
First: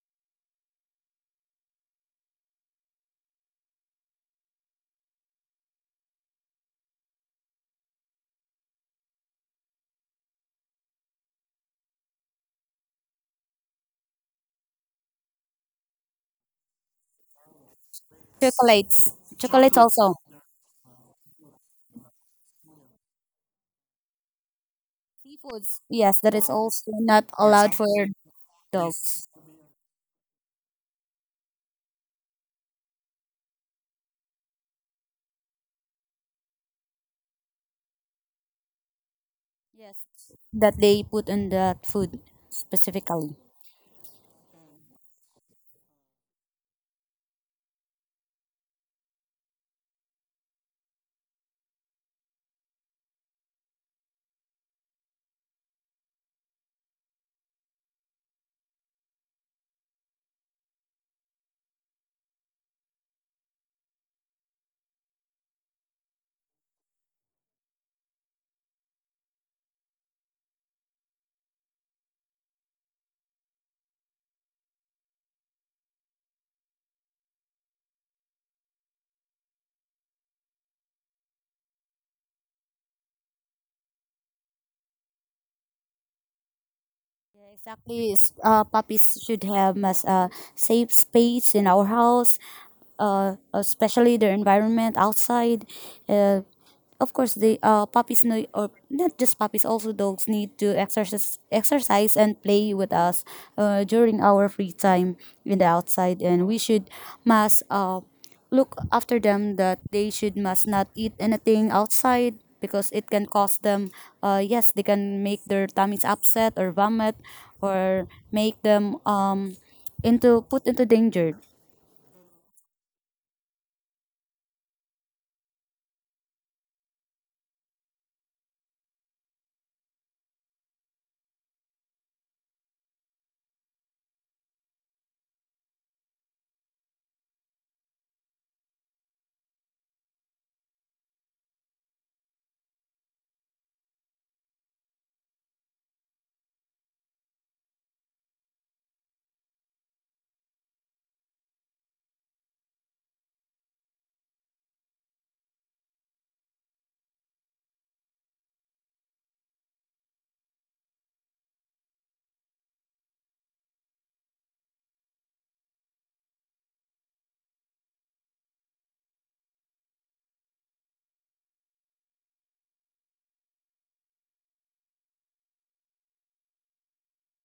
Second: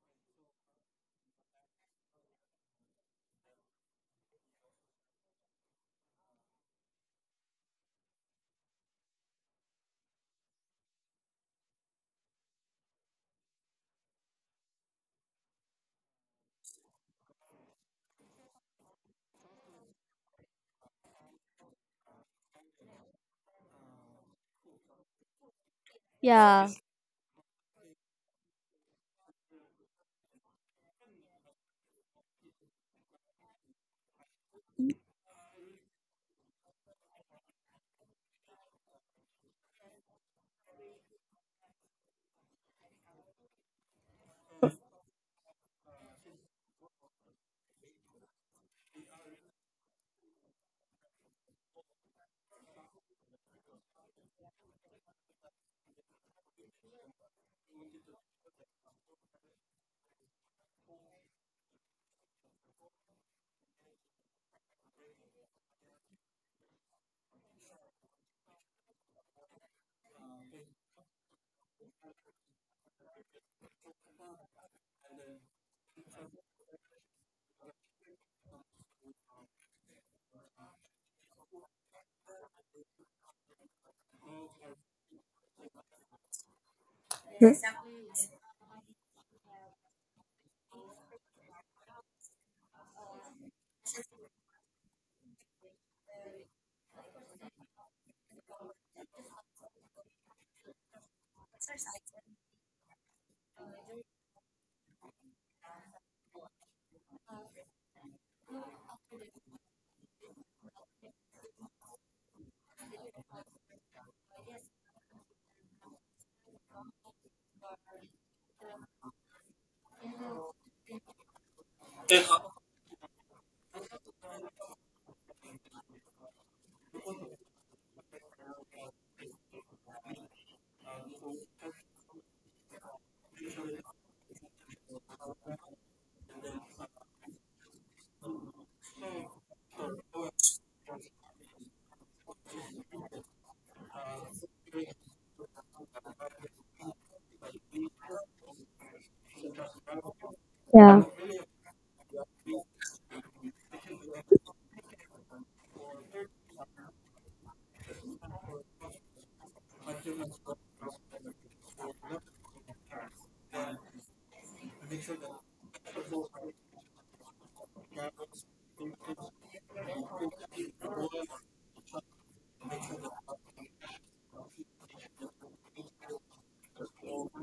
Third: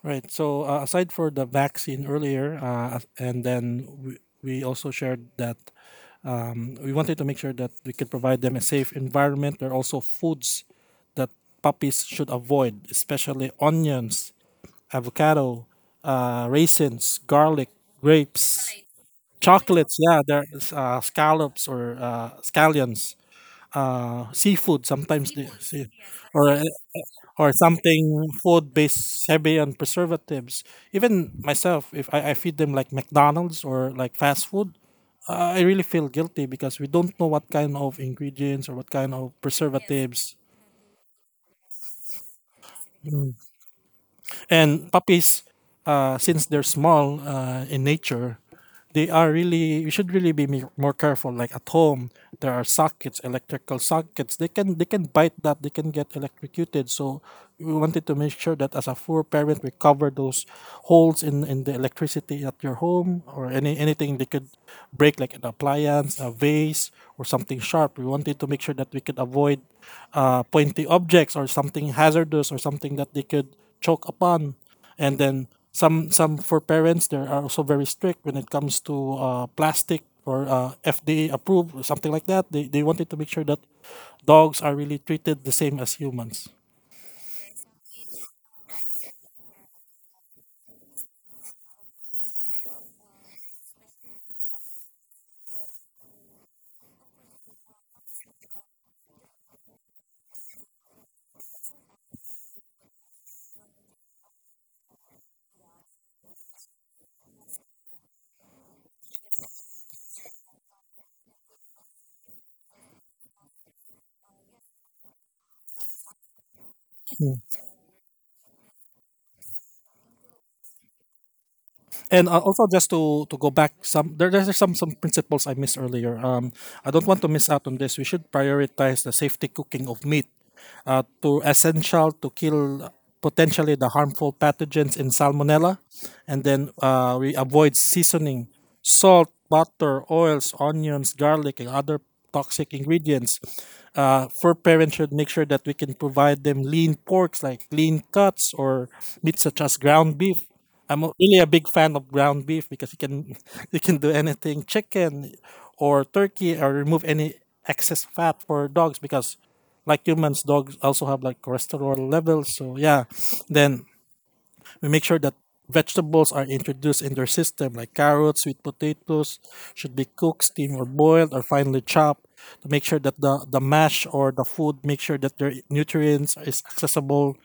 Speaker 2: right. So aside for the vaccine earlier, and then we also shared that um, we wanted to make sure that we could provide them a safe environment. There are also foods that puppies should avoid, especially onions, avocado, raisins, garlic, grapes,
Speaker 3: chocolates, chocolates
Speaker 2: chocolates.
Speaker 3: also.
Speaker 2: Yeah, there's scallops or scallions. Seafood sometimes they
Speaker 3: Seafoods,
Speaker 2: see,
Speaker 3: yes, that is
Speaker 2: or
Speaker 1: Yeah.
Speaker 3: also not allowed for
Speaker 2: something food based
Speaker 3: dogs.
Speaker 2: heavy on preservatives. Even myself, if I feed them like McDonald's or like fast food, I really feel guilty because we don't know what kind of ingredients or what kind of yes
Speaker 3: Yes,
Speaker 2: preservatives.
Speaker 3: that they put on that food specifically.
Speaker 2: And puppies, since they're small in nature, they are really. We should really be me- more careful. Like at home, there are sockets, electrical sockets. They can bite that. They can get electrocuted. So we wanted to make sure that as a poor parent, we cover those holes in the electricity at your home, or any anything they could break, like an appliance, a vase, or something sharp. We wanted to make sure that we could avoid pointy objects or something hazardous or something that they could choke upon. And then some for parents they are also very strict when it comes to plastic or FDA approved or something like that, they wanted to make sure that dogs are really treated the same as humans.
Speaker 3: Yeah, exactly. Puppies should have as a safe space in our house, especially their environment outside. Uh, of course, the puppies need, or not just puppies, also dogs need to exercise, exercise and play with us during our free time in the outside, and we should must look after them that they should must not eat anything outside because it can cause them yes they can make their tummies upset or vomit or make them into put into danger.
Speaker 2: And also just to go back some, there's some principles I missed earlier. I don't want to miss out on this. We should prioritize the safety cooking of meat to essential to kill potentially the harmful pathogens in salmonella. And then we avoid seasoning, salt, butter, oils, onions, garlic, and other toxic ingredients. Uh, for parents should make sure that we can provide them lean porks like lean cuts, or meat such as ground beef.
Speaker 1: Yeah.
Speaker 2: I'm a- really a big fan of ground beef because you can you can do anything, chicken or turkey, or remove any excess fat for dogs, because like humans, dogs also have like cholesterol levels. So yeah, then we make sure that vegetables are introduced in their system, like carrots, sweet potatoes, should be cooked, steamed, or boiled, or finely chopped to make sure that the mash or the food, make sure that their nutrients is accessible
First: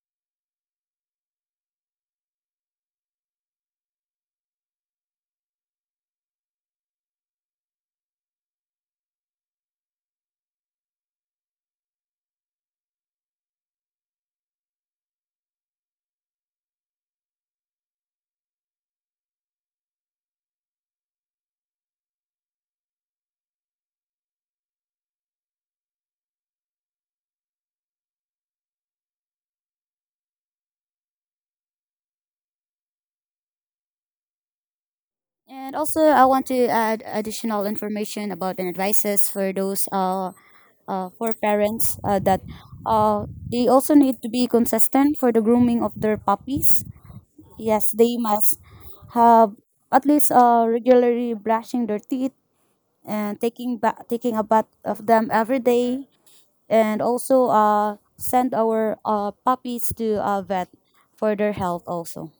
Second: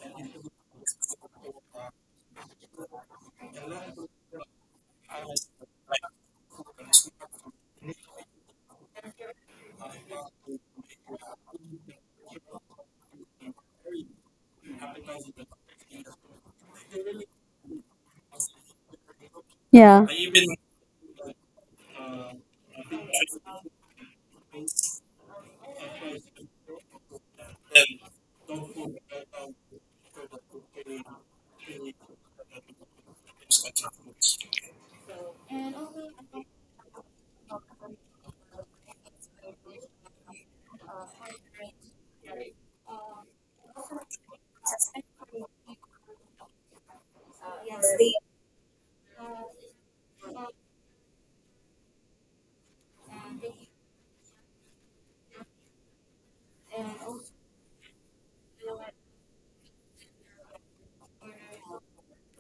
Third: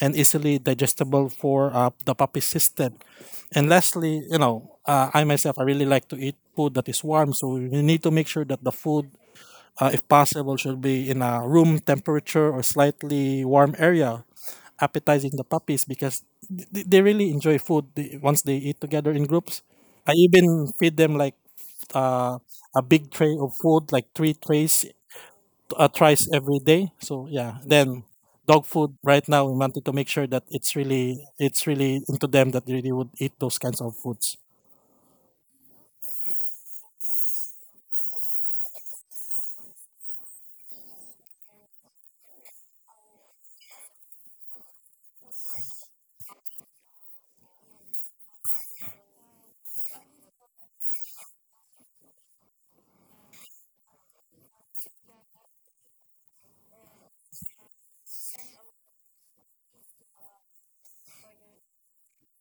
Speaker 2: and easily digestible for the puppy system. And lastly, you know, I myself, I really like to eat food that is warm. So we need to make sure that the food, if possible, should be in a room temperature or slightly warm area, appetizing the puppies, because th- they really enjoy food once they eat together in groups.
Speaker 1: Yeah.
Speaker 2: I even feed them like uh, a big tray of food, like three trays, thrice every day. So yeah, then dog food right now, we wanted to make sure that it's really into them that they really would eat those kinds of foods.
Speaker 3: And also I want to add additional information about and advices for those for parents that uh, they also need to be consistent for the grooming of their puppies. Yes they must have at least regularly brushing their teeth and taking a bath of them every day, and also send our puppies to a vet for their health also.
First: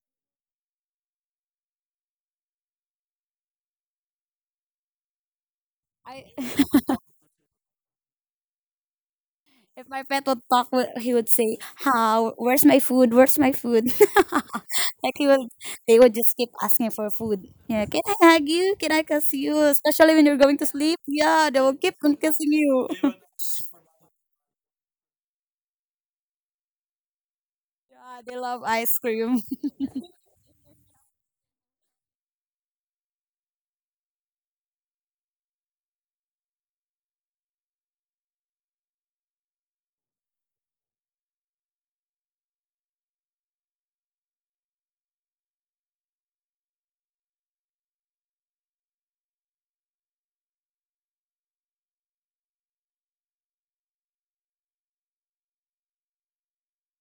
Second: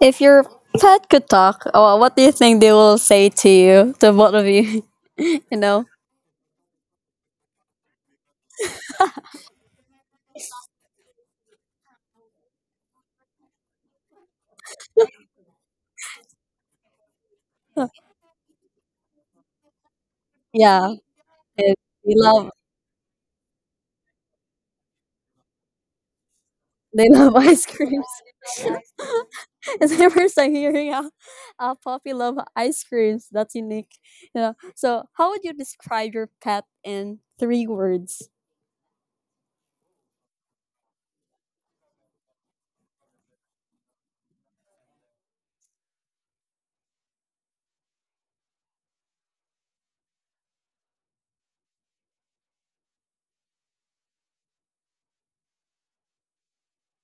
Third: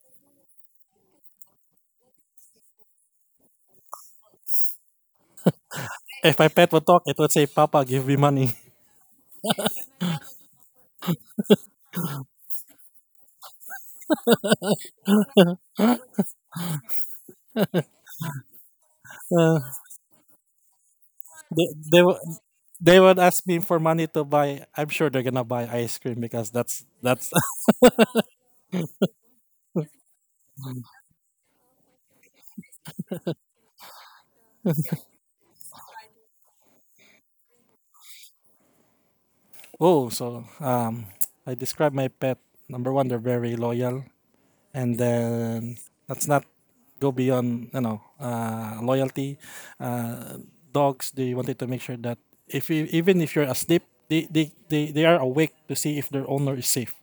Speaker 1: If your pet could talk, oh, what do you think they will say to you, to both of you? You know?
Speaker 3: I,
Speaker 2: If my pet would talk, it would say, "Papa, give me money."
Speaker 3: if my pet would talk, he would say, how, where's my food, where's my food, like he would, they would just keep asking for food. Yeah, can I hug you, can I kiss you, especially when you're going to
Speaker 1: Yeah.
Speaker 3: sleep. Yeah, they
Speaker 2: They
Speaker 1: They
Speaker 3: will keep
Speaker 2: they
Speaker 1: they
Speaker 3: on
Speaker 2: wo-
Speaker 3: kissing
Speaker 1: love
Speaker 3: you.
Speaker 2: they would ask me for money to buy. I'm sure they're gonna buy ice cream because that's
Speaker 1: they
Speaker 2: that's.
Speaker 1: love ice creams.
Speaker 3: Yeah, they love ice cream.
Speaker 1: It's the first time hearing how puppy love ice creams. That's unique. You know. So how would you describe your pet in three words?
Speaker 2: Oh, so I describe my pet. Number one, they're very loyal, and then let's not go beyond you know loyalty. Uh, dogs, they wanted to make sure that if you, even if you're asleep, they are awake to see if their owner is safe.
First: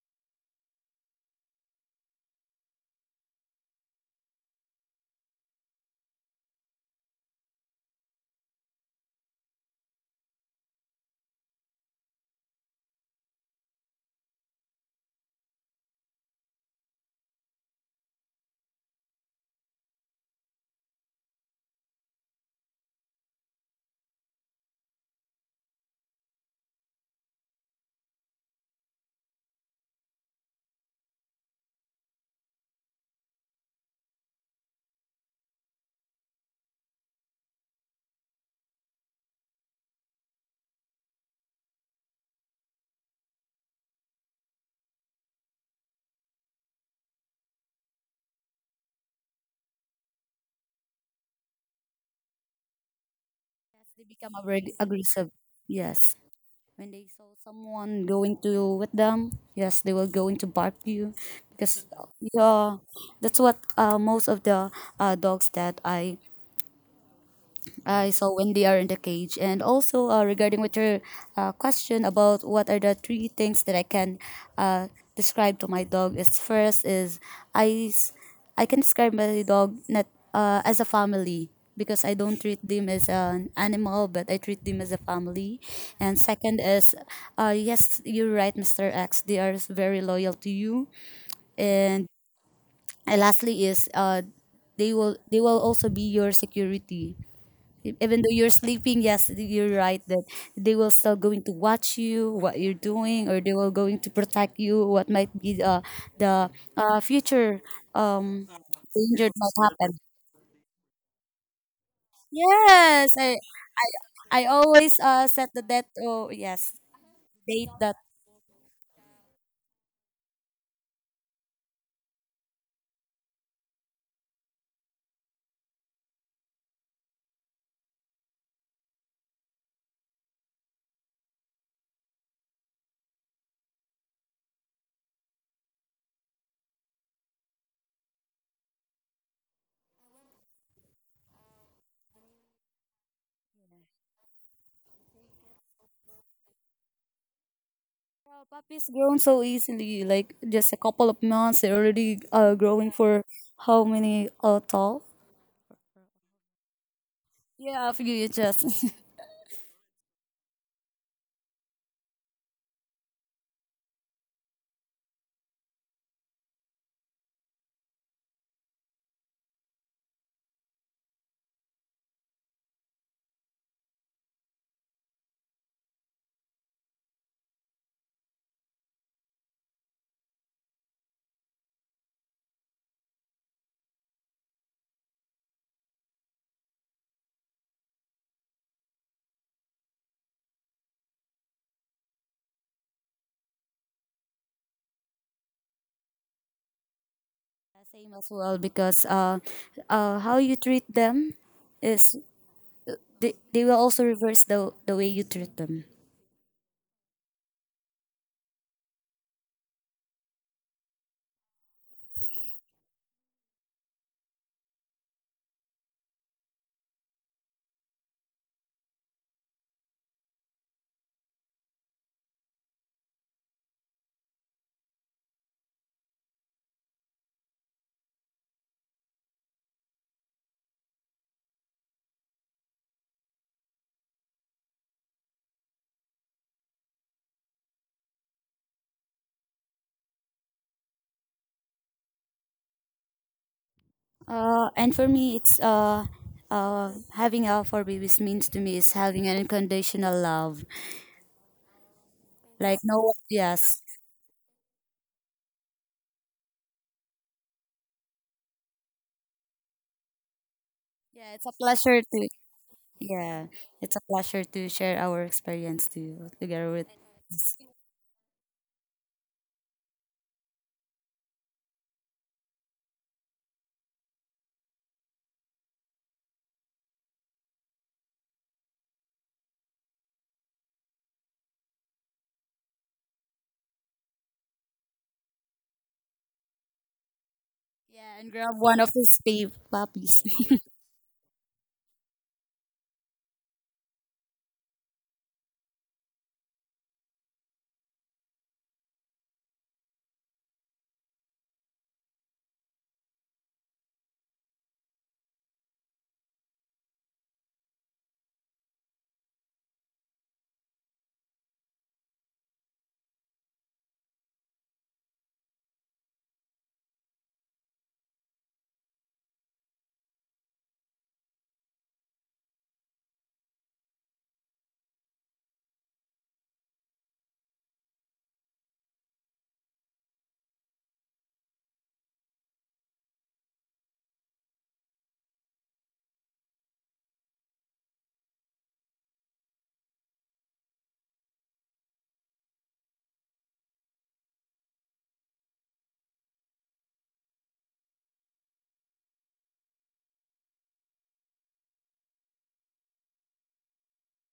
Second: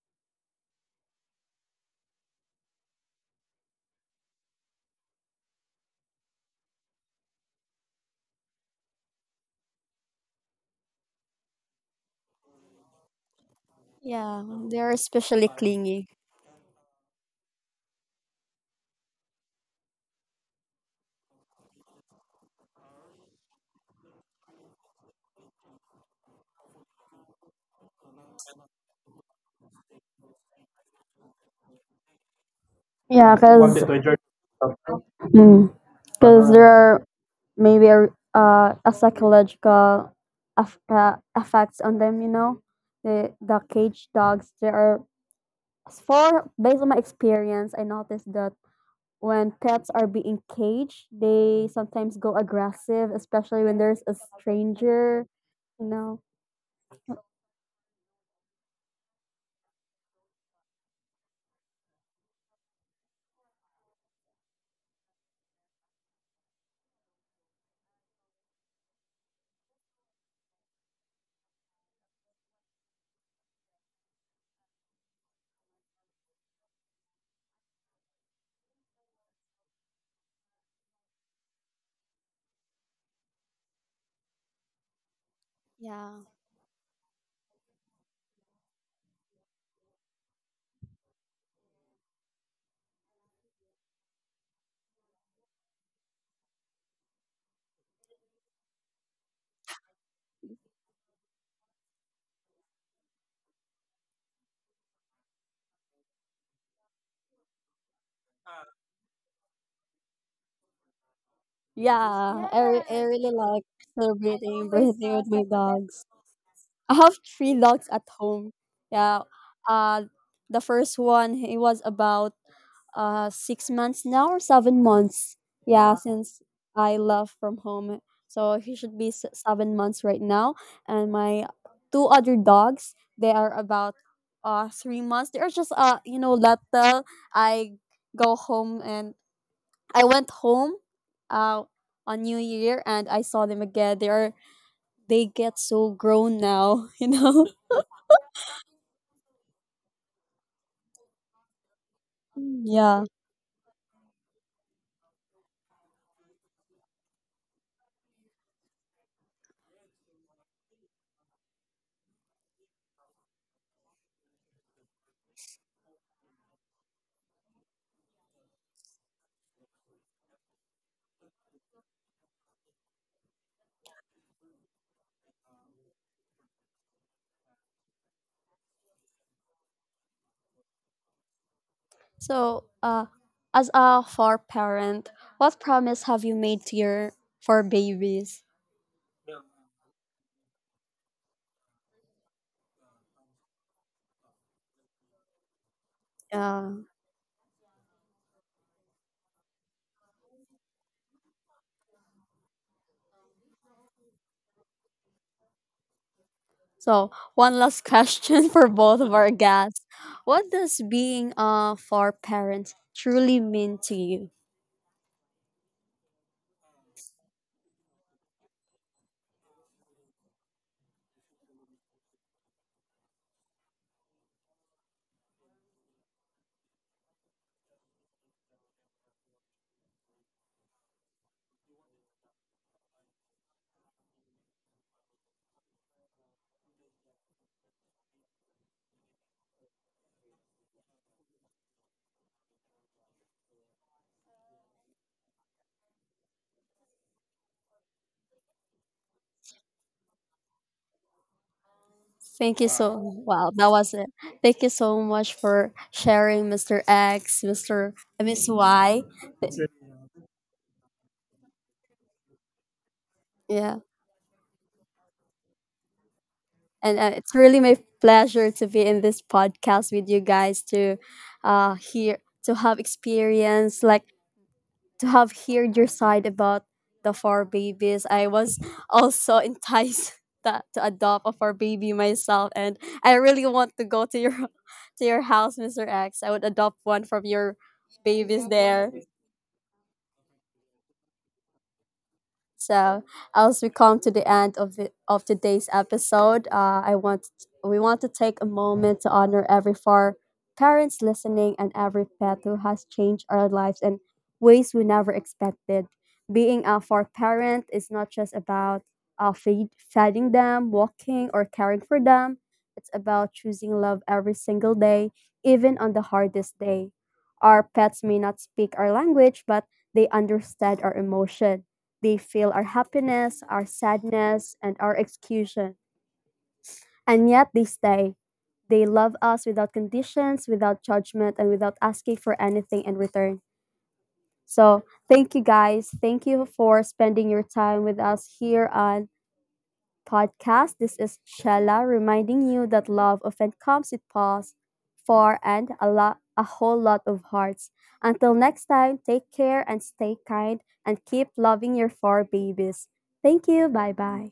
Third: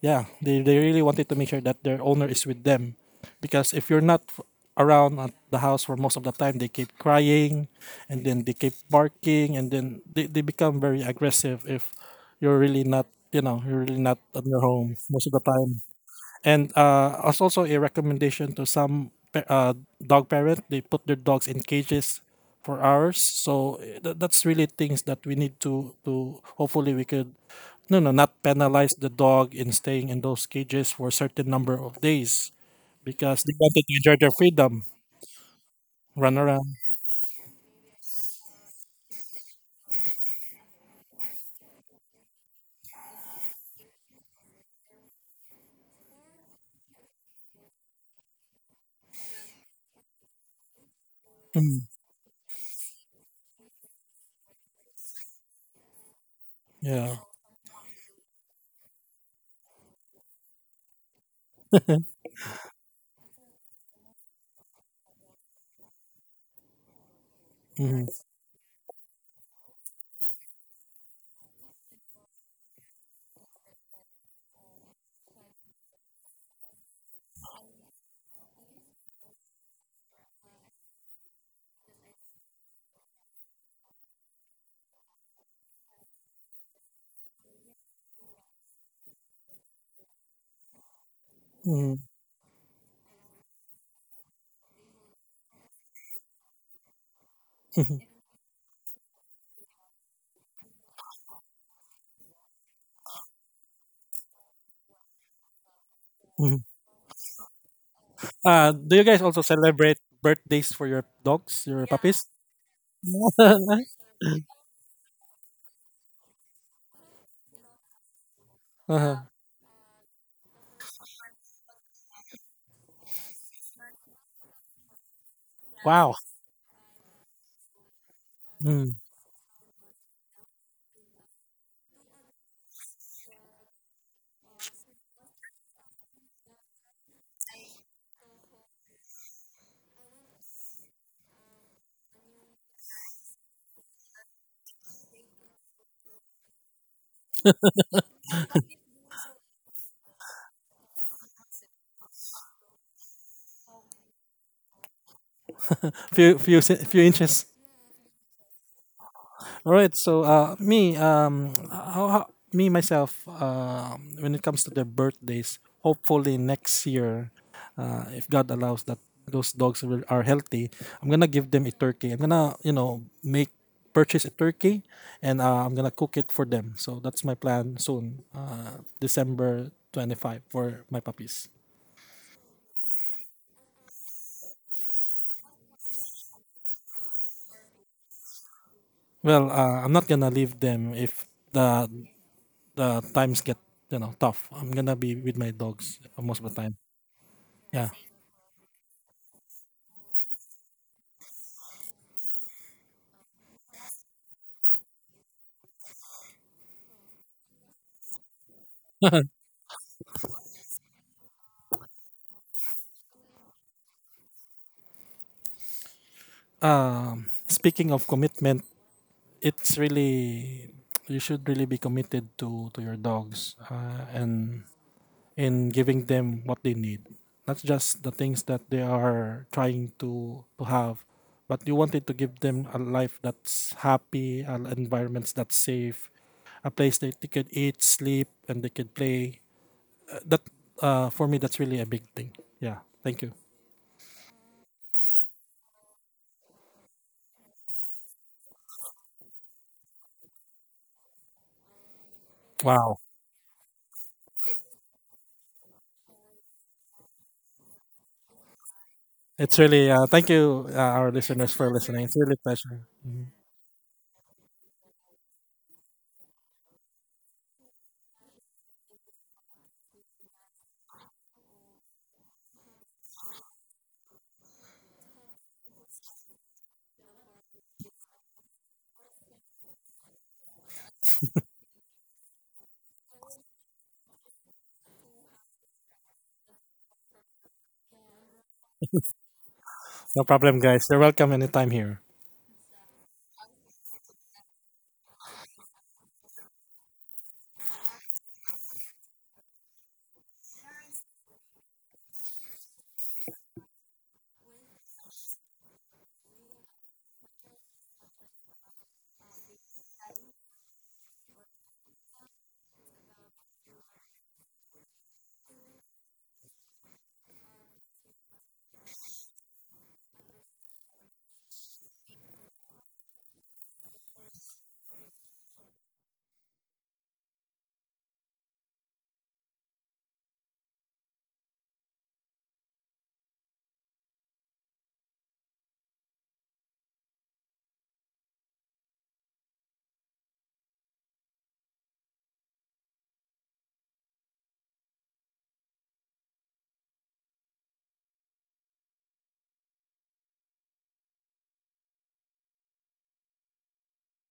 Speaker 2: Yeah, they really wanted to make sure that their owner is with them. Because if you're not f- around at the house for most of the time, they keep crying, and then they keep barking, and then they become very aggressive if you're really not, you know, you're really not at
Speaker 1: Yeah,
Speaker 2: your
Speaker 1: they are
Speaker 2: home most of the
Speaker 1: especially
Speaker 2: time.
Speaker 1: clingy.
Speaker 2: And as also a recommendation to some dog parent, they put their dogs in cages for hours. So that's really things that we need to hopefully we could no no not penalize the dog in staying in those cages for a certain number of days,
Speaker 1: Yeah,
Speaker 2: because they wanted to enjoy their freedom, run
Speaker 1: because there
Speaker 2: around.
Speaker 1: are maybe a psychological aff effects on them. You know, the cage dogs. There are, for, based on my experience, I noticed that when pets are being caged, they
Speaker 2: Mm,
Speaker 1: sometimes go aggressive, especially when there's
Speaker 3: They
Speaker 1: a
Speaker 3: become
Speaker 1: stranger,
Speaker 3: aggressive,
Speaker 1: you
Speaker 3: yes.
Speaker 1: know.
Speaker 3: When they
Speaker 2: yeah.
Speaker 3: saw someone going to with them, yes, they were going to bark you, because yeah, that's what most of the dogs that I
Speaker 2: Mhm,
Speaker 3: I saw when they are in the cage. And also regarding with your question about what are the three things that I can uh, describe to my dog is, first is I s- I can describe my dog not as a family, because I don't treat them as an animal but I treat them as a family.
Speaker 1: Yeah.
Speaker 3: And second is yes you're right Mr. X, they are very loyal to you.
Speaker 2: mhm,
Speaker 3: And lastly is they will, they will also be your security,
Speaker 2: mhm,
Speaker 3: even though you're sleeping, yes you're right that they will still going to watch you what you're doing, or they will going to protect you what might be the
Speaker 2: mhm.
Speaker 3: future um
Speaker 2: Do you guys
Speaker 3: danger that
Speaker 2: also
Speaker 3: might happen.
Speaker 2: celebrate birthdays for your dogs, your puppies?
Speaker 1: Yeah, I yes,
Speaker 3: Yes,
Speaker 1: really like
Speaker 3: i, I
Speaker 1: celebrating and
Speaker 3: always
Speaker 1: breathing with my
Speaker 3: set the date.
Speaker 1: dogs.
Speaker 3: Oh yes,
Speaker 1: I have three
Speaker 3: date
Speaker 1: dogs
Speaker 3: that.
Speaker 1: at home.
Speaker 2: Uh-huh.
Speaker 1: Yeah. Uh, the first one, he was about 6 months now or 7 months. Yeah,
Speaker 2: Wow.
Speaker 1: since I left from home, so he
Speaker 2: Mm.
Speaker 1: should be 7 months right now. And my two other dogs, they are about 3 months. They are just you know little. I go home and I went home, uh, on New Year and I saw them again. They are, they get so grown now, you know.
Speaker 3: Well, puppies grown so easily, like just a couple of months they're already growing
Speaker 1: Yeah.
Speaker 3: for how many tall.
Speaker 2: Few few inches.
Speaker 3: Yeah, a few inches.
Speaker 2: All right. So me myself, when it comes to their birthdays, hopefully next year, if God allows that those dogs will, are healthy, I'm gonna give them a turkey. I'm gonna you know make purchase a turkey, and I'm gonna cook it for them. So that's my plan soon, December 25th for my puppies.
Speaker 1: So, as a four parent, what promise have you made to your four babies?
Speaker 2: Well, I'm not gonna leave them if the the times get you know tough. I'm gonna be with my dogs most of the
Speaker 1: Uh,
Speaker 2: time, yeah.
Speaker 3: Same as well, because how you treat them is, they will also reverse the way you treat them.
Speaker 1: so, one last question for both of our guests. What does being a four parent truly mean to you?
Speaker 2: Speaking of commitment, it's really, you should really be committed to your dogs, and in giving them what they need, not just the things that they are trying to have, but you wanted to give them a life that's happy, an environment that's safe, a place that they could eat, sleep, and they could play that for me, that's really a big thing. Yeah. Thank you.
Speaker 3: And for me, it's having a for babies means to me is having an unconditional love.
Speaker 1: Thank you
Speaker 3: Like
Speaker 1: so,
Speaker 2: Wow.
Speaker 3: no,
Speaker 1: wow, that
Speaker 3: yes,
Speaker 1: was it. Thank you so much for sharing, Mr. X, Mr. Miss Y. Th-
Speaker 2: It's really thank you our
Speaker 3: yeah, it's a
Speaker 2: listeners for
Speaker 3: pleasure
Speaker 2: listening. It's
Speaker 3: to,
Speaker 2: really a pleasure. Mhm.
Speaker 3: yeah,
Speaker 1: Yeah.
Speaker 3: it's a pleasure to share our experience to you together with,
Speaker 1: And it's really my pleasure to be in this podcast with you guys to hear, to have experience like, to have heard your side about the four babies. I was also enticed that to adopt a four baby myself, and I really want to go to your to your house, Mr. X. I would adopt one from your
Speaker 3: yeah, and
Speaker 1: babies
Speaker 3: grab one of
Speaker 1: there.
Speaker 3: his babe puppies.
Speaker 2: No problem, guys. You're welcome anytime here.
Speaker 1: So as we come to the end of of today's episode, I want we want to take a moment to honor every four parents listening and every pet who has changed our lives in ways we never expected. Being a four parent is not just about feeding them, walking, or caring for them. It's about choosing love every single day, even on the hardest day. Our pets may not speak our language, but they understand our emotion, they feel our happiness, our sadness, and our execution. And yet they stay. They love us without conditions, without judgment, and without asking for anything in return. So thank you guys. Thank you for spending your time with us here on podcast. This is Shella reminding you that love often comes with pause, far, and a lot, a whole lot of hearts. Until next time, take care and stay kind and keep loving your four babies. Thank you. Bye bye.